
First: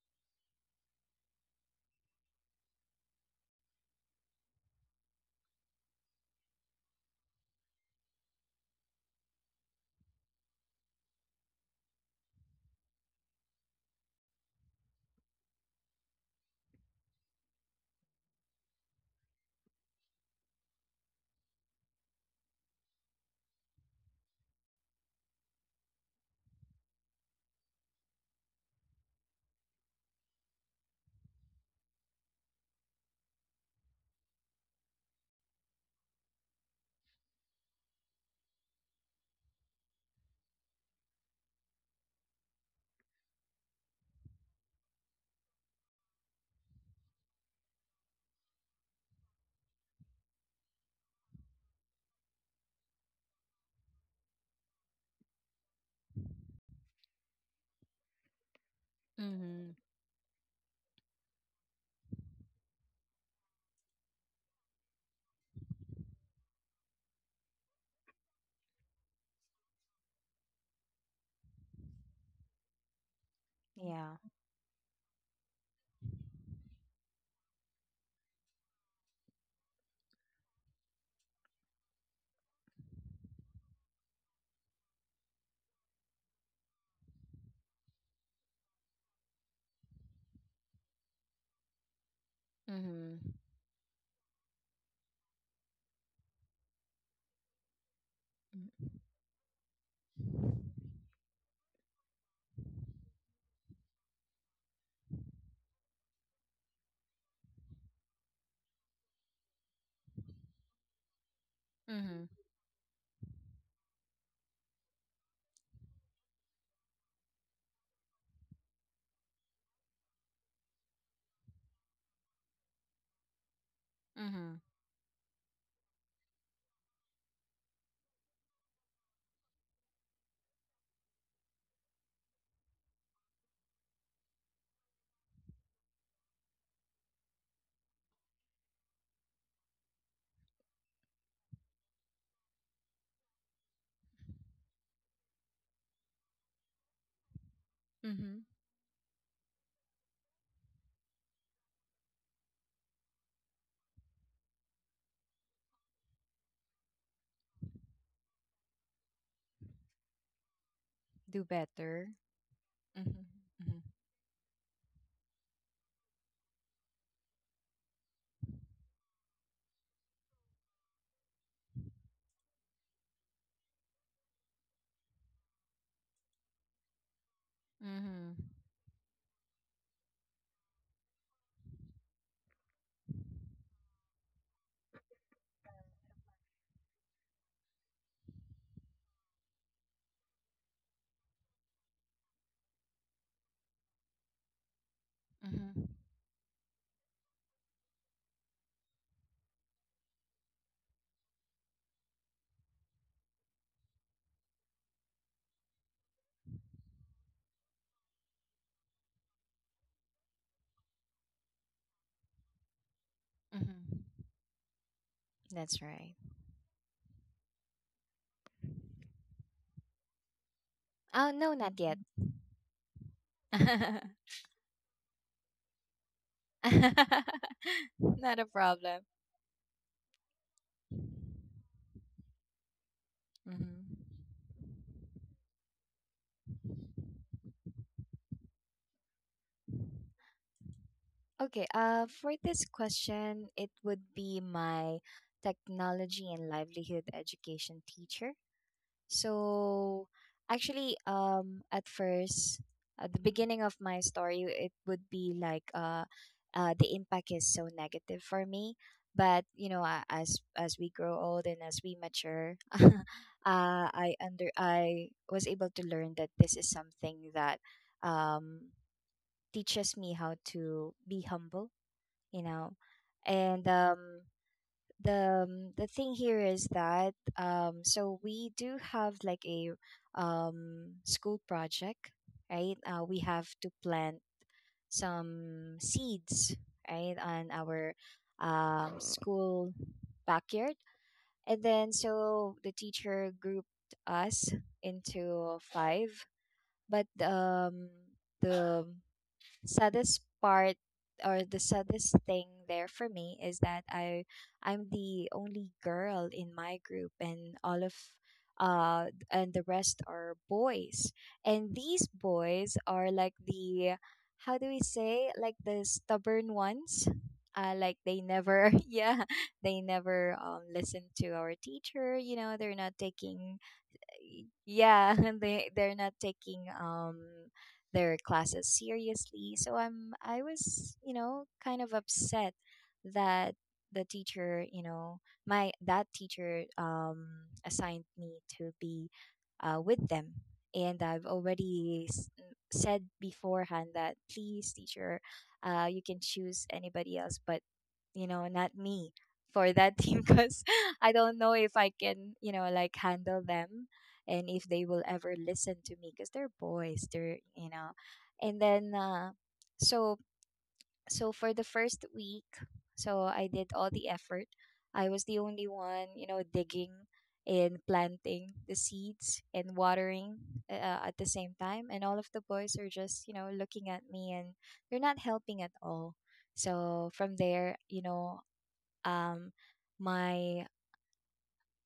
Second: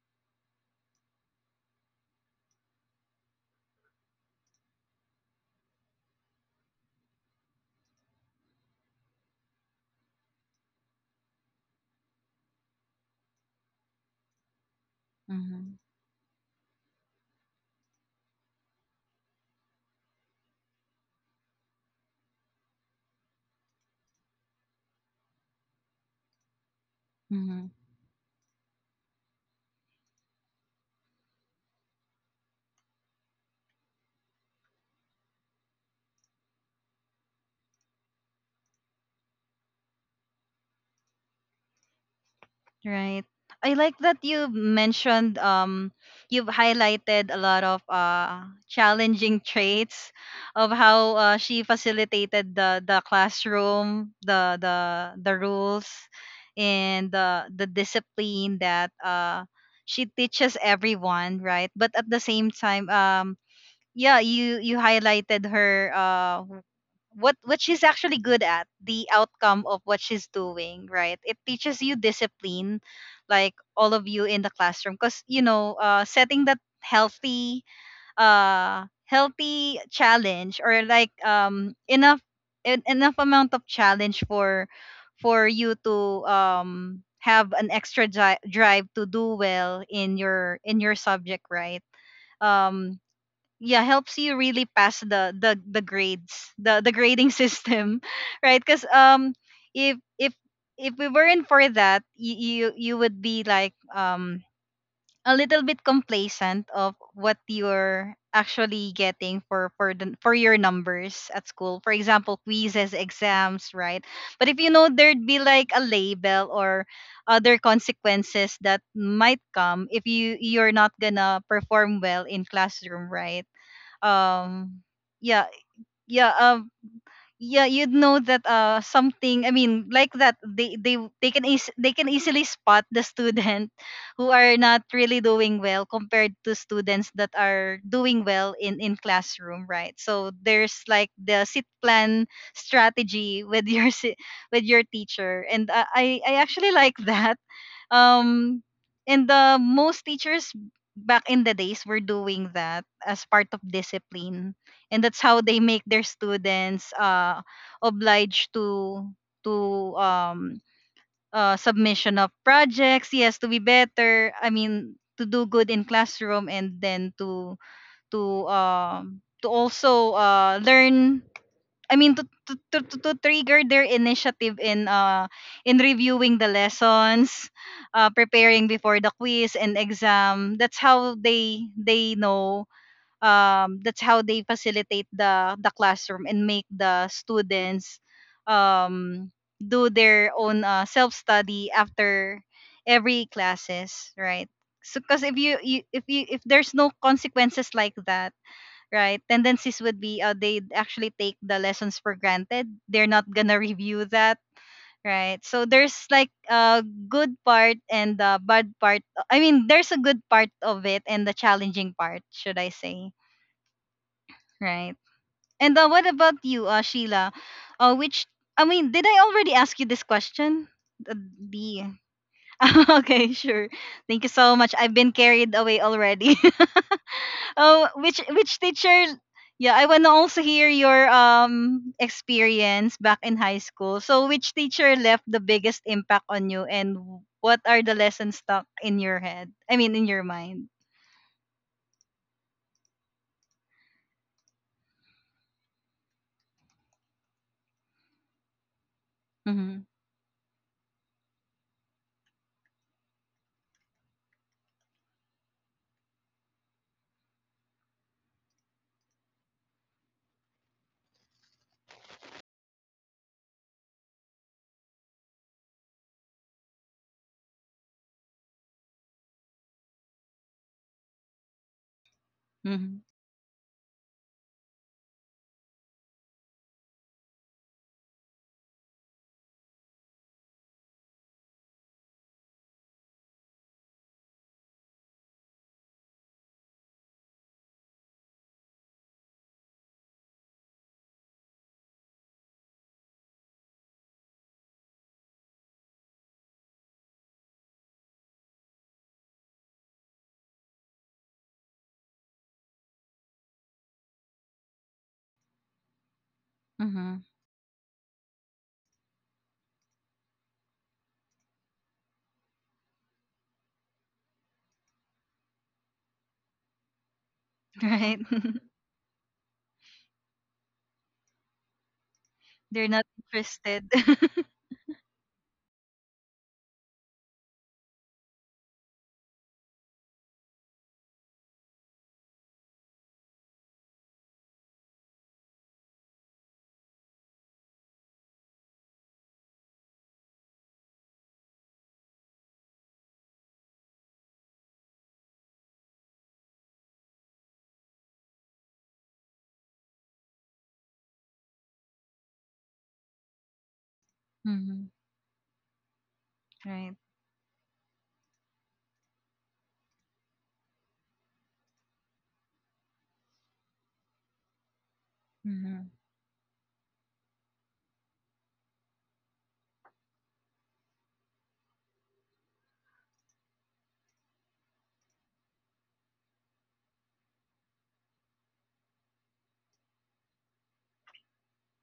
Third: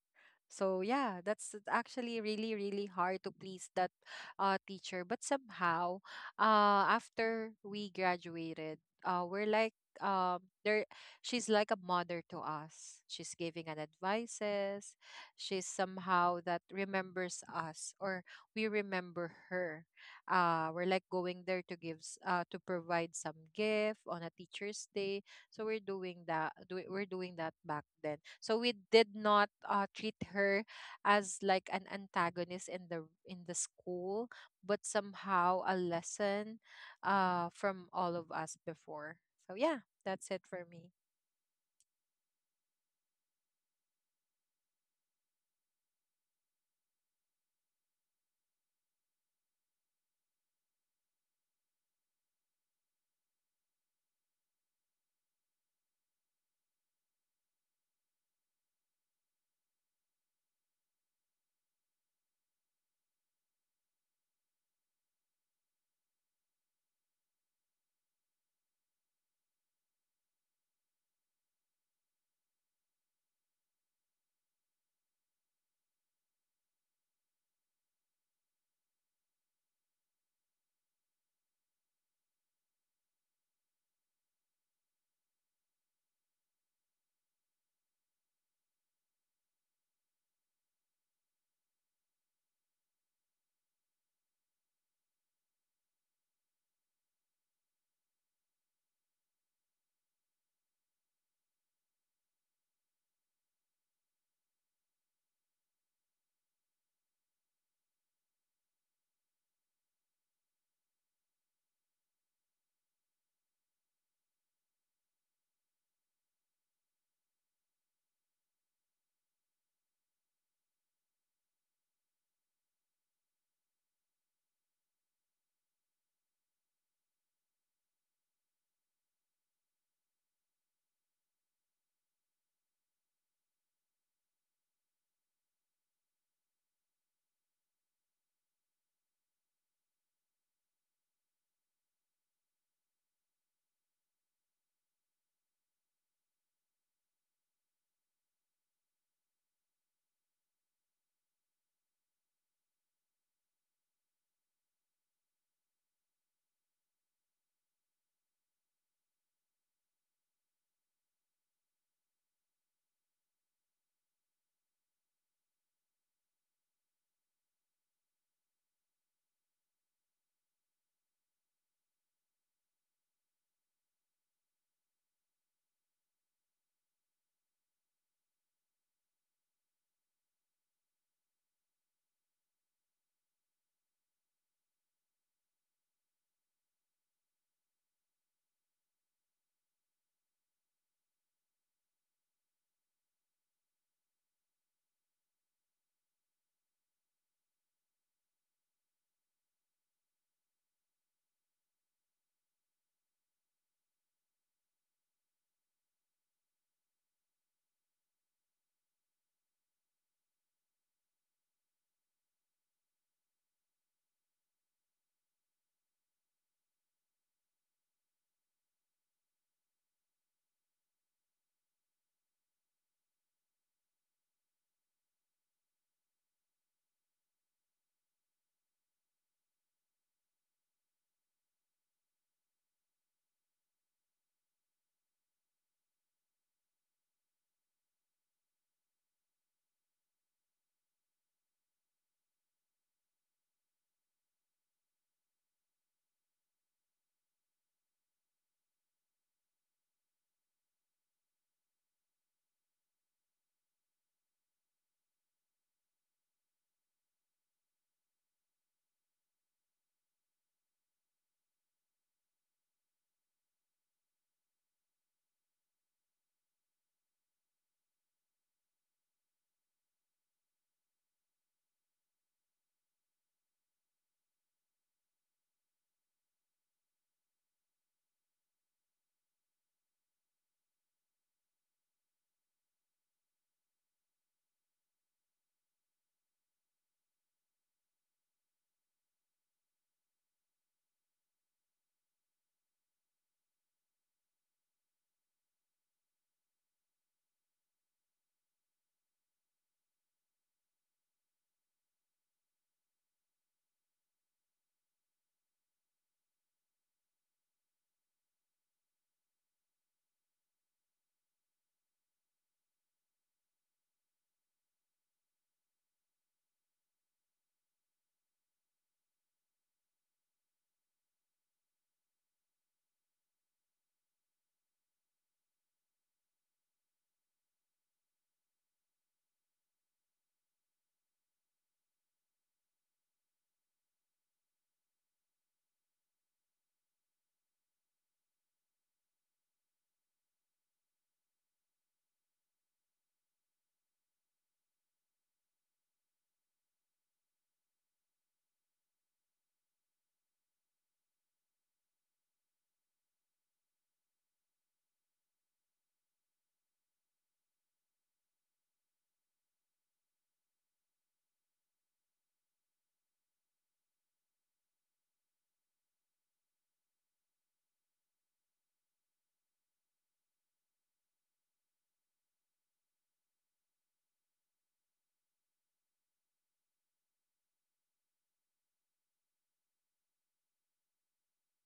So yeah, that's actually really, really hard to please that teacher. But somehow, after we graduated, we're like there, she's like a mother to us, she's giving an advices. She's
Mm-hmm.
somehow that remembers us, or we remember her. We're like going there to give to provide some gift on a teacher's day. So we're doing that. Do, we're doing that back then. So we did not treat her as like an antagonist in the school, but somehow a lesson from all of us before. So yeah, that's it for me.
Right. I like that you mentioned you've highlighted a lot of challenging traits of how she facilitated the classroom, the rules and the discipline that
Mhm.
she teaches everyone, right? But at the same time yeah, you highlighted her what she's actually good at, the outcome of what she's doing, right? It teaches you discipline, like all of
Yeah.
you in the classroom, because you know, setting that healthy healthy challenge, or like enough enough amount of challenge for you to have an extra drive to do well in your subject, right? um
Mhm.
yeah, helps you really pass the grades, the grading system, right? Because
Mhm.
if if we weren't for that, you would be like a little bit complacent of what you're actually getting for the for your numbers at school, for
Mhm.
example quizzes, exams, right? But if you know, there'd be like a label or other consequences that might come if you're not gonna perform well in classroom, right?
Mhm.
um yeah yeah um yeah, you'd know that something, I mean, that they can easily spot the student who are not really doing well compared to students that are doing well in classroom, right? So there's like the sit plan strategy with your with your teacher, and I actually like that.
Mhm.
um and the most teachers back in the days were doing that as part of discipline, and that's how they make their students obliged to
Do better.
submission of projects,
Mhm.
yes, to be
Mhm.
better, I mean to do good in classroom, and then to also learn, I mean to trigger their initiative in reviewing the lessons,
Mhm.
preparing before the quiz and exam. That's how they know, that's how they facilitate the classroom and make the students um do their own self study after every classes, right? So cuz if you,
Mhm.
you if you if there's no consequences like that, right? Tendencies would be they actually take the lessons for granted. They're not gonna review that, right? So there's like a good part and a bad part. I mean, there's a good part of it and the challenging part, should I say,
Mhm.
right? And
That's
what
right.
about you, Sheila? Which, I mean, did I already ask you this question?
Oh no, not yet.
The Okay, sure. Thank you so much. I've been carried away already. Oh,
not a
which
problem.
teacher? Yeah, I want to also hear your experience back in high
Mhm.
school. So, which teacher left the biggest impact on you, and what are the lessons stuck in your head? I mean, in your mind.
Okay, for this question, it would be my technology and livelihood education teacher.
Mm-hmm.
So, actually, at first, at the beginning of my story, it would be like the impact is so negative for me. But you know, as we grow old and as we mature, I was able to learn that this is something that um, teaches me how to be humble, you know.
Mm-hmm.
And the thing here is that so we do have like a school project, right? We have to plant some seeds, right, on our school backyard. And then so the teacher grouped us into five. But um the saddest part or the saddest thing there for me is that I'm the only girl in my group,
Mm-hmm.
and all of and the rest are boys. And these boys are like the, how do we say, like the stubborn ones? Like they
Right?
never, yeah, they never listen to our teacher, you know. They're
They're
not
not
taking,
interested.
yeah, they're not taking their classes seriously. So I was, you know, kind of upset that the teacher, you know, my that teacher assigned me to be with them. And I've already said beforehand that, "Please, teacher, you can choose anybody else, but, you know, not me for that team," because I don't know if I can, you know, like handle them, and if they
Mm-hmm.
will ever listen to me, because they're
Right.
boys, they're, you know. And then, so so for the first week, so I did all the effort. I was the only
Mm-hmm.
one, you know, digging and planting the seeds and watering, at the same time, and all of the boys are just, you know, looking at me, and they're not helping at all. So from there, you know, um my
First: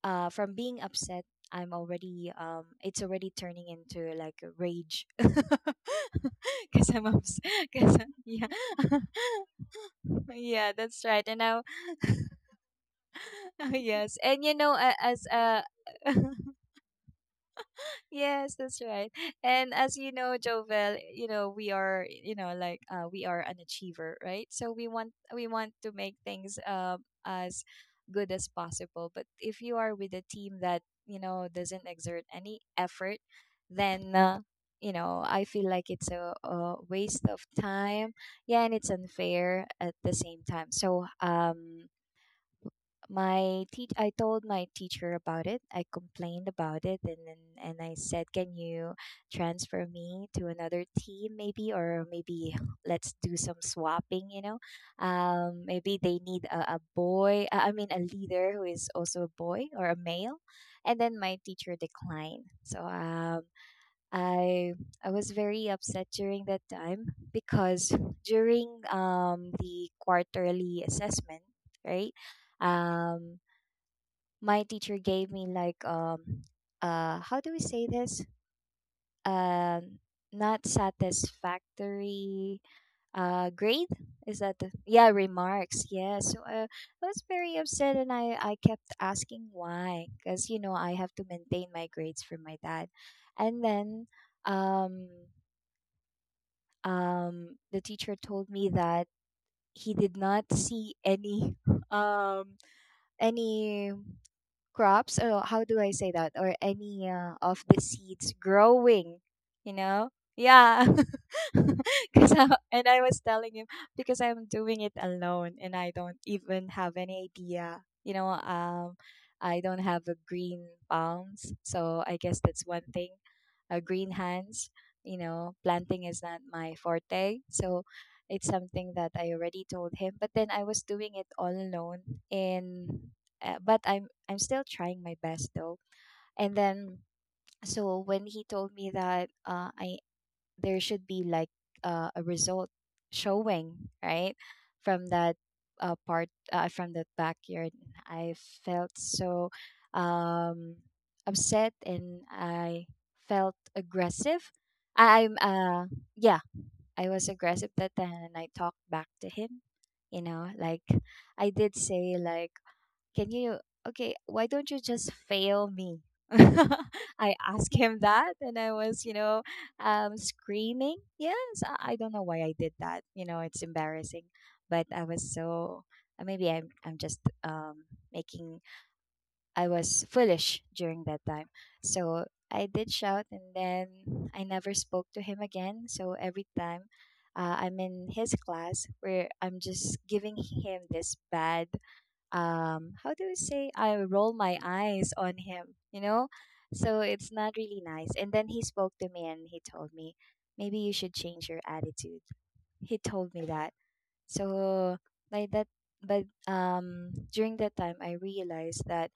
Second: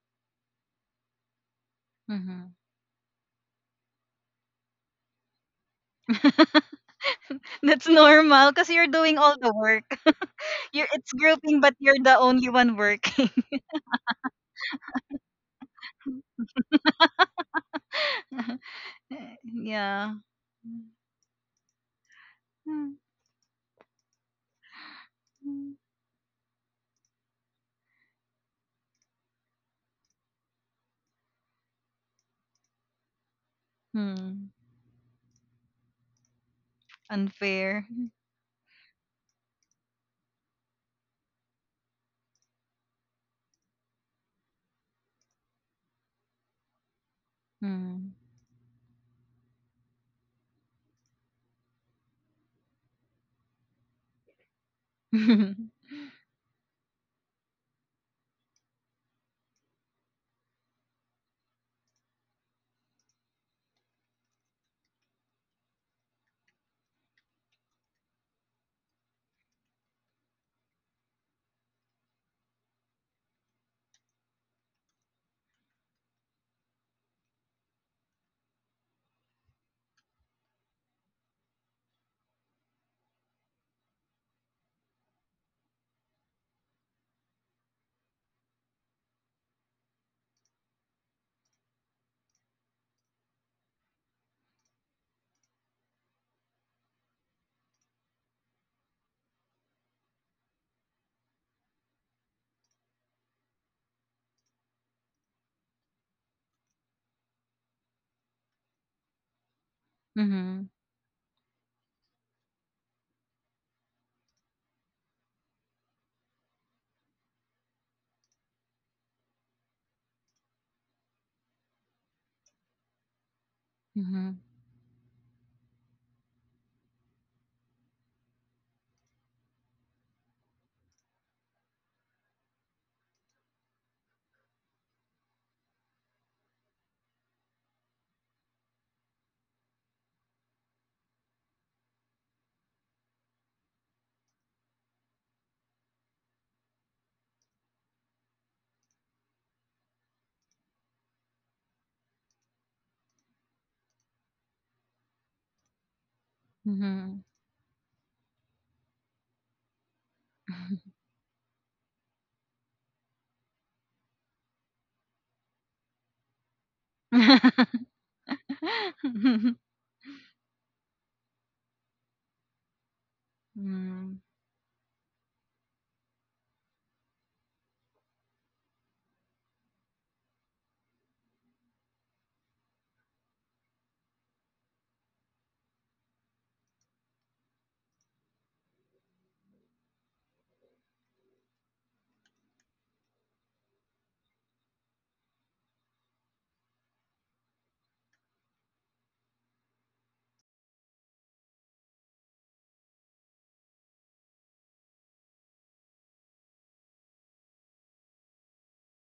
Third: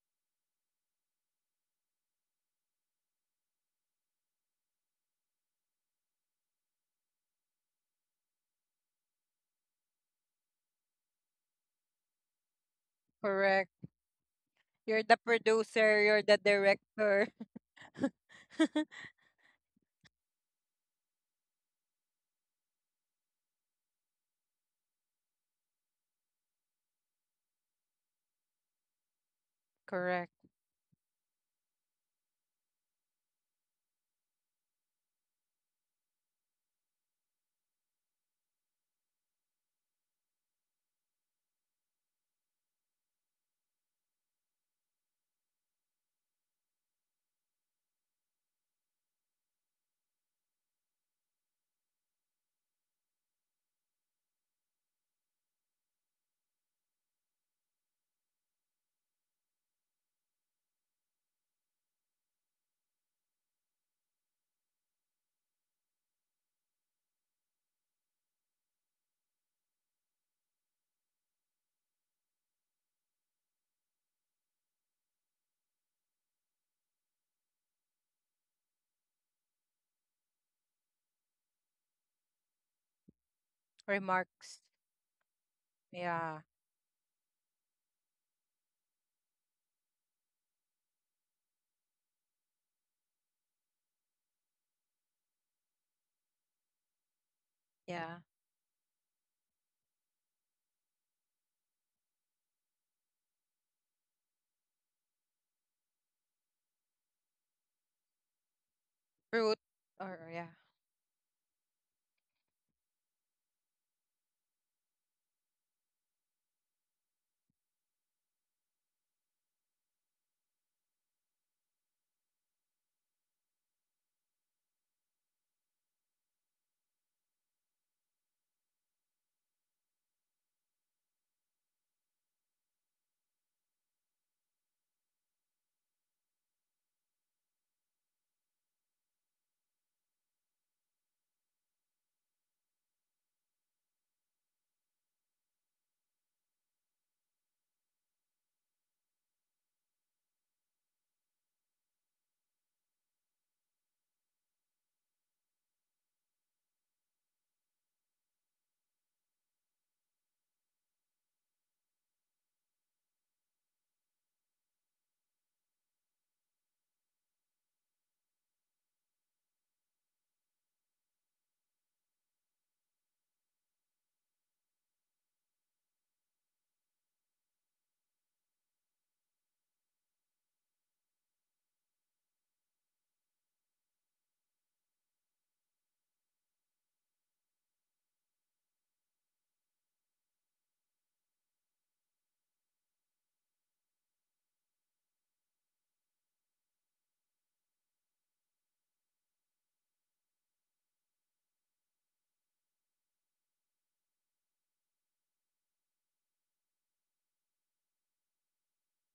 from being upset, I'm already,
Mm-hmm.
it's already turning into like a rage because I'm upset
That's
because, yeah.
normal because you're doing all the work.
Yeah,
You're,
that's
it's
right. And
grouping,
now
but you're the only one working.
Correct.
yes. And you know, a-
You're the
as
producer, you're the director.
yes, that's right. And as you
Yeah.
know, Jovel, you know, we are, you know, like,
Mm-hmm.
we are an achiever, right? So we want we
Hmm.
want to make things as good as possible. But if you are with a
Correct.
team that, you know, doesn't exert any effort, then, you know, I feel like it's a waste of
Unfair.
time. Yeah, and it's unfair at the same time. So, my teach I told my teacher about it. I complained about it, and then and I
Hmm.
said, "Can you transfer me to another team, maybe, or maybe let's do some swapping, you know? Maybe they need a boy, I mean a leader who is also a boy or a male." And then my teacher declined. So I I was very upset during that time, because during the quarterly assessment, right? Um my teacher gave me like, how do we say this? Um Not satisfactory grade. Is that
Remarks.
the, yeah, remarks, yeah. So,
Yeah.
I was very upset and I kept asking why, because, you know, I have to maintain my grades for my dad. And then, um the teacher
Yeah.
told me that he did not see any um, any crops, or how do I say that, or any, of the seeds growing,
Fruit.
you know.
Or yeah.
Mhm.
Yeah. Cuz, and I was telling him, because I'm doing it alone and I don't even have any idea, you know. I don't have a green palms, so I guess that's one thing, a green
Mhm.
hands, you know. Planting is not my forte, so it's something that I already told him, but then I was doing it all alone in, but I'm still trying my best though. And then so when he told me that, I there should be like a result showing, right, from that part from that backyard, I felt so, um, upset, and I felt aggressive. I, I'm uh yeah, I
Mhm.
was aggressive that time, and I talked back to him. You know, like,
Mhm.
I did say like can you, okay, why don't you just fail me? I asked him that, and I was, you know, screaming, yes. I don't know why I did that, you know. It's
Mhm. Mhm.
embarrassing, but I was so, maybe I'm just making I was foolish during that time. So I did shout, and then I never spoke to him again. So every time, I'm in his class, where I'm just giving him this bad, how do you say I roll my eyes on him, you know? So it's not really nice. And then he spoke to me and he told me, "Maybe you should change your attitude." He told me that. So by that, but during that time, I realized that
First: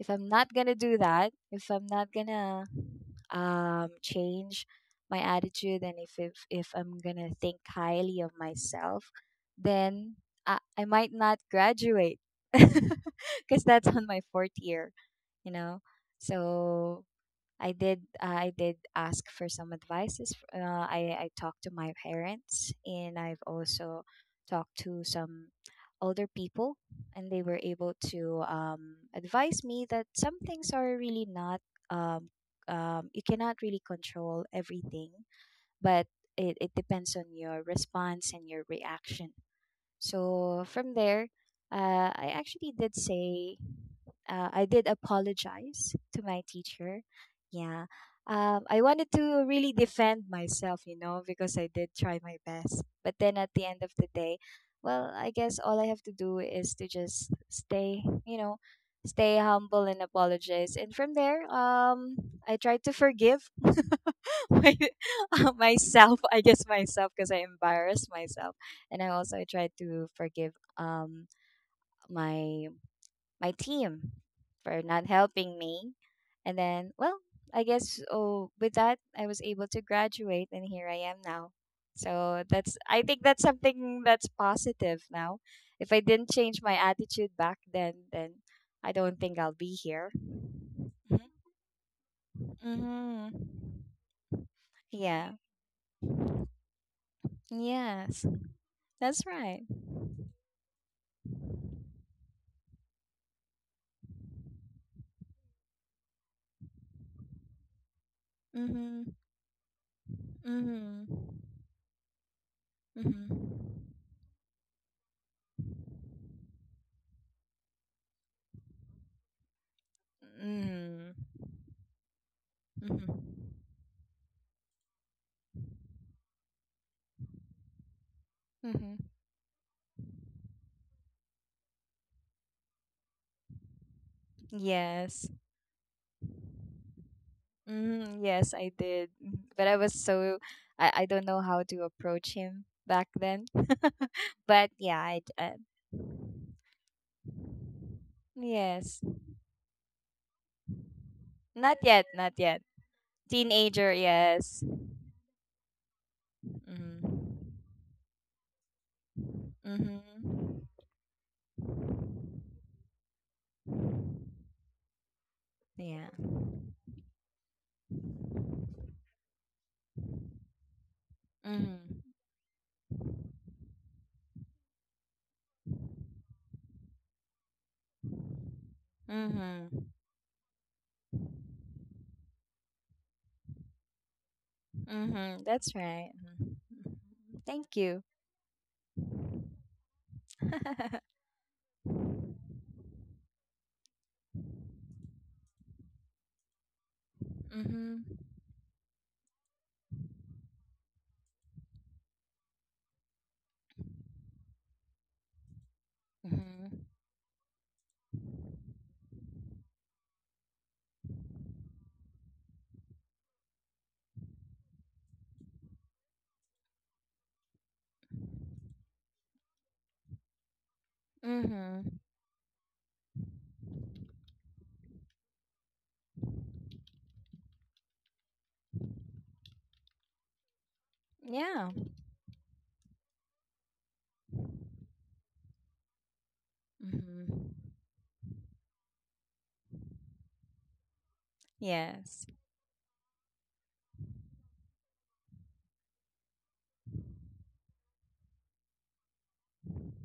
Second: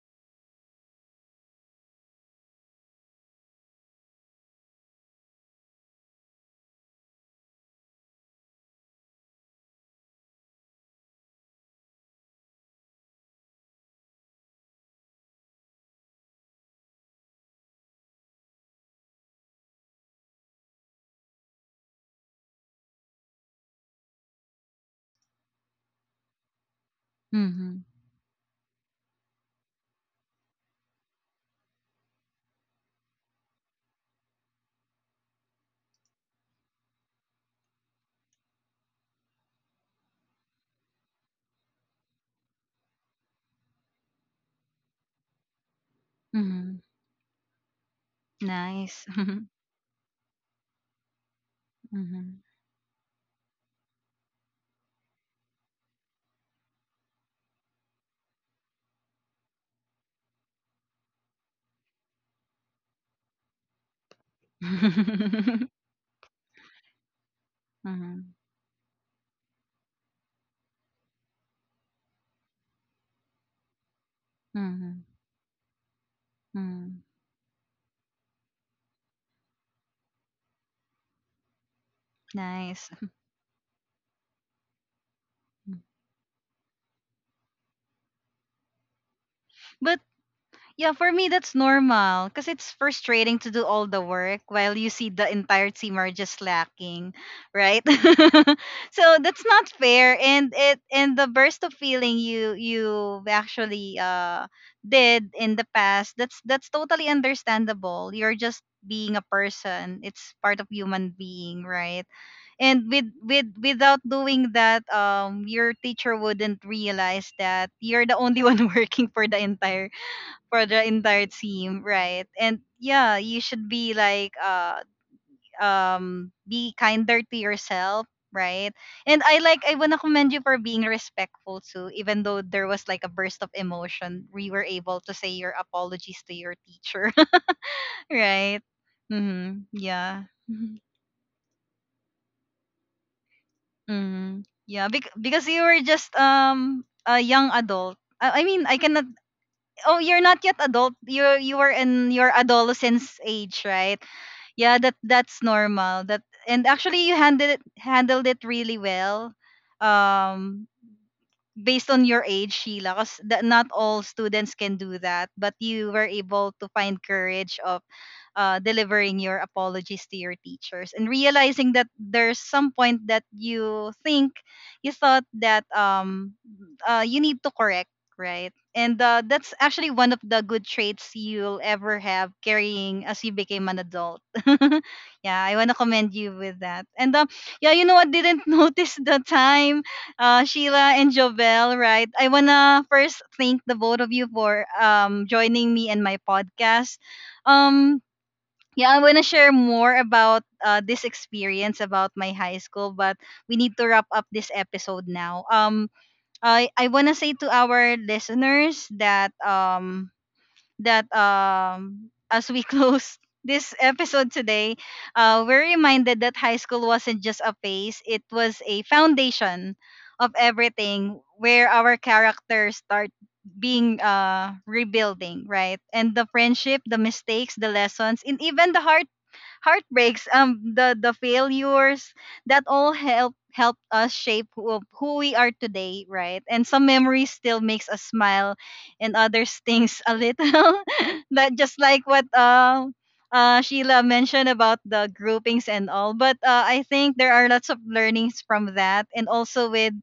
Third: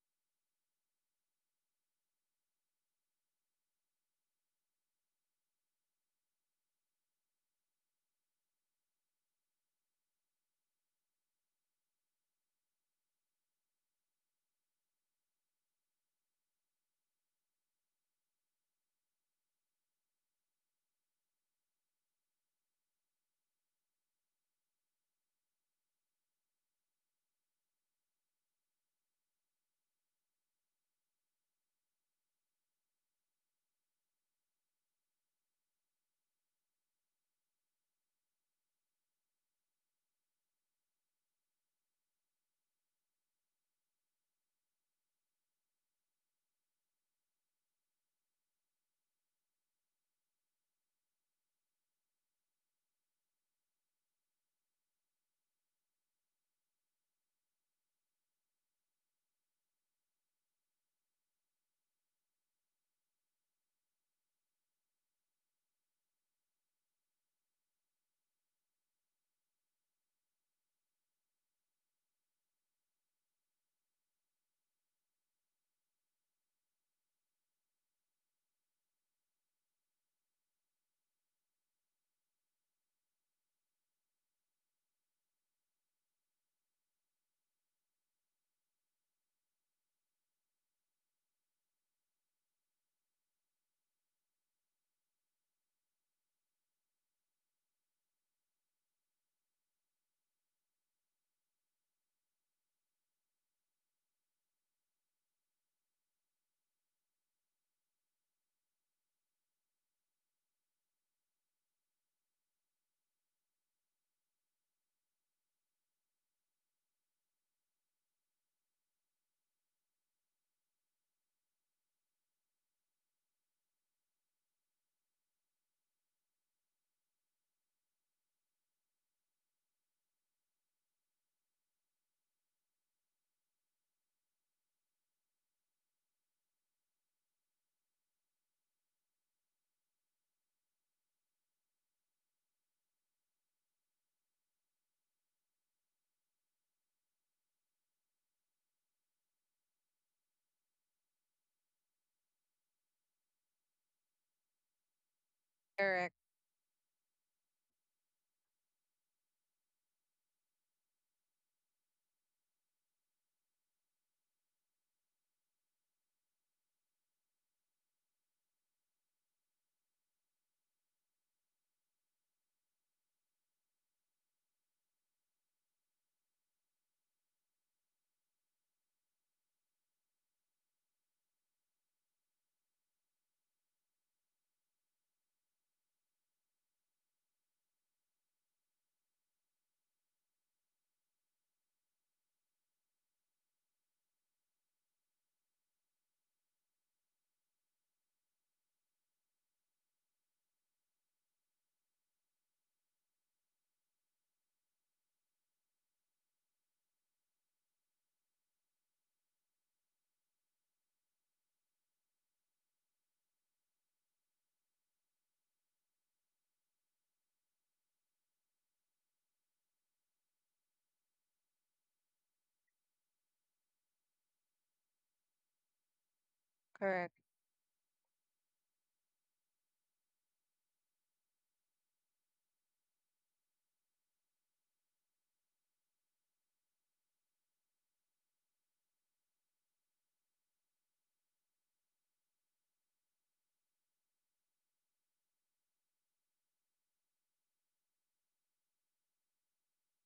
if I'm not gonna do that, if I'm not gonna change my attitude, and if I'm gonna think highly of myself, then I might not graduate because that's on my fourth year, you know. So I did ask for some advices. I talked to my parents, and I've also talked to some older people, and they were able to, advise me that some things are really not, um, you cannot really control everything, but it depends on your response and your reaction. So from there, uh, i actually did say I did apologize to my
Mhm.
teacher. Yeah. I
Nice.
wanted to really defend myself, you know, because I did try my
Mhm.
best. But then at the end of the day, well, I guess all I have to do is to just stay, you know, stay humble and apologize. And from there, I tried to forgive my, myself, I guess, myself, because I embarrassed
Mhm.
myself. And I also tried to forgive, my my team for
Mhm.
not helping me. And then,
Mhm.
well, I guess, oh, with that, I was able to graduate, and here I am now. So that's,
Nice.
I think that's something that's positive now. If I didn't change my attitude back then I don't think I'll be
But
here.
yeah, for
Mm-hmm.
me that's normal, because it's frustrating
Mm-hmm.
to do all the work while you see the
Yeah.
entire team are just slacking, right?
Yes.
So
That's
that's
right.
not fair, and it and the burst of feeling you actually did in the past, that's totally understandable. You're just
Mm-hmm.
being a person. It's part of
Mm-hmm.
human being, right? And with
Mm-hmm.
without doing that, your teacher wouldn't realize that you're the only one working for the
Mm-hmm.
entire team, right? And
Mm-hmm.
yeah, you should be like be kinder to yourself, right?
Mm-hmm.
And I like, I wanna commend you for being respectful too, even though there was like a burst of emotion, we were able to say
Yes.
your apologies to your teacher,
Mm, yes,
right?
I did. Mhm. But
Mm-hmm.
I was
Yeah.
so,
Mm-hmm.
I don't know how to approach him back then.
Mm-hmm.
But
Yeah,
yeah,
because you were just a young adult. I mean, I
yes.
cannot. Oh, you're not yet adult. You were
Not yet,
in your
not yet.
adolescence age,
Teenager,
right?
yes.
Yeah, that that's normal,
Correct.
that and actually you
Mm.
handled it really well
Mhm.
um based on your age, Sheila, because not all students can do that, but you were
Yeah.
able to find courage of delivering your apologies to your teachers and realizing that
Mhm.
there's some point that you thought that you need to correct, right? And that's
Mhm.
actually one of the good traits you'll ever have carrying as you became an adult. Yeah,
Mhm.
I want to
That's right.
commend you
Mhm.
with that. And yeah,
Thank
you know,
you.
I didn't notice the time, Sheila and Jovel, right? I wanna first thank the both of you for joining me in my podcast. Um,
Mhm.
yeah, I wanna share more about this experience about my high school, but we need to wrap up this episode now.
Mhm.
I wanna say to our listeners that as we close this episode today, we're reminded that high school wasn't just a phase, it was a foundation of everything where our
Mhm.
characters start being rebuilding, right? And the friendship, the
Correct.
mistakes, the lessons, and even the heartbreaks, the
Yeah.
failures that all help helped us shape who we are today, right? And some memories
Mhm.
still makes us smile, and others things a little. That just like what
Yes.
Sheila mentioned about the groupings and all, but I think there are lots of learnings from that, and also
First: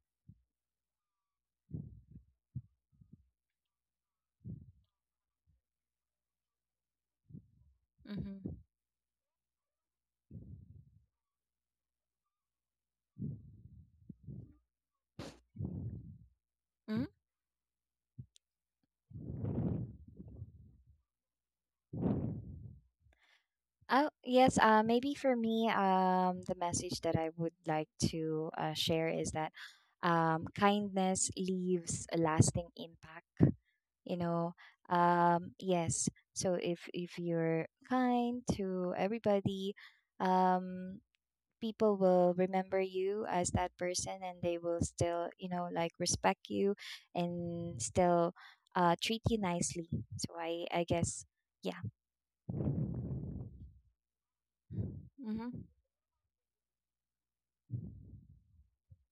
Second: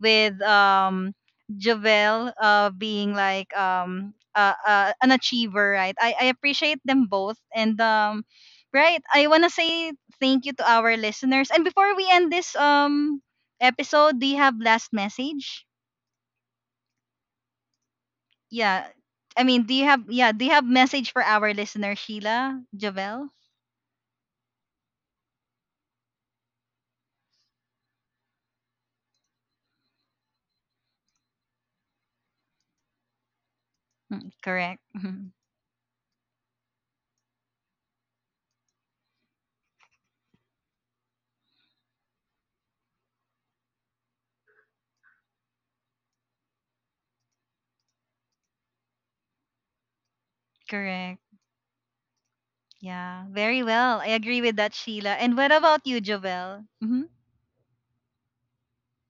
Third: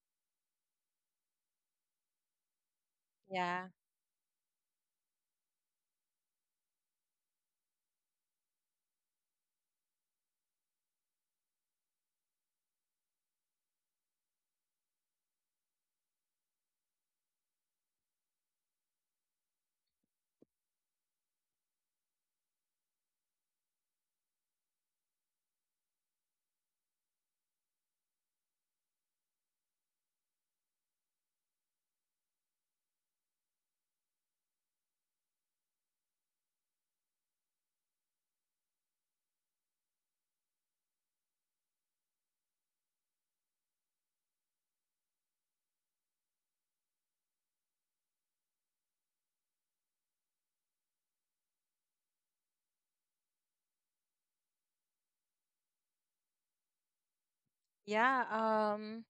with Javel being like
Yeah.
an achiever, right? I appreciate them both, and um.
Mhm.
Right, I want to say thank you to our listeners. And before we end this episode, do you have last message?
Mhm.
Yeah. I mean, do you have, yeah, do you have message for our listener, Sheila, Javel?
Oh, yes. Maybe for me, the message that I would like to, share is that, kindness leaves a lasting impact. You
Mm,
know,
correct. Mhm.
yes. So if you're kind to everybody, um, people will remember you as that person, and they will still, you know, like respect you and still, treat you nicely. So I
Correct.
guess, yeah.
Yeah. Very well. I agree with that, Sheila. And what
Mm-hmm.
about you, Javel? Mhm.
Yeah.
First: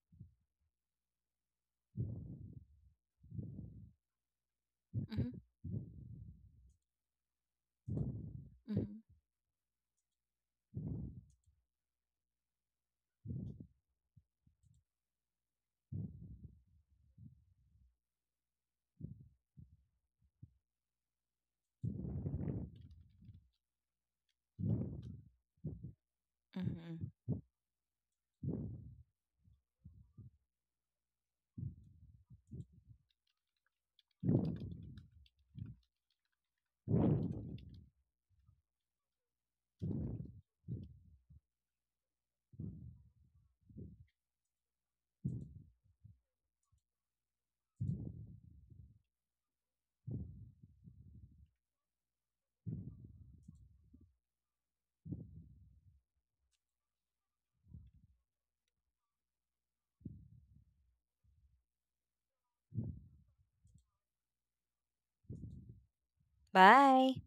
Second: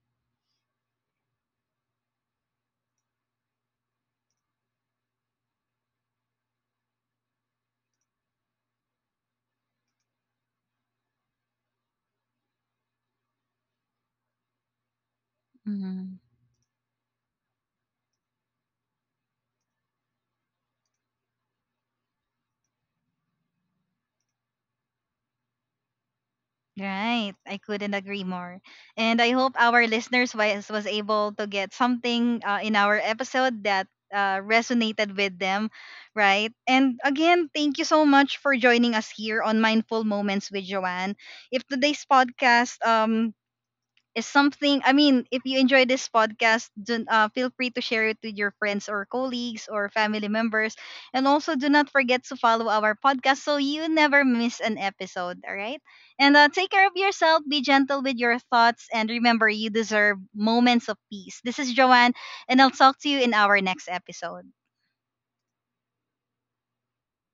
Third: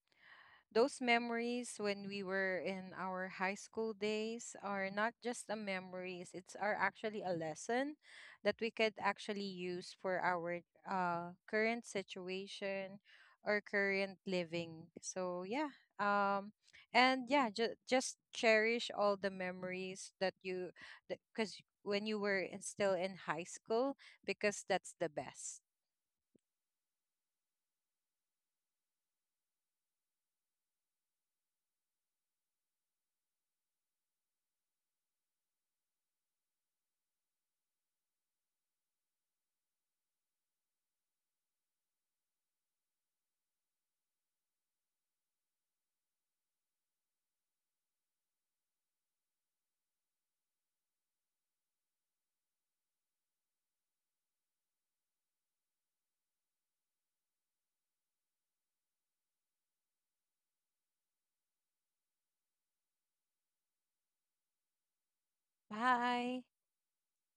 Those memories when we were in our high school days are not
Mm-hmm.
just a memories, it's are actually a lesson that we
Mm-hmm.
could actually use for our current situation or current living. So yeah,
Mhm.
um and yeah, just cherish all the memories that you, because when you were in, still in high school, because that's the best.
Mhm.
Right. I couldn't agree more. And I hope our listeners was able to get something in our episode that resonated with them, right? And again, thank you so much for joining us here on Mindful Moments with Joanne. If today's podcast is something, I mean, if you enjoy this podcast, do, feel free to share it with your friends or colleagues or family members, and also do not forget to follow our podcast so you never miss an episode, all right? And take care of yourself, be gentle with your thoughts, and remember you deserve moments of peace. This is Joanne, and I'll talk to you in our next episode.
Bye.
Bye.